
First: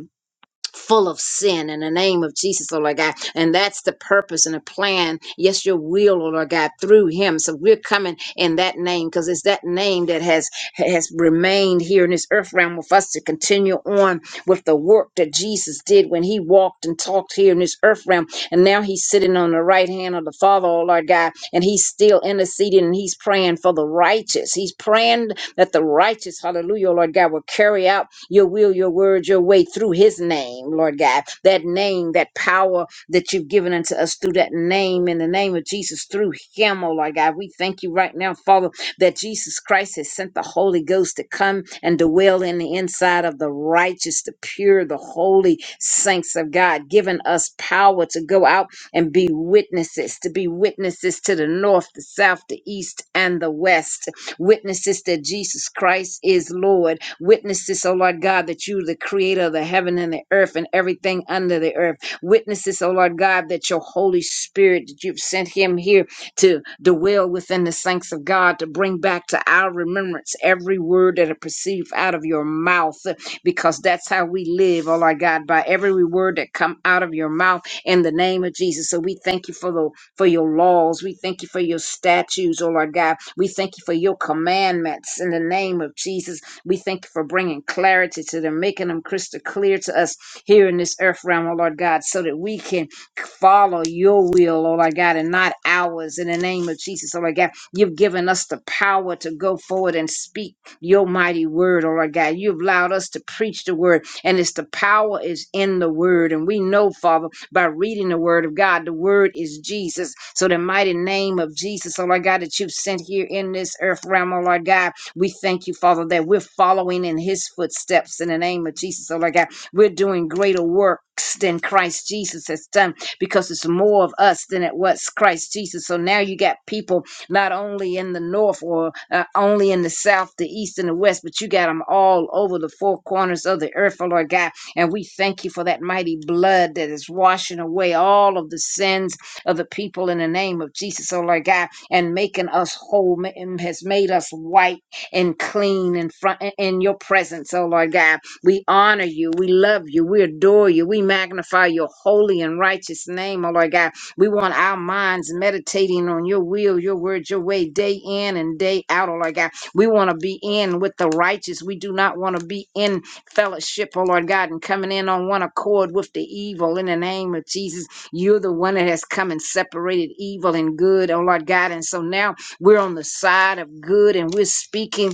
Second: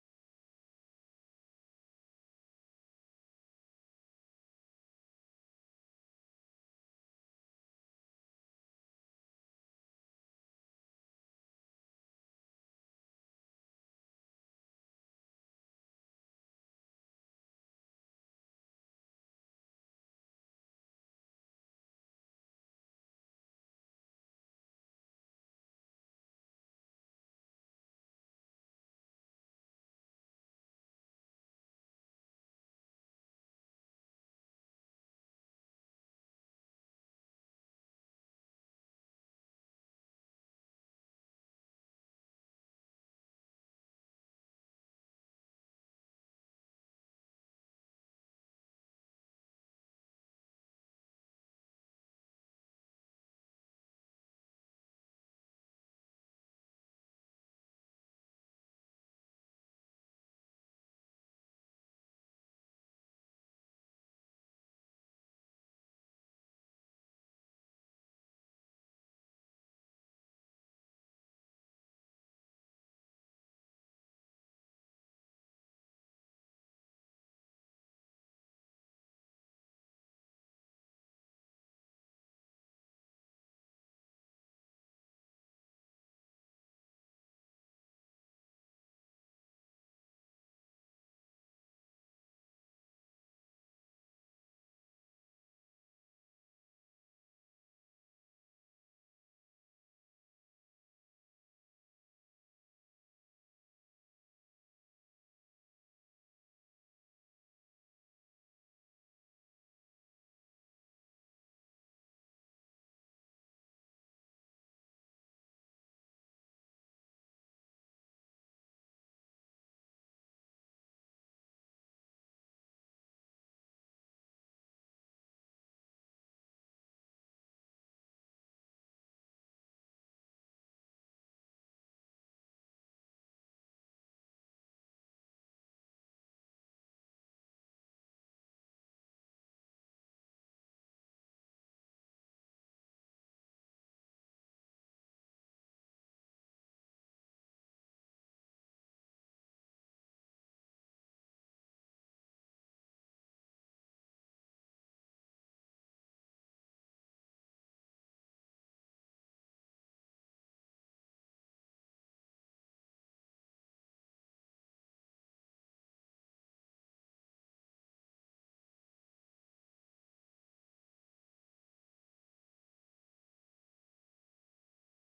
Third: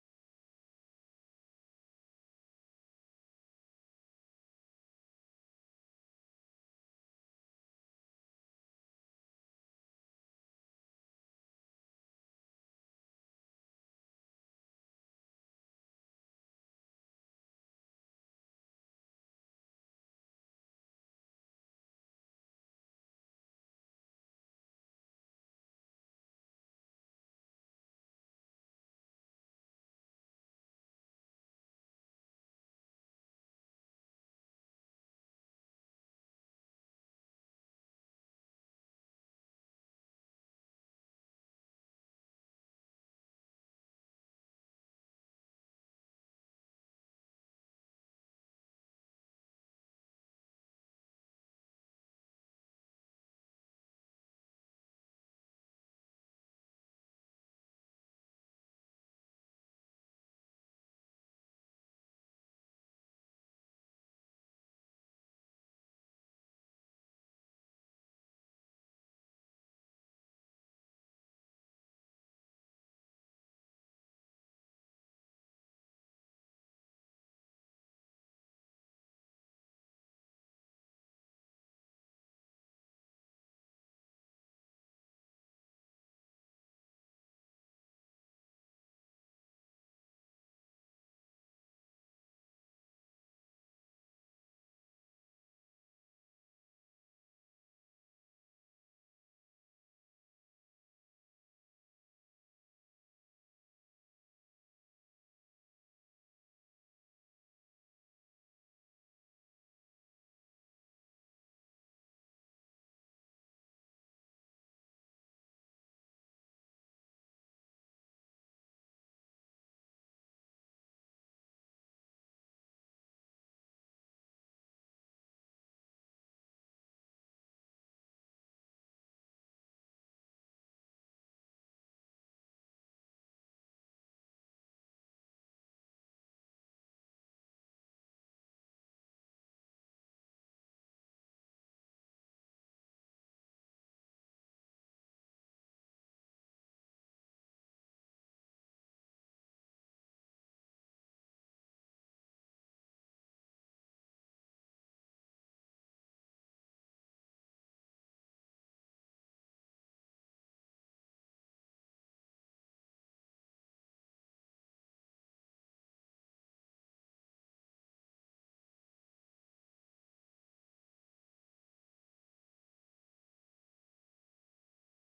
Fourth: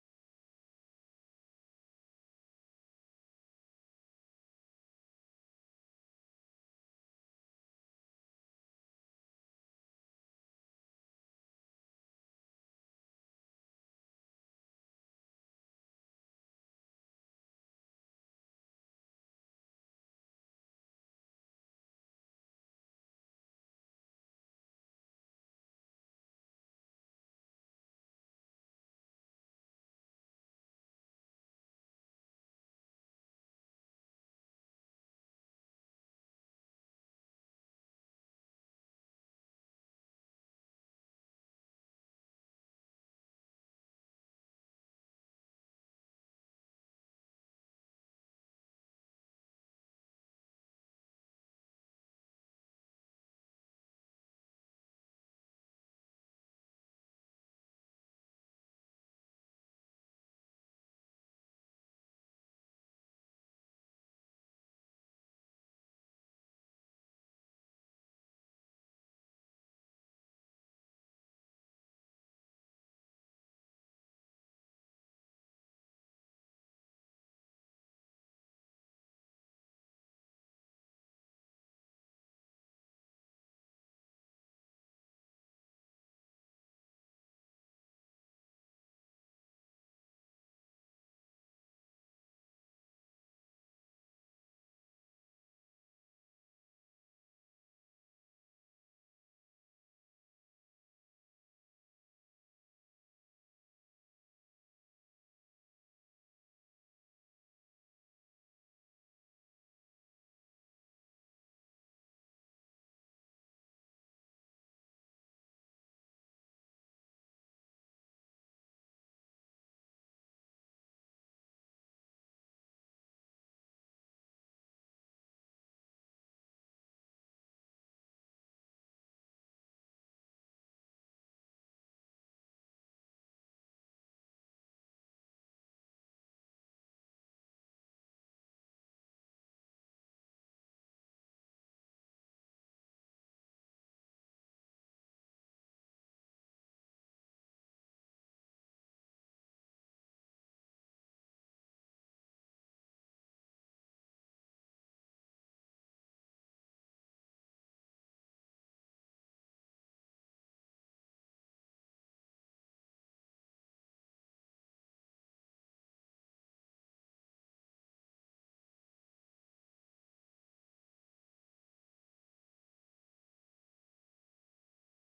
Speaker 1: full of sin in the name of Jesus, oh Lord God. And that's the purpose and the plan. Yes, your will, oh Lord God, through him. So we're coming in that name because it's that name that has has remained here in this earth realm with us to continue on with the work that Jesus did when he walked and talked here in this earth realm. And now he's sitting on the right hand of the Father, oh Lord God, and he's still interceding and he's praying for the righteous. He's praying that the righteous, hallelujah, oh Lord God, will carry out your will, your word, your way through his name, Lord God. That name, that power that you've given unto us through that name, in the name of Jesus, through him, oh Lord God. We thank you right now, Father, that Jesus Christ has sent the Holy Ghost to come and dwell in the inside of the righteous, the pure, the holy saints of God, giving us power to go out and be witnesses, to be witnesses to the north, the south, the east, and the west witnesses that Jesus Christ is Lord, witnesses, oh Lord God, that you, the creator of the heaven and the earth and everything under the earth, witnesses, oh Lord God, that your Holy Spirit, that you've sent him here to dwell within the saints of God, to bring back to our remembrance every word that are perceived out of your mouth, because that's how we live, oh Lord God, by every word that come out of your mouth in the name of Jesus. So we thank you for the for your laws. We thank you for your statutes, oh Lord God. We thank you for your commandments in the name of Jesus. We thank you for bringing clarity to them, making them crystal clear to us here in this earth realm, oh Lord God, so that we can follow your will, oh Lord God, and not ours in the name of Jesus, oh Lord God. You've given us the power to go forward and speak your mighty word, oh Lord God. You've allowed us to preach the word, and it's the power is in the word. And we know, Father, by reading the word of God. The word is Jesus. So the mighty name of Jesus, oh Lord God, that you've sent here in this earth realm, oh Lord God, we thank you, Father, that we're following in his footsteps in the name of Jesus, oh Lord God. We're doing greater works than Christ Jesus has done because it's more of us than it was Christ Jesus. So now you got people not only in the north or uh, only in the south, the east, and the west, but you got them all over the four corners of the earth, oh Lord God and we thank you for that mighty blood that is washing away all of the sins of the people in the name of Jesus, oh Lord God, and making us whole, ma- and has made us white and clean in front in your presence, oh Lord God. We honor you, we love you, we adore you, we magnify your holy and righteous name, oh Lord God. We want our minds meditating on your will, your word, your way, day in and day out, oh Lord God. We want to be in with the righteous. We do not want to be in fellowship, oh Lord God, and coming in on one accord with the evil in the name of Jesus. You're the one that has come and separated evil and good, oh Lord God. And so now we're on the side of good and we're speaking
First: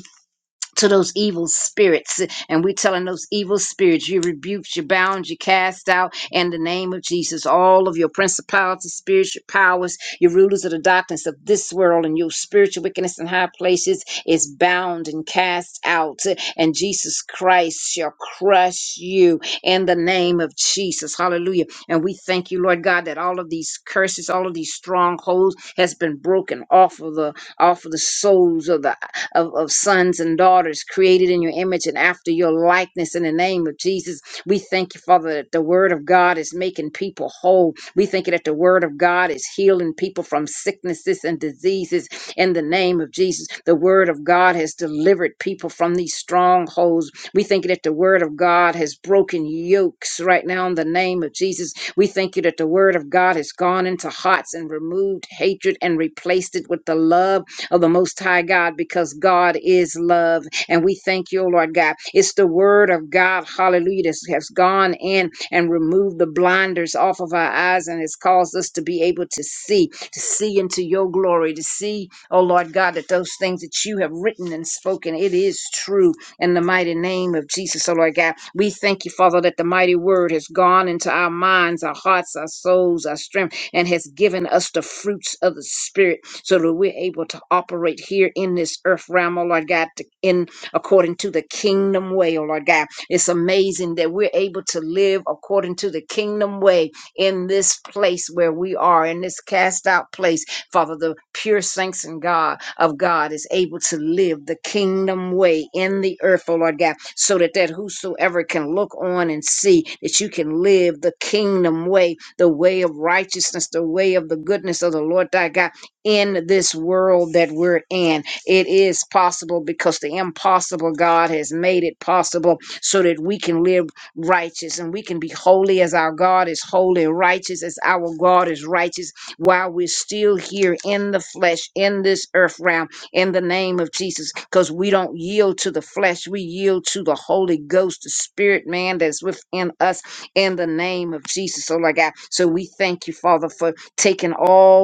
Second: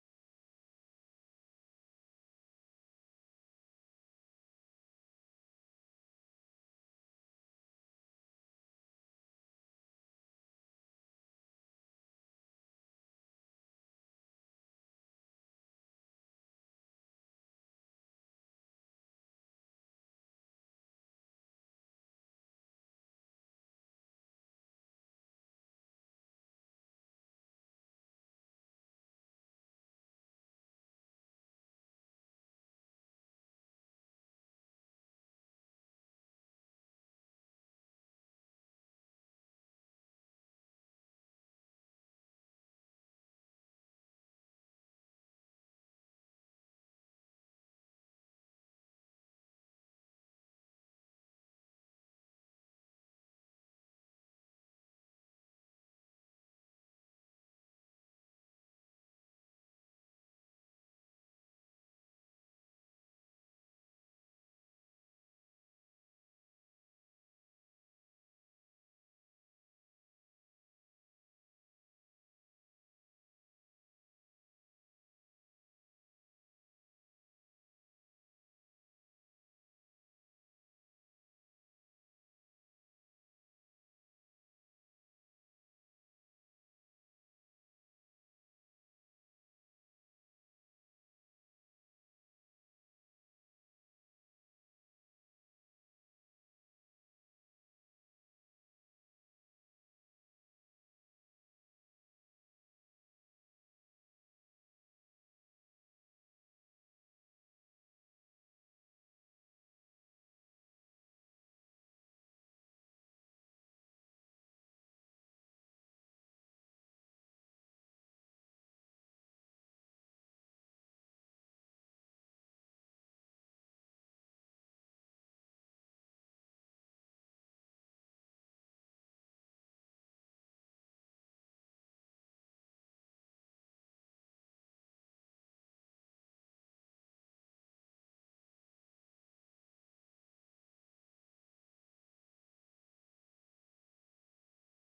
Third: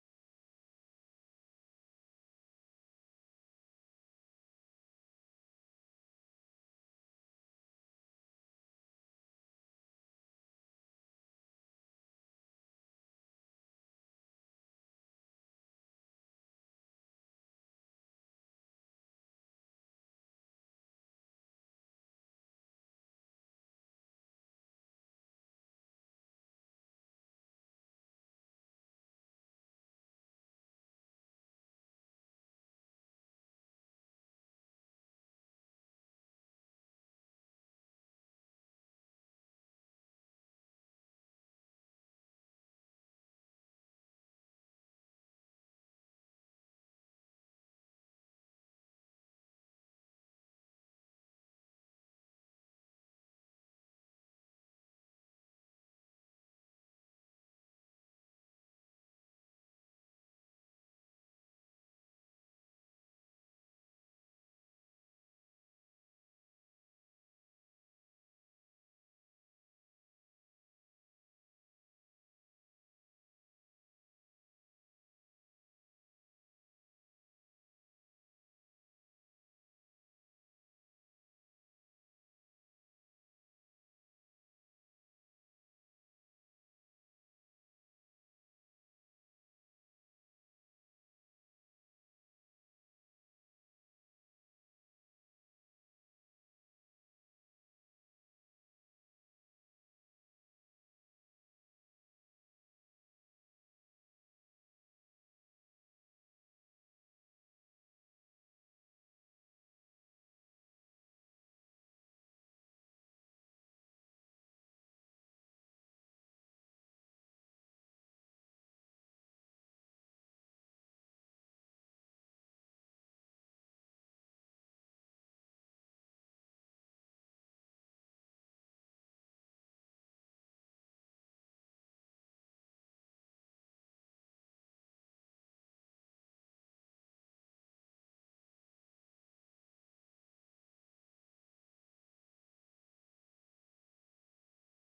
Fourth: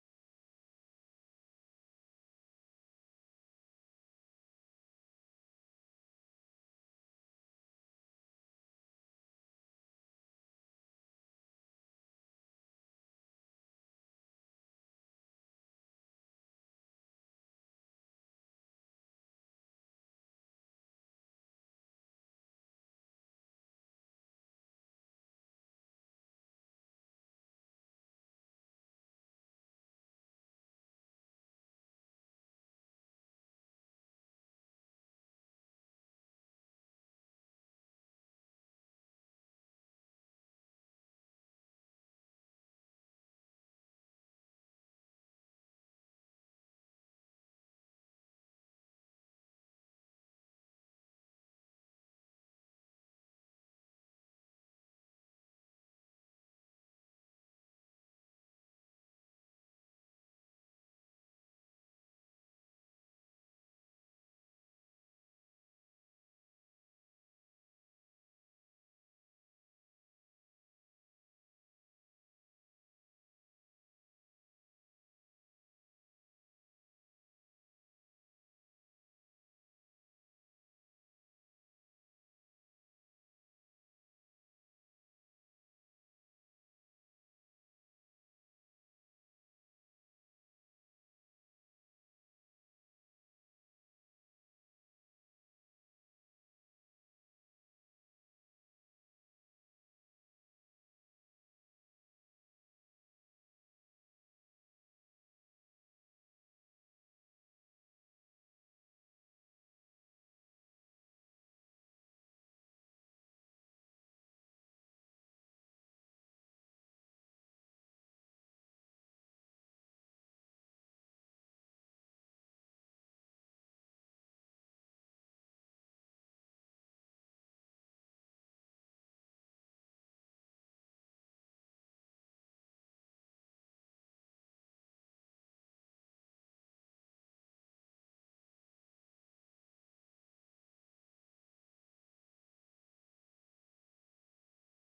Speaker 1: to those evil spirits. And we're telling those evil spirits, you rebuked, you bound, you cast out in the name of Jesus. All of your principalities, spirits, your powers, your rulers of the darkness of this world, and your spiritual wickedness in high places is bound and cast out. And Jesus Christ shall crush you in the name of Jesus. Hallelujah. And we thank you, Lord God, that all of these curses, all of these strongholds has been broken off of the off of the souls of the of, of sons and daughters created in your image and after your likeness in the name of Jesus. We thank you, Father, that the word of God is making people whole. We thank you that the word of God is healing people from sicknesses and diseases in the name of Jesus. The word of God has delivered people from these strongholds. We thank you that the word of God has broken yokes right now in the name of Jesus. We thank you that the word of God has gone into hearts and removed hatred and replaced it with the love of the Most High God because God is love. And we thank you, O Lord God. It's the word of God, hallelujah, that has gone in and removed the blinders off of our eyes and has caused us to be able to see, to see into your glory, to see, oh Lord God, that those things that you have written and spoken, it is true in the mighty name of Jesus, oh Lord God. We thank you, Father, that the mighty word has gone into our minds, our hearts, our souls, our strength and has given us the fruits of the Spirit so that we're able to operate here in this earth realm, oh Lord God, to- in according to the kingdom way, oh Lord God. It's amazing that we're able to live according to the kingdom way in this place where we are, in this cast out place, Father, the pure saints in God of God is able to live the kingdom way in the earth, oh Lord God, so that that whosoever can look on and see that you can live the kingdom way, the way of righteousness, the way of the goodness of the Lord thy God in this world that we're in. It is possible because the impossible God has made it possible so that we can live righteous and we can be holy as our God is holy, righteous as our God is righteous while we're still here in the flesh, in this earth realm, in the name of Jesus, because we don't yield to the flesh. We yield to the Holy Ghost, the spirit man that's within us in the name of Jesus. So, Lord God, so we thank you, Father, for taking all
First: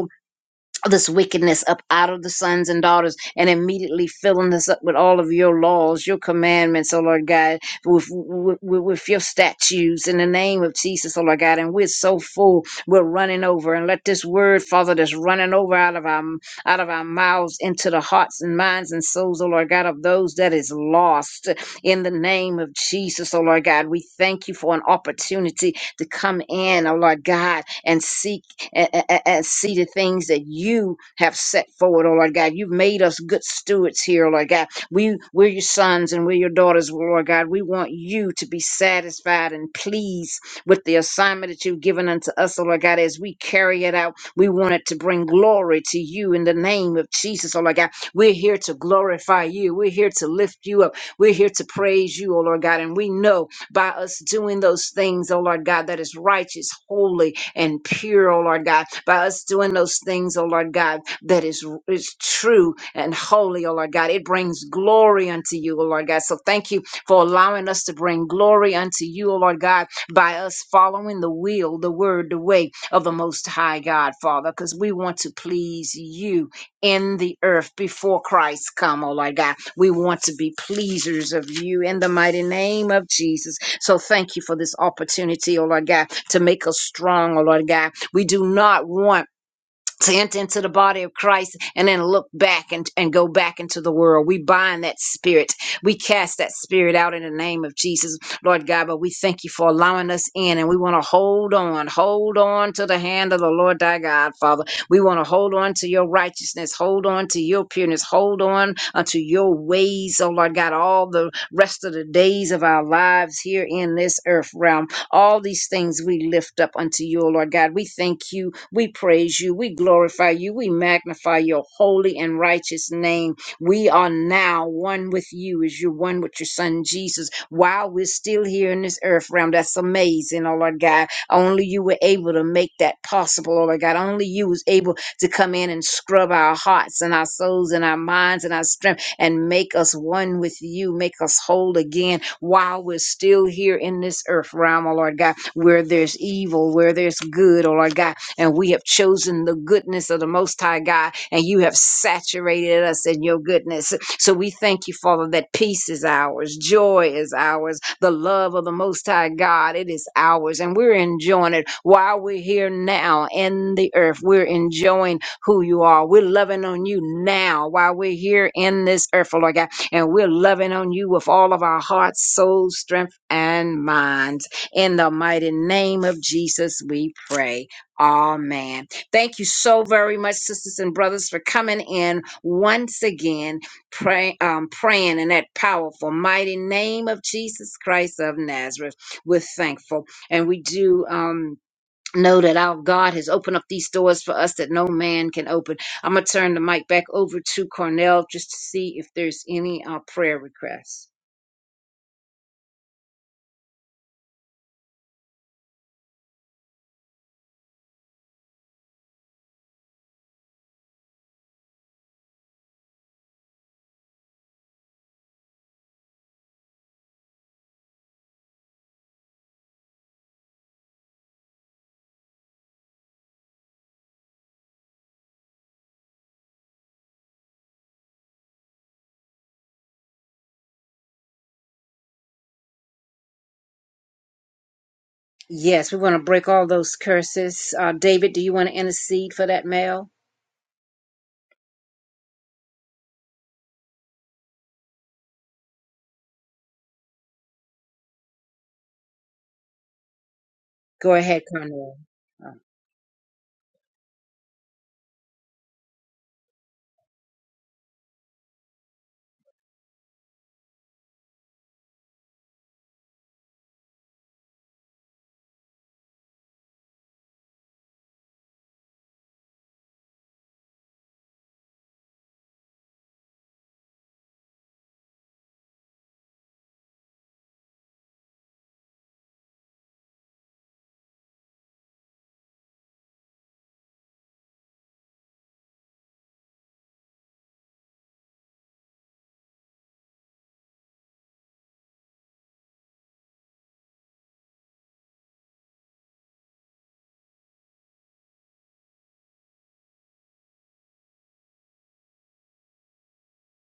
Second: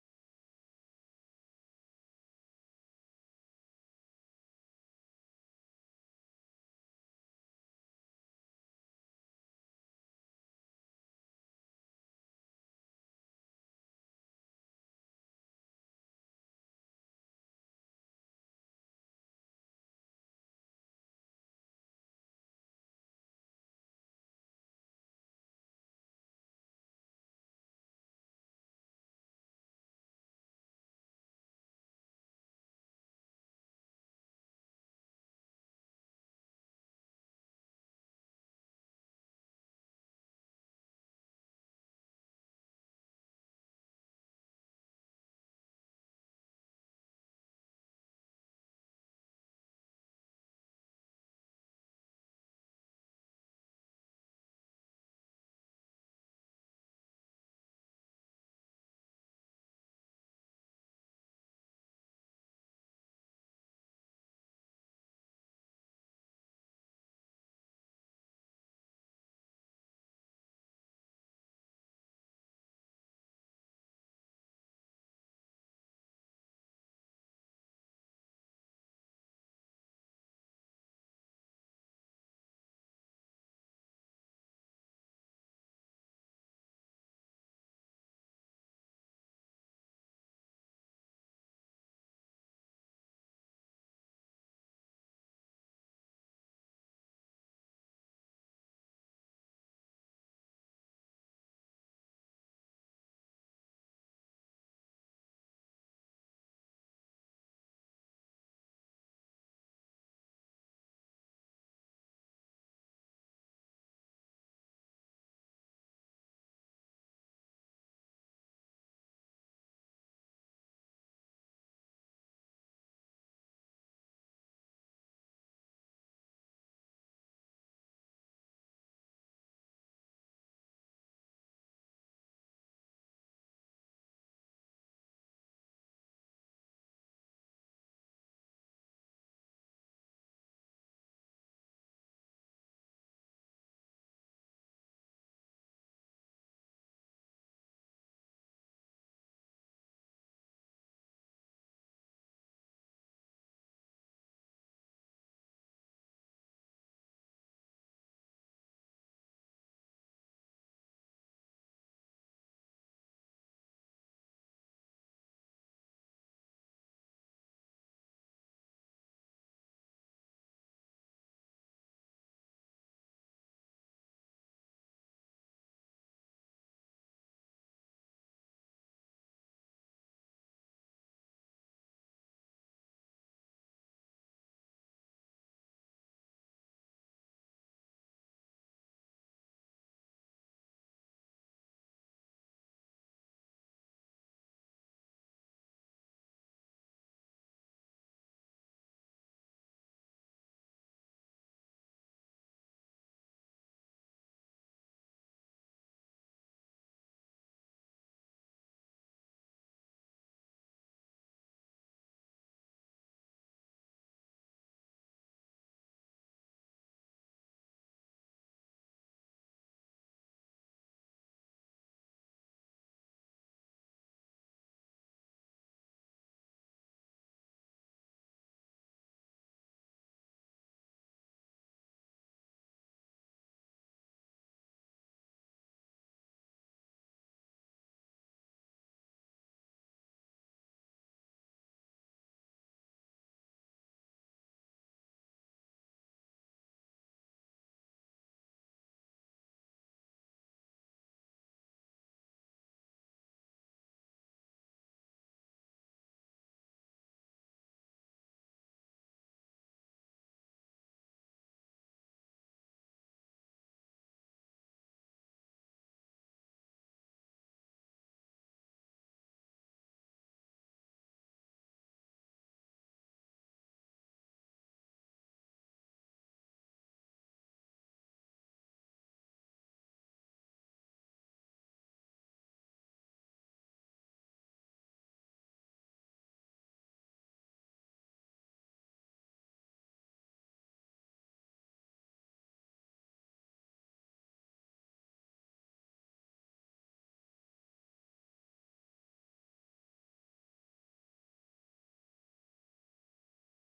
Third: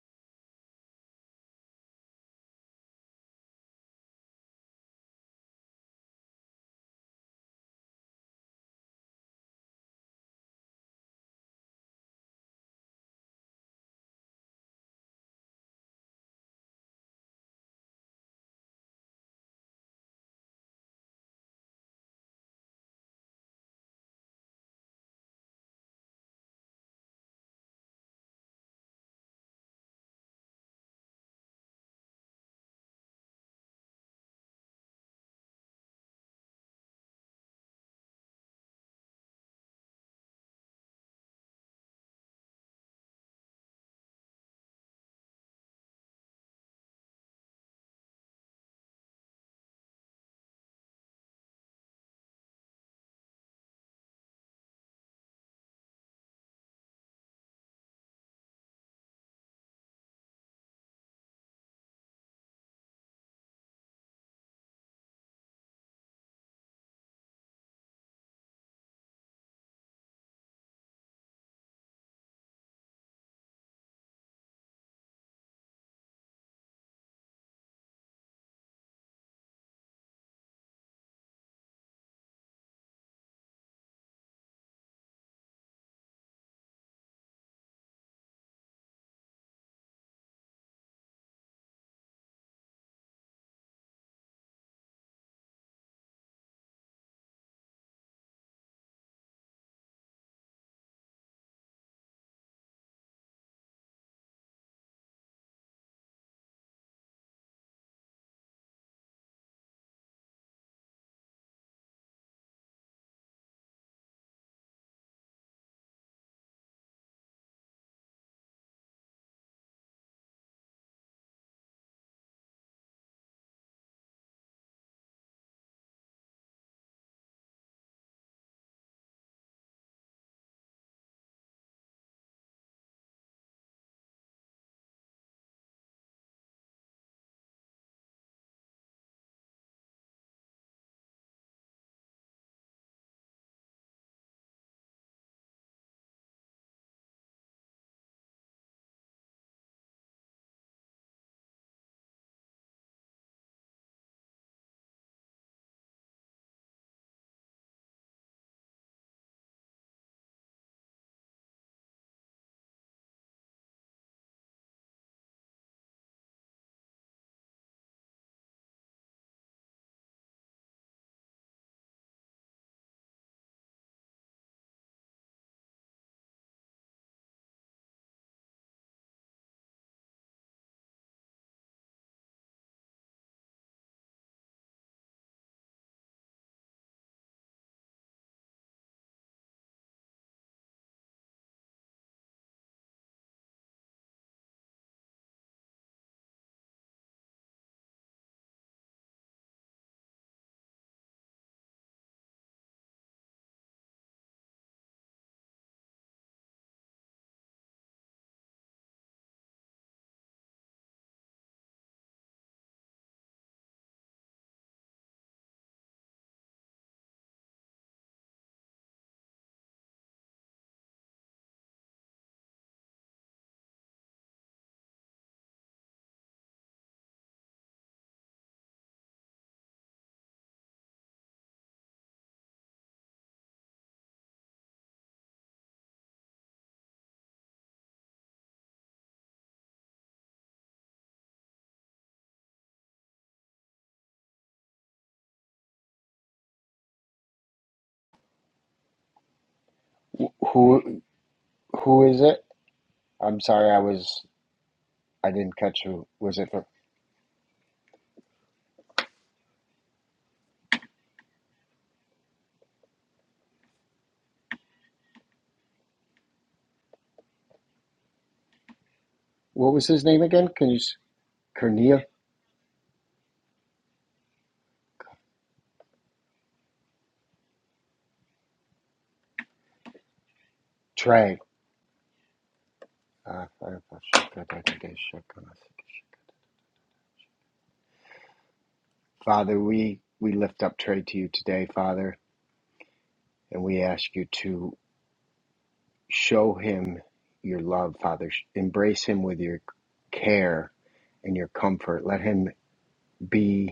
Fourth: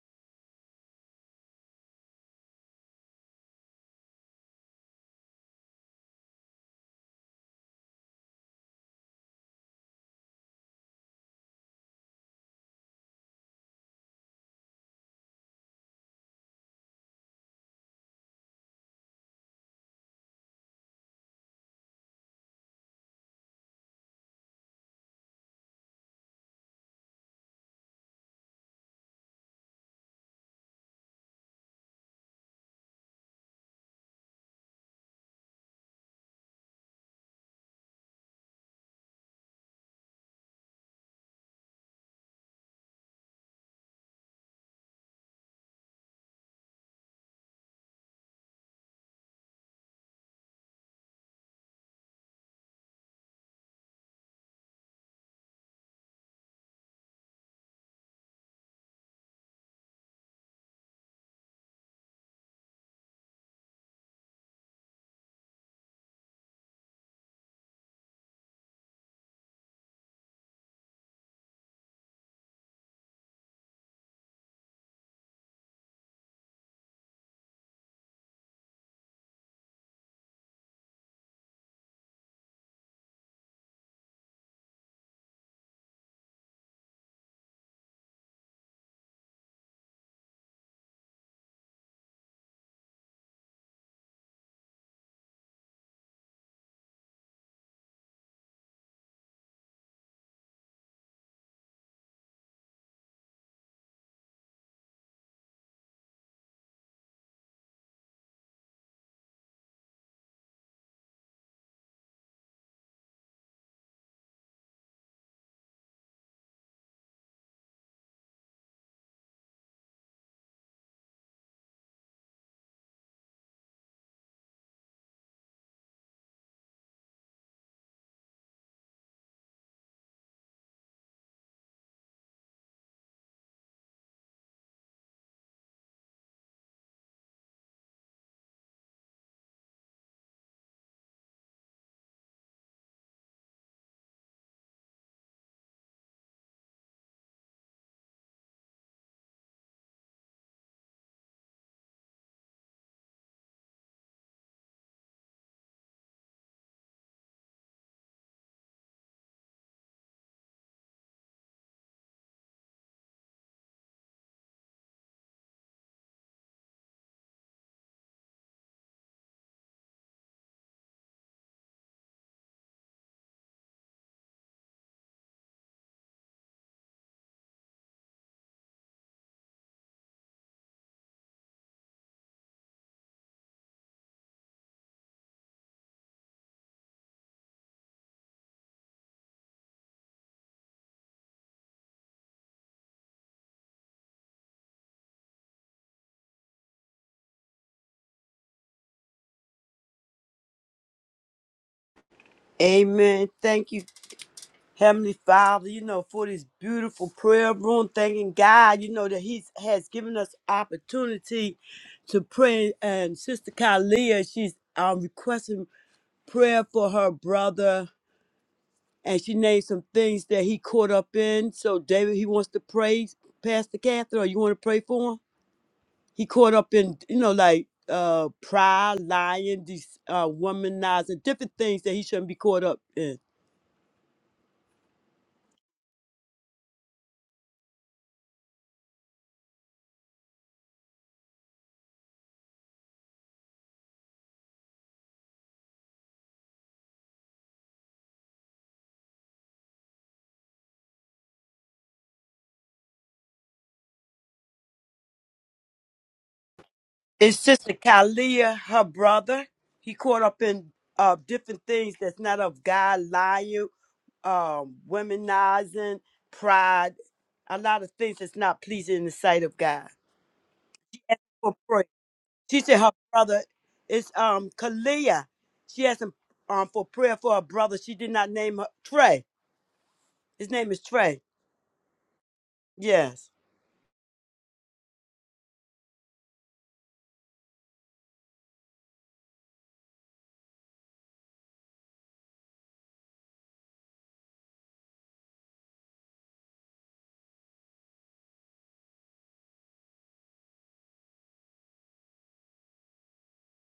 Speaker 1: this wickedness up out of the sons and daughters and immediately filling this up with all of your laws, your commandments, oh Lord God, with, with, with your statutes in the name of Jesus, oh Lord God. And we're so full, we're running over. And let this word, Father, that's running over out of our out of our mouths into the hearts and minds and souls, oh Lord God, of those that is lost in the name of Jesus, oh Lord God. We thank you for an opportunity to come in, oh Lord God, and seek and, and, and see the things that you have set forward, oh Lord God. You've made us good stewards here, oh Lord God. We we're your sons and we're your daughters, oh Lord God. We want you to be satisfied and pleased with the assignment that you've given unto us, oh Lord God, as we carry it out. We want it to bring glory to you in the name of Jesus, oh Lord God. We're here to glorify you. We're here to lift you up. We're here to praise you, oh Lord God. And we know by us doing those things, oh Lord God, that is righteous, holy, and pure, oh Lord God, by us doing those things, oh Lord God, that is, is true and holy, oh Lord God. It brings glory unto you, oh Lord God. So thank you for allowing us to bring glory unto you, oh Lord God, by us following the will, the word, the way of the Most High God, Father, because we want to please you in the earth before Christ come, oh Lord God. We want to be pleasers of you in the mighty name of Jesus. So thank you for this opportunity, oh Lord God, to make us strong, oh Lord God. We do not want to enter into the body of Christ and then look back and, and go back into the world. We bind that spirit. We cast that spirit out in the name of Jesus, Lord God. But we thank you for allowing us in and we want to hold on, hold on to the hand of the Lord thy God, Father. We want to hold on to your righteousness, hold on to your pureness, hold on unto your ways, oh Lord God, all the rest of the days of our lives here in this earth realm. All these things we lift up unto you, O Lord God. We thank you. We praise you. We glorify you. We magnify your holy and righteous name. We are now one with you as you're one with your son Jesus while we're still here in this earth realm. That's amazing, oh Lord God. Only you were able to make that possible, oh Lord God. Only you was able to come in and scrub our hearts and our souls and our minds and our strength and make us one with you, make us whole again while we're still here in this earth realm, oh Lord God, where there's evil, where there's good, oh Lord God and we have chosen the goodness of the Most High God, and you have saturated us in your goodness. So we thank you, Father, that peace is ours, joy is ours, the love of the Most High God, it is ours, and we're enjoying it while we're here now in the earth. We're enjoying who you are. We're loving on you now while we're here in this earth, oh Lord God, and we're loving on you with all of our hearts, souls, strength, and minds. In the mighty name of Jesus, we pray. Amen. Thank you so very much, sisters and brothers, for coming in once again, pray, um, praying in that powerful, mighty name of Jesus Christ of Nazareth. We're thankful. And we do. Um, Know that our God has opened up these doors for us that no man can open. I'm going to turn the mic back over to Cornell just to see if there's any uh, prayer requests.
Speaker 2: Amen. Thank you, Heavenly Father, you know, for this beautiful prayer room. Thanking God, you know, that He has given us opportunity to pray. And Sister Kalia, she's um, requesting. prayer for her brother, and she named some things that he caught up in. So David, he wants to pray, Pastor Catherine, or you want to pray for him? He caught up in, you know, like uh pride, lying, these uh womanizing, different things that he shouldn't be caught up in.
Speaker 1: Yes, we want to break all those curses. Uh, David, do you want to intercede for that male?
Speaker 3: Who,
Speaker 1: Go ahead, Conroy.
Speaker 3: who is it?
Speaker 1: Uh,
Speaker 3: I'm sorry, I was I didn't catch who was it. For,
Speaker 2: His sister Kalia, her brother, he caught up in uh different things that's not of God, lying, um, womanizing, pride, a lot of things that's not pleasing in the sight of
Speaker 3: what was
Speaker 2: God.
Speaker 3: his name again? Can you s- Cornea
Speaker 2: She said her brother is um Kalia. She asked him um for prayer for her brother. She did not name her Trey. His name is Trey.
Speaker 3: Trey?
Speaker 2: Yes.
Speaker 3: Uh, Father, we we lift up Trey to you today, Father, and we ask you to show him your love, Father. Embrace him with your care and your comfort. Let him be.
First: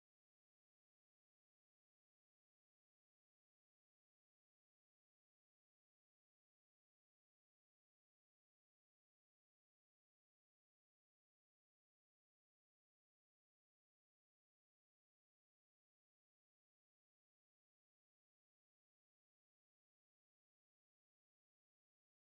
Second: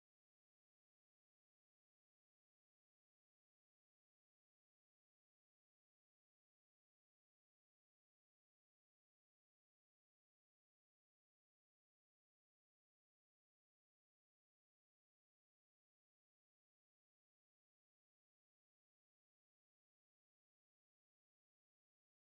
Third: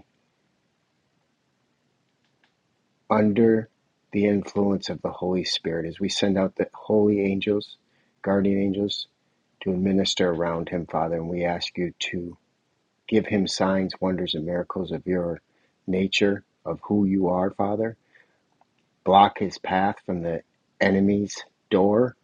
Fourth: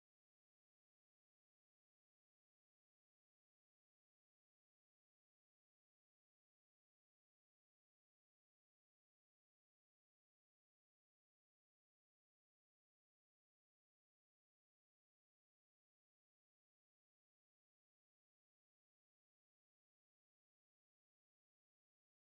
Speaker 3: under the influence of the Holy Spirit as we send out the holy angels, guardian angels, to minister around him, Father. And we ask you to give him signs, wonders, and miracles of your nature, of who you are, Father. Block his path from the enemy's door.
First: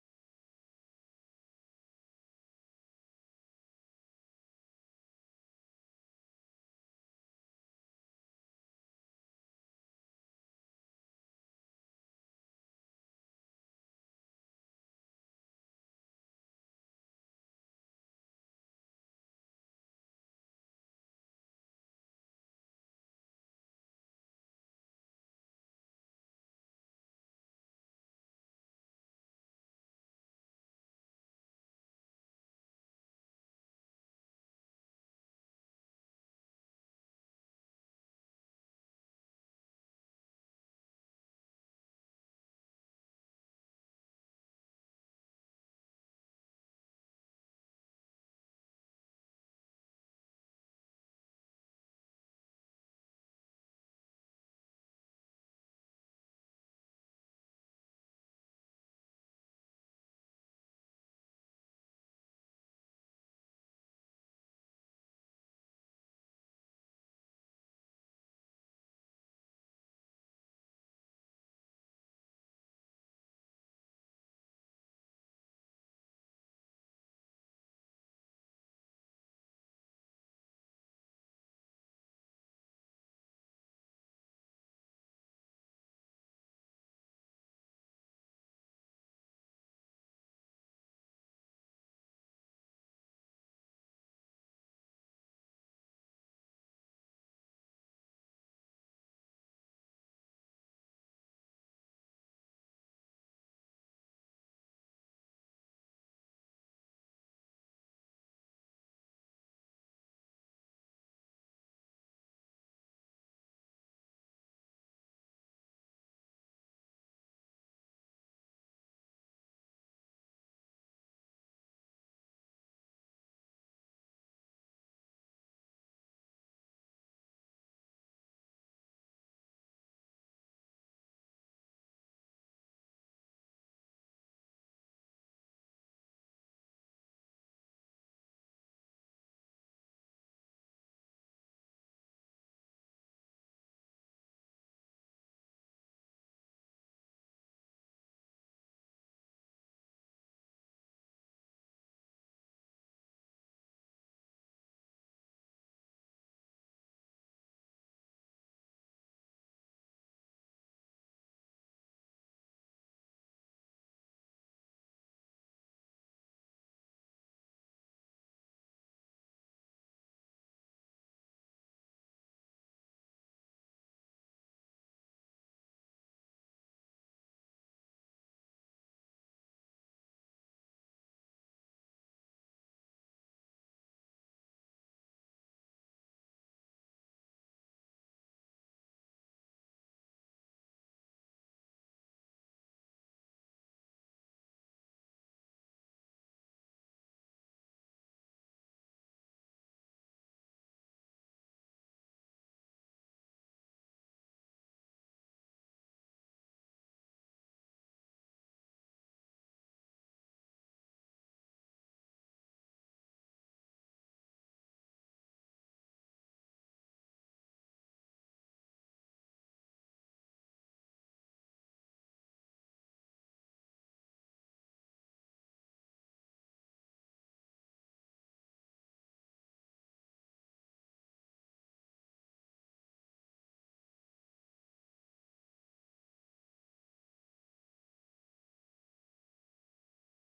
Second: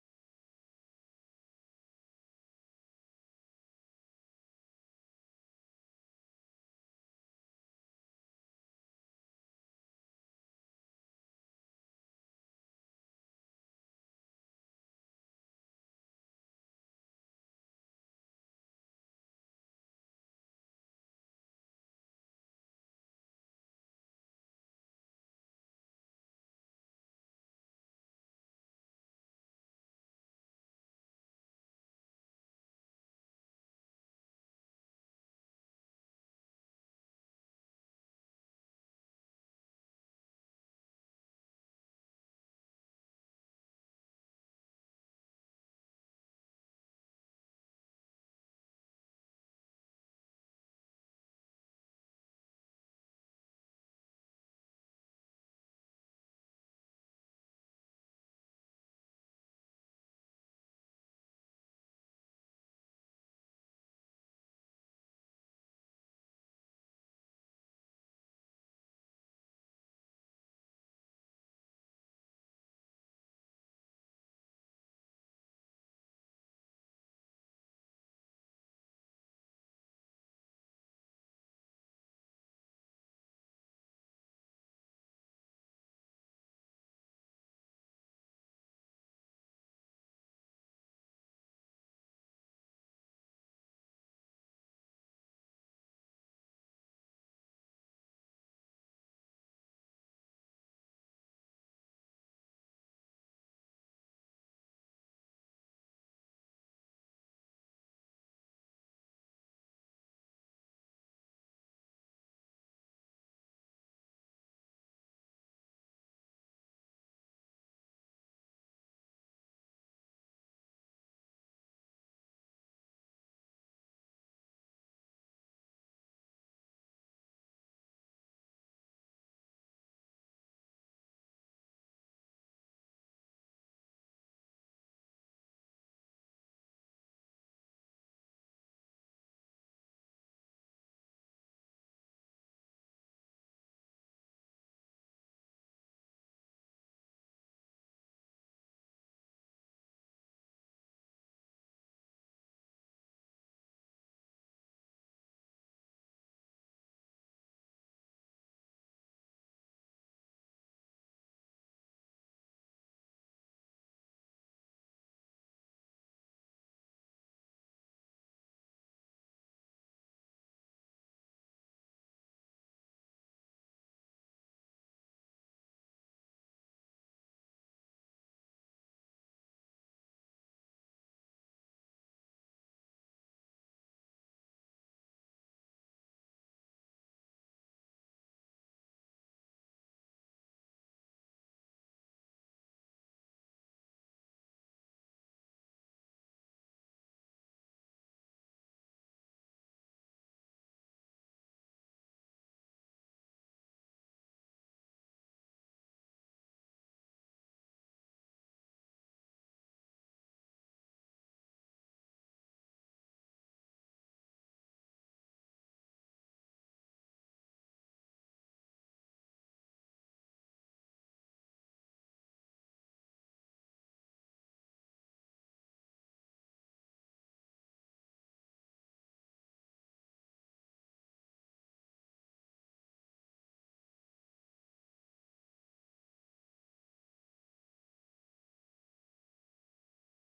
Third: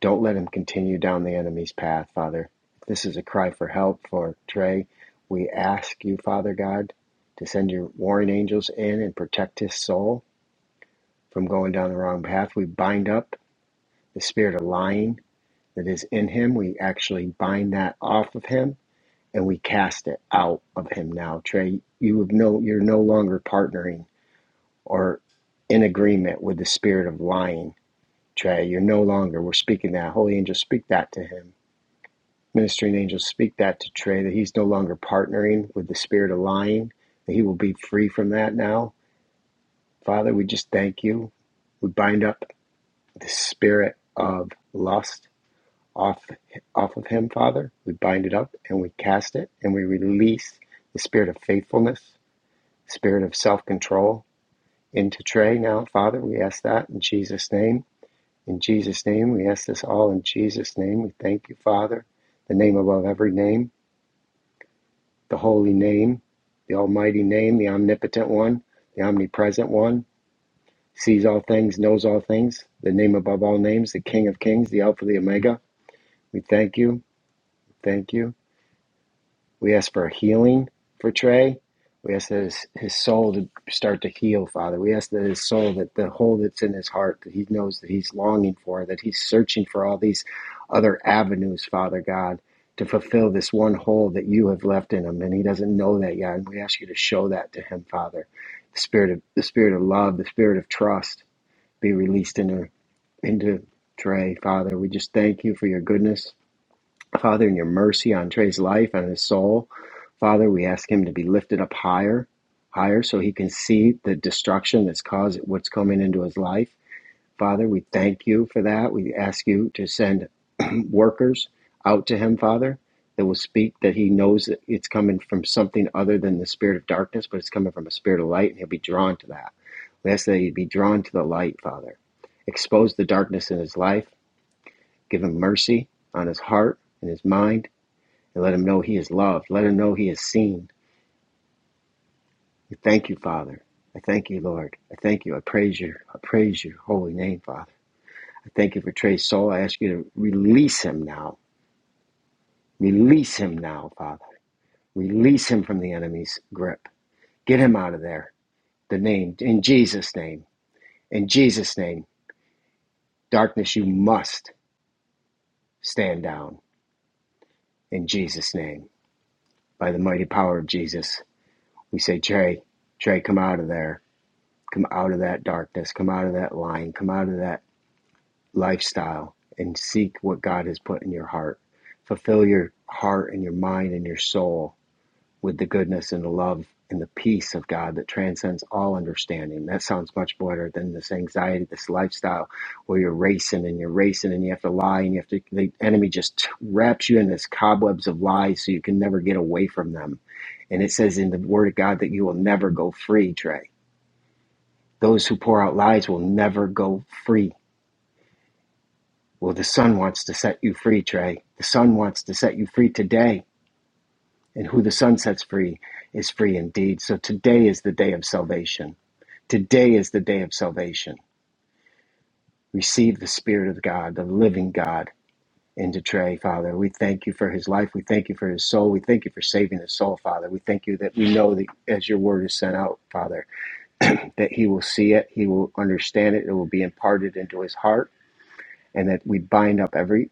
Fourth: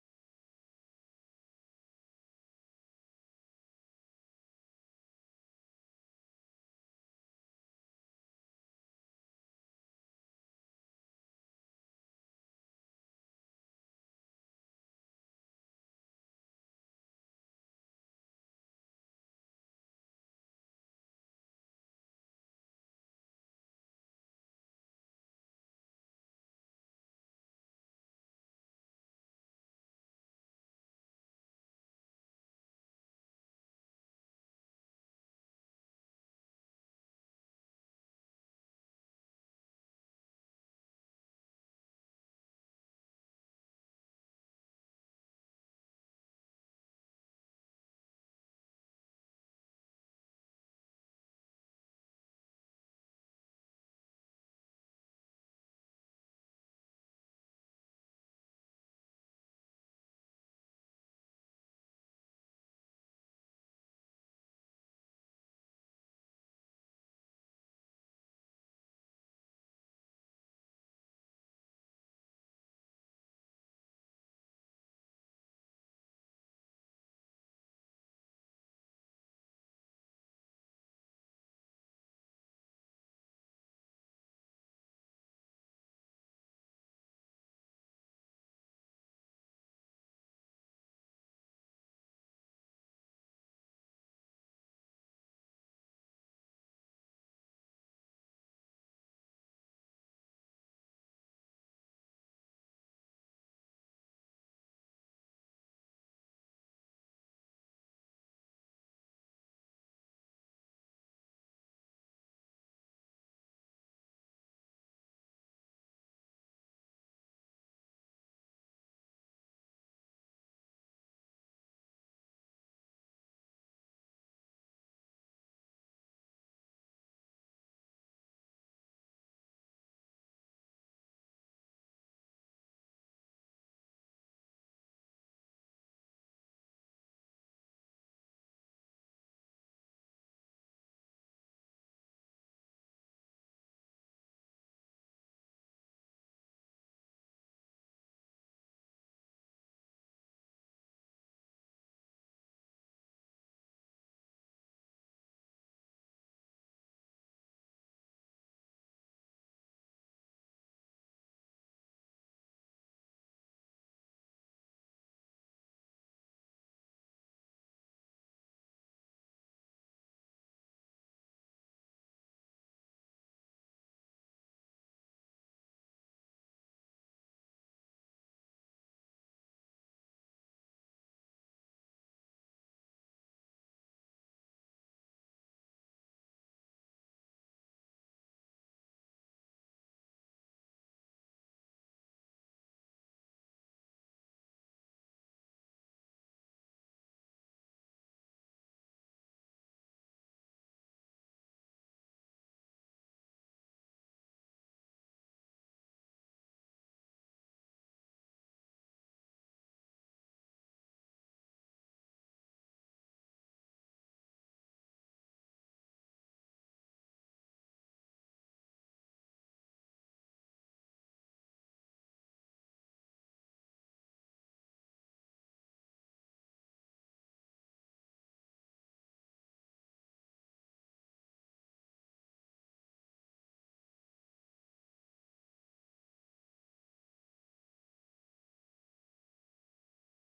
Speaker 3: Don't let him continue down the enemy's path, Father. If this is a cry for help for Trey, we ask you, Father God, to send your warring angels in and protect his soul from going down the wrong path. We bind up the spirit of lying that is in him. We actually bind that off of him and we cast it out of him now. Trey, you have no you're no longer partnering or in agreement with the spirit of lying. Trey, you're no longer. We're speaking that. Holy angels speak that to him. Ministering angels, speak that to Trey that he's no longer partnering with the spirit of lying, that he will be free from that now. Father, we just thank you. We bind up the spirit of lust off off of him, Father. We bind it up and we cast it and we release the spirit of faithfulness, spirit of self-control into Trey now, Father. We ask that in Jesus' name. In Jesus' name, we ask this all in Jesus' name. We thank you, Father, the name above every name, the holy name, the almighty name, the omnipotent one, the omnipresent one, sees all things, knows all things, the name above all names, the King of kings, the Alpha, the Omega. We thank you. Thank you. We ask for healing for Trey. We ask that his, his soul to start to heal, Father. We ask that his soul, that the hole that's in his heart, that he knows that he's longing for, that he's searching for all these other avenues, Father God, to fulfill this one hole that you have left in him, and he doesn't know that yet. And we ask you to show that to him, Father. The spirit of the spirit of love, the spirit of trust, be released into into Trey, Father. We just thank you for your goodness. Father, in your mercy on Trey's life and his soul, Father, we ask him to be lifted up higher, higher, so he can see the destruction that's caused what's coming into his life. Father, we thank you for that. We ask you to send workers out to him, Father, that will speak that he knows that it's coming from something other than the spirit of darkness, but it's coming from a spirit of light, and he'll be drawn to that. We ask that he be drawn to the light, Father. Expose the darkness in his life, give him mercy on his heart and his mind and let him know he is loved. Let him know he is seen. We thank you, Father. I thank you, Lord. I thank you. I praise you. I praise your holy name, Father. I thank you for Trey's soul. I ask you to release him now. Release him now, Father. Release him from the enemy's grip. Get him out of there. The name, in Jesus' name. In Jesus' name. Darkness, you must stand down. In Jesus' name. By the mighty power of Jesus, we say, Trey, Trey, come out of there. Come out of that darkness, come out of that line, come out of that lifestyle, and seek what God has put in your heart. Fulfill your heart and your mind and your soul with the goodness and the love and the peace of God that transcends all understanding. That sounds much better than this anxiety, this lifestyle where you're racing and you're racing and you have to lie and you have to, the enemy just wraps you in this cobwebs of lies so you can never get away from them. And it says in the Word of God that you will never go free, Trey those who pour out lies will never go free. Well, the sun wants to set you free, Trey. The sun wants to set you free today. And who the sun sets free is free indeed. So today is the day of salvation. Today is the day of salvation. Receive the Spirit of God, the living God, into Trey, Father. We thank you for his life. We thank you for his soul. We thank you for saving his soul, Father. We thank you that we know that as your word is sent out, Father, that he will see it, he will understand it, it will be imparted into his heart and that we bind up every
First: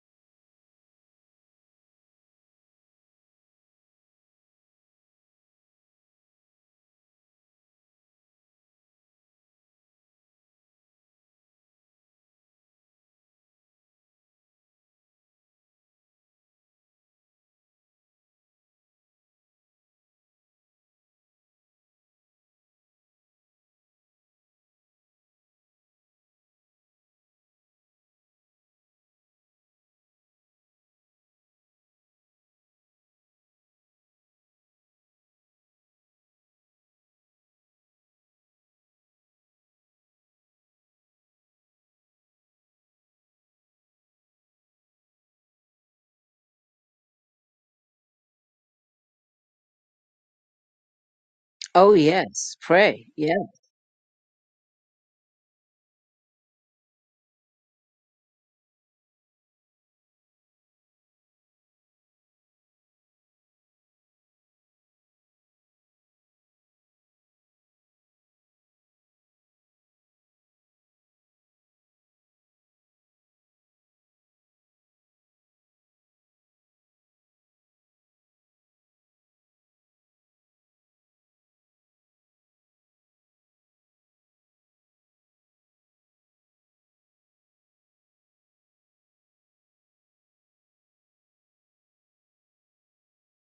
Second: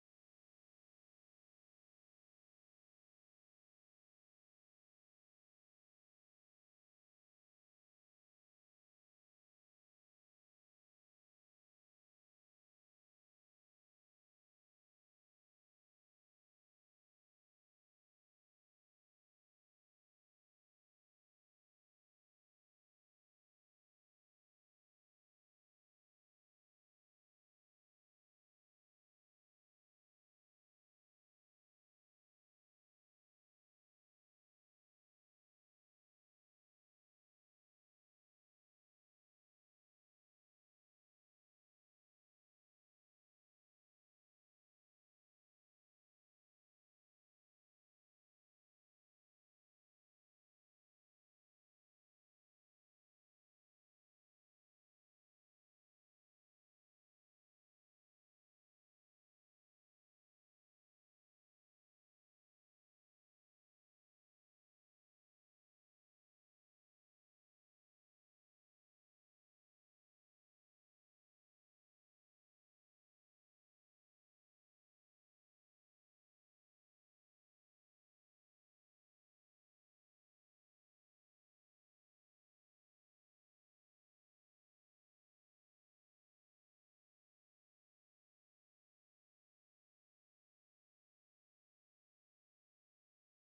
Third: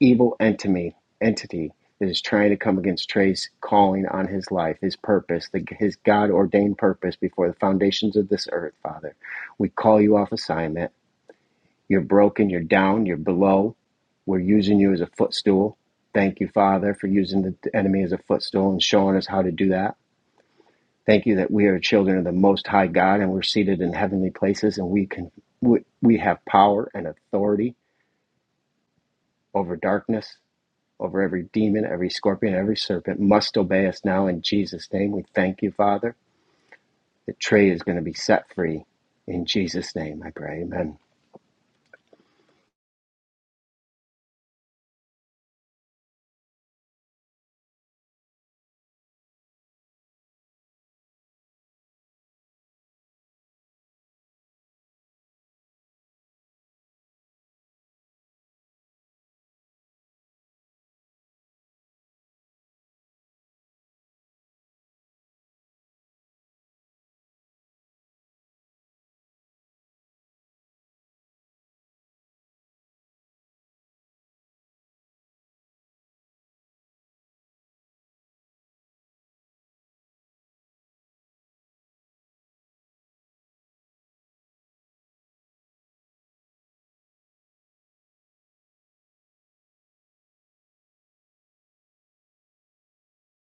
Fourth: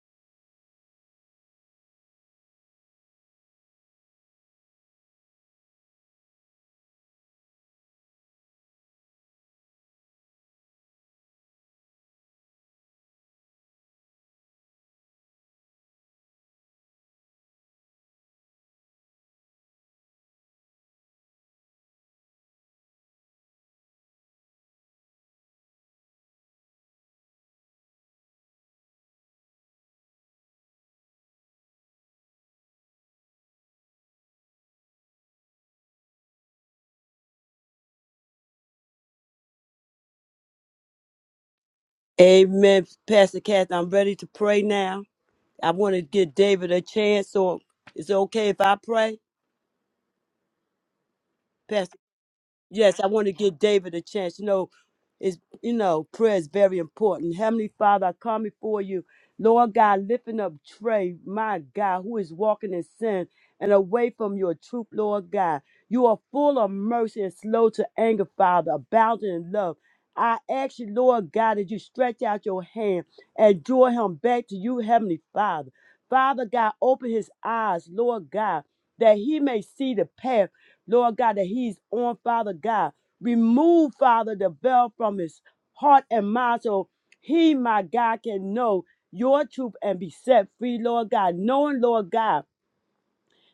Speaker 3: evil entity entity that is trying to come against Trey's calling on his life, his purpose, the, his God ordained purpose before the foundations of this earth, Father. We call you off assignment. You're broken, you're down, you're below. We're using you as a footstool. Thank you, Father, for using the enemy as a footstool and showing us how to do that. Thank you that we are children of the Most High God and we're seated in heavenly places and we can we, we have power and authority over darkness over every demon, every scorpion, every serpent must obey us now in Jesus' name. We thank you, Father, that Trey is going to be set free. In Jesus' name, I pray. Amen.
Speaker 2: Amen. Pastor Kathy, I'm ready to pray now. I want to give David a chance, so is it okay if I pray? Pastor
Speaker 1: Oh, yes.
Speaker 2: Yes,
Speaker 1: Pray.
Speaker 2: I
Speaker 1: Yes.
Speaker 2: want to give David a chance. You know, is you know, prayer is very important. Heavenly Father, I come before you. Lord God, lifting up Trey, my God, who is walking in sin and away from your truth, Lord God. You are full of mercy and slow to anger, Father, abounding in love. I ask you, Lord God, that you stretch out your hand and draw him back to you, Heavenly Father. Father God, open his eyes, Lord God, that he may see the path Lord God, that he's on, Father God. Remove, Father, the veil from his heart and mind so he, my God, can know your truth and be set free, Lord God. Knowing, Lord God,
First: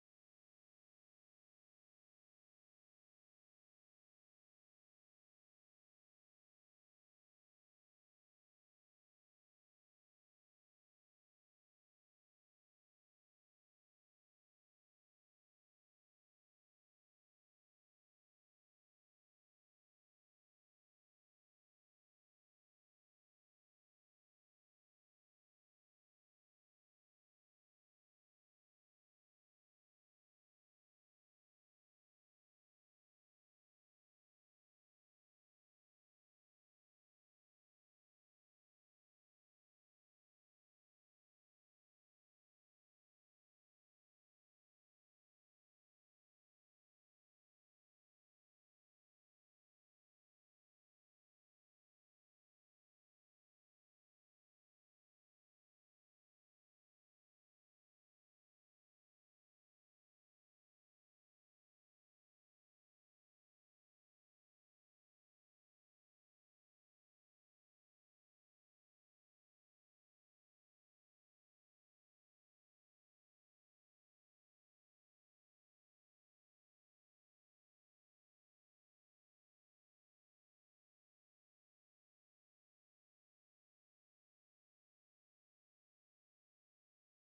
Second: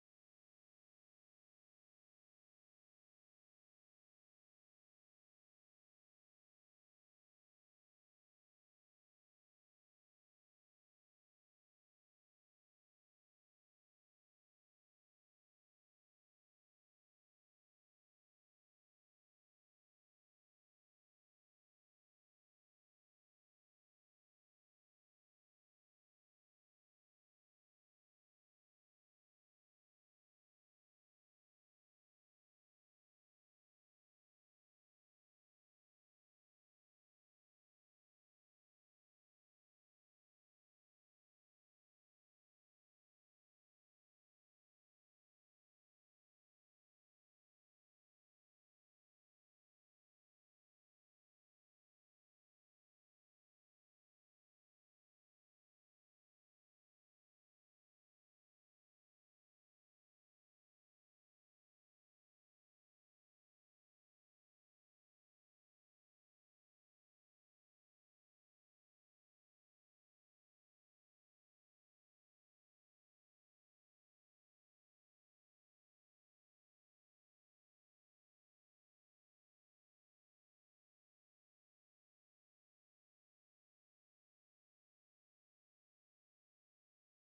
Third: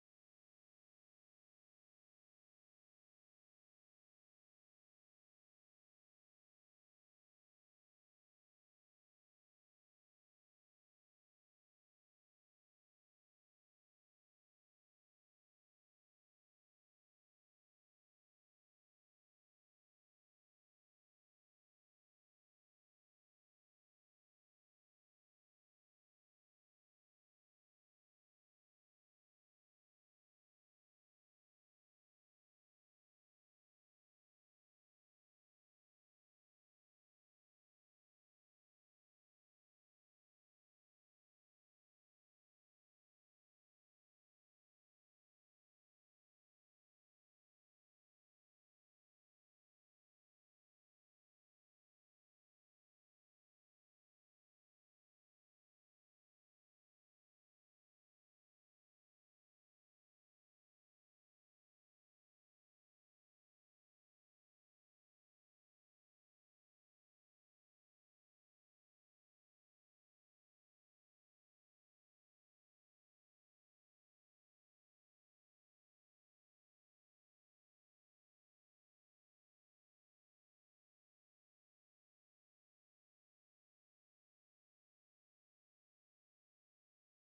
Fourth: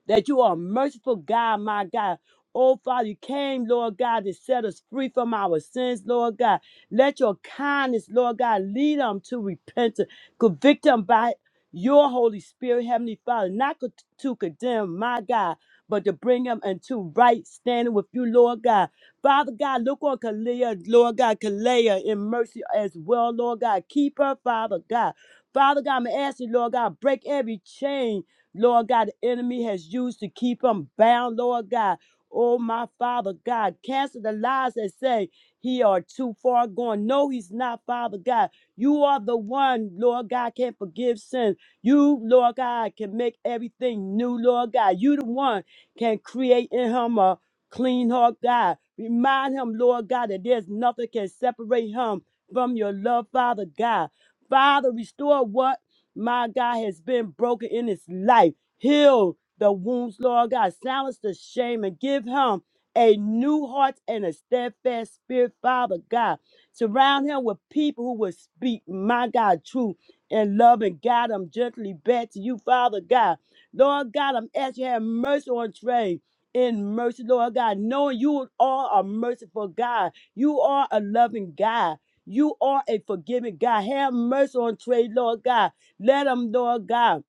Speaker 2: that you are a merciful God, my God. Oh, Father, you came, Lord God, to set us free from our sins, Lord God. Let your kindness, Lord God, lead them to repentance, convict them by your Holy Spirit, Heavenly Father, not co- to condemn, my God, but to bring them into right standing with you, Lord God. Father God, look on Kalia, Lord God, Kalea in mercy as well, Lord God. Keep her, Father God. Father God, I'm asking, Lord God, break every chain Lord God, the enemy has used to keep them bound, Lord God. Oh, my Father God, cancel the lies that say he are too far gone. No, he's not, Father God. You are the one, Lord God, can forgive sins. You, Lord God, can make everything new, Lord God. You the one can create in him a clean heart, God. Remind him, Lord God, that there's nothing can separate him from your love, Father God. Father, restore what? my God, has been broken in his life. Heal the wounds, Lord God. Silence the shame and give him a new heart and a steadfast spirit, Father God. Surround him with people who will speak, my God, truth and love and guide him gently back to you, Father God. Lord God, I'm asking you to have mercy on Trey. In mercy, Lord God, knowing you are a merciful God. You are a loving God. You are a forgiving God. Have mercy on Trey, Lord God. Let him, Lord God,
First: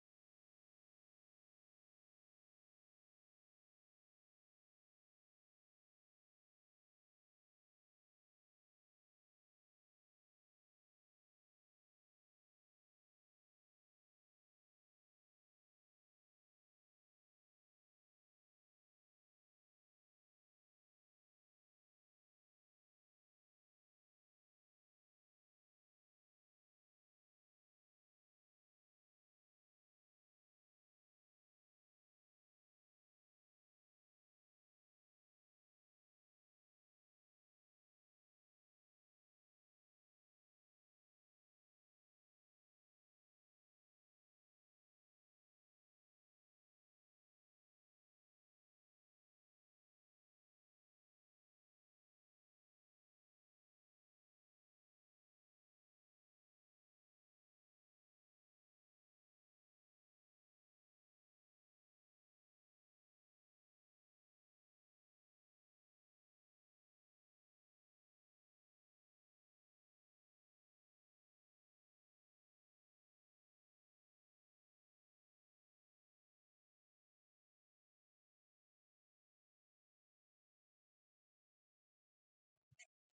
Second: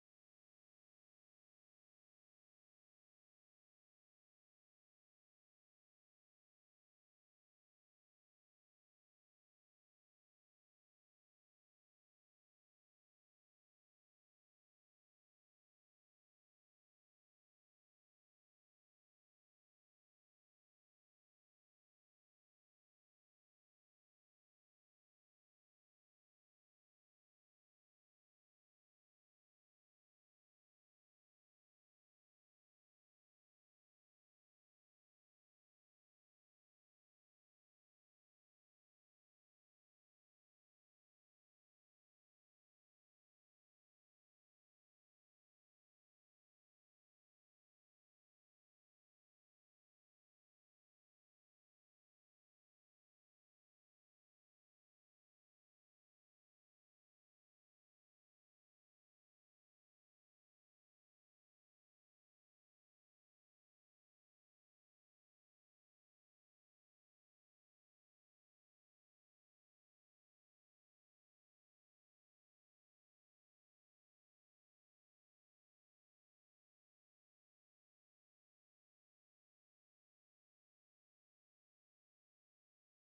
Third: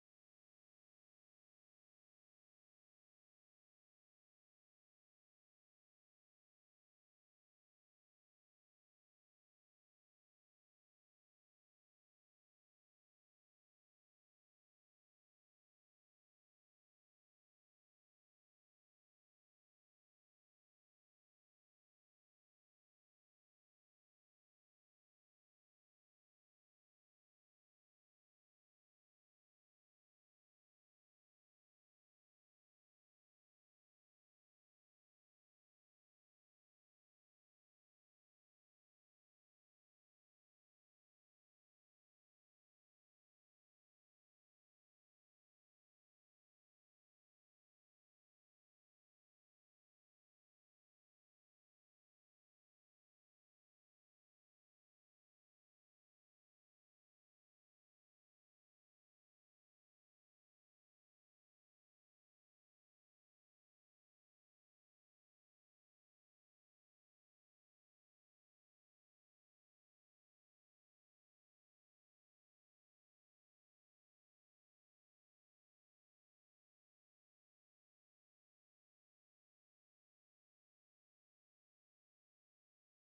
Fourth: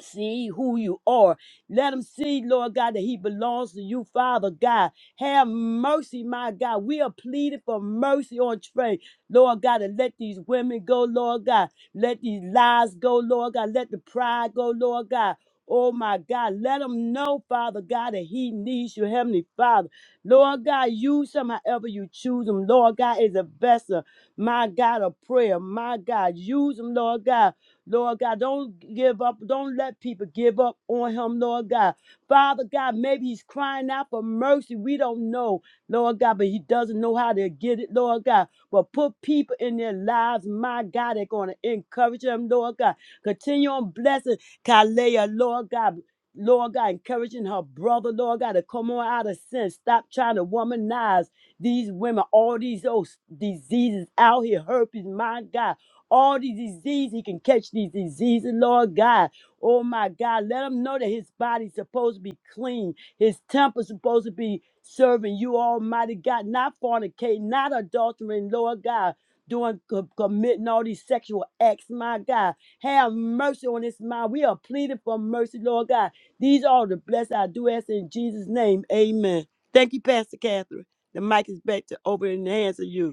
Speaker 2: see who you are. Let him see, Lord God, that he belongs to you, Father God. Have mercy, my God. We are pleading for mercy on Trey, Lord God, and let these women go, Lord God. Let these lies go, Lord God. Let the pride go, Lord God. Oh my God, let him know, Father God, that he needs you, Heavenly Father. Lord God, use him however you choose him. Lord God is a vessel, my God, of prayer. My God, use him, Lord God Lord God, don't give up. Don't let people give up on him, Lord God. Father God, maybe he's crying out for mercy. We don't know, Lord God, but he doesn't know how to get it, Lord God. But put people in their lives, my God, they're going to encourage them, Lord God. Continue on blessing Kalea, Lord God. Lord God, encouraging her brother, Lord God, to come on out of sin. Stop trying to womanize these women, all these old diseases out here, herpes, my God all these diseases. He can catch these diseases, Lord God. Oh my God, let him know that his body's supposed to be clean. His temple's supposed to be serving you, Almighty God, not fornicating, not adultering, Lord God, doing co- committing all these sexual acts, my God. Have mercy on this mind. We are pleading for mercy, Lord God. These are the blessings I do ask in Jesus' name. Amen. Thank you, Pastor Catherine. The mic is back to over in the hands of you.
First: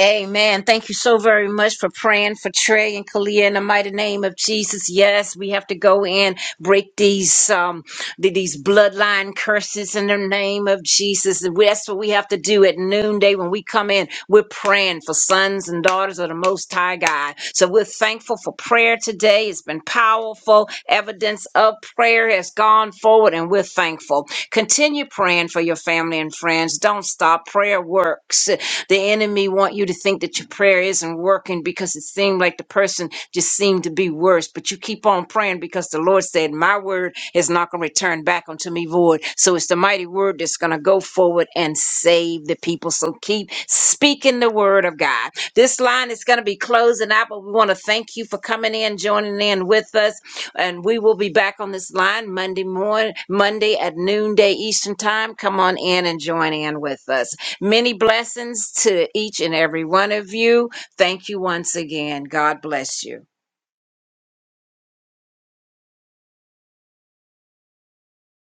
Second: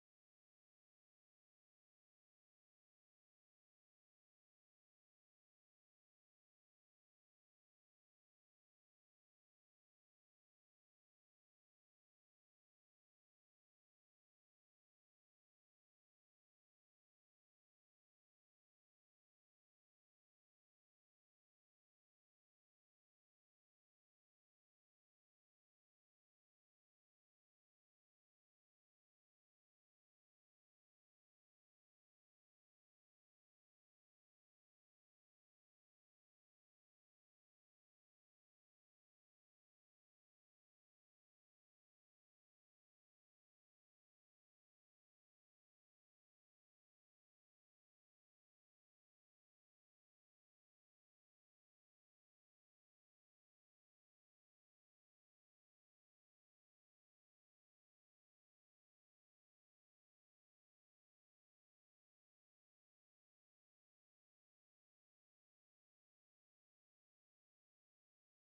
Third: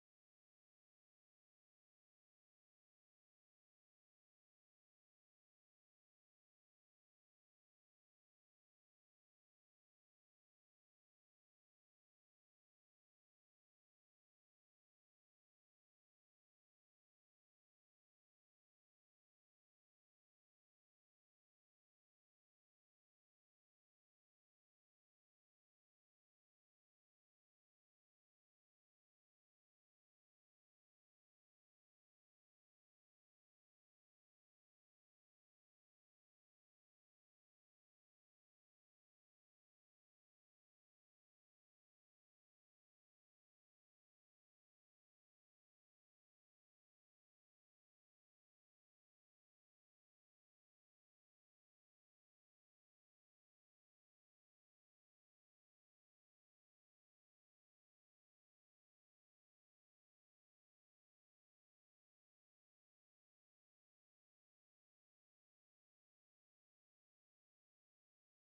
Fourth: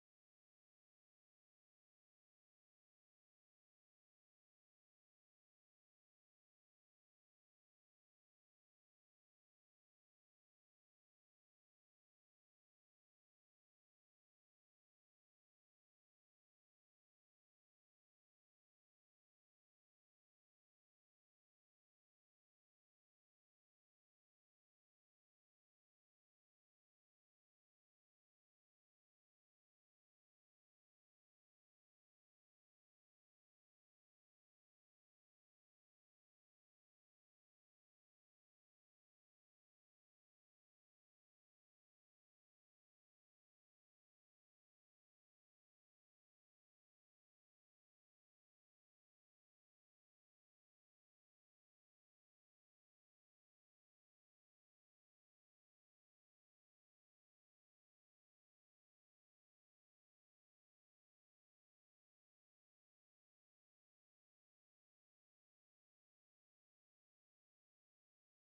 Speaker 1: Amen. Thank you so very much for praying for Trey and Kalia in the mighty name of Jesus. Yes, we have to go in, break these um th- these bloodline curses in the name of Jesus. And we- That's what we have to do at noonday when we come in. We're praying for sons and daughters of the Most High God. So we're thankful for prayer today. It's been powerful. Evidence of prayer has gone forward, and we're thankful. Continue praying for your family and friends. Don't stop. Prayer works. The enemy want you to think that your prayer isn't working because it seemed like the person just seemed to be worse. But you keep on praying because the Lord said, My word is not going to return back unto me void. So it's the mighty word that's going to go forward and save the people. So keep speaking the word of God. This line is going to be closing out, but we want to thank you for coming in, joining in with us and we will be back on this line Monday morning, Monday at noonday Eastern time. Come on in and join in with us. Many blessings to each and every one of you. Thank you once again. God bless you.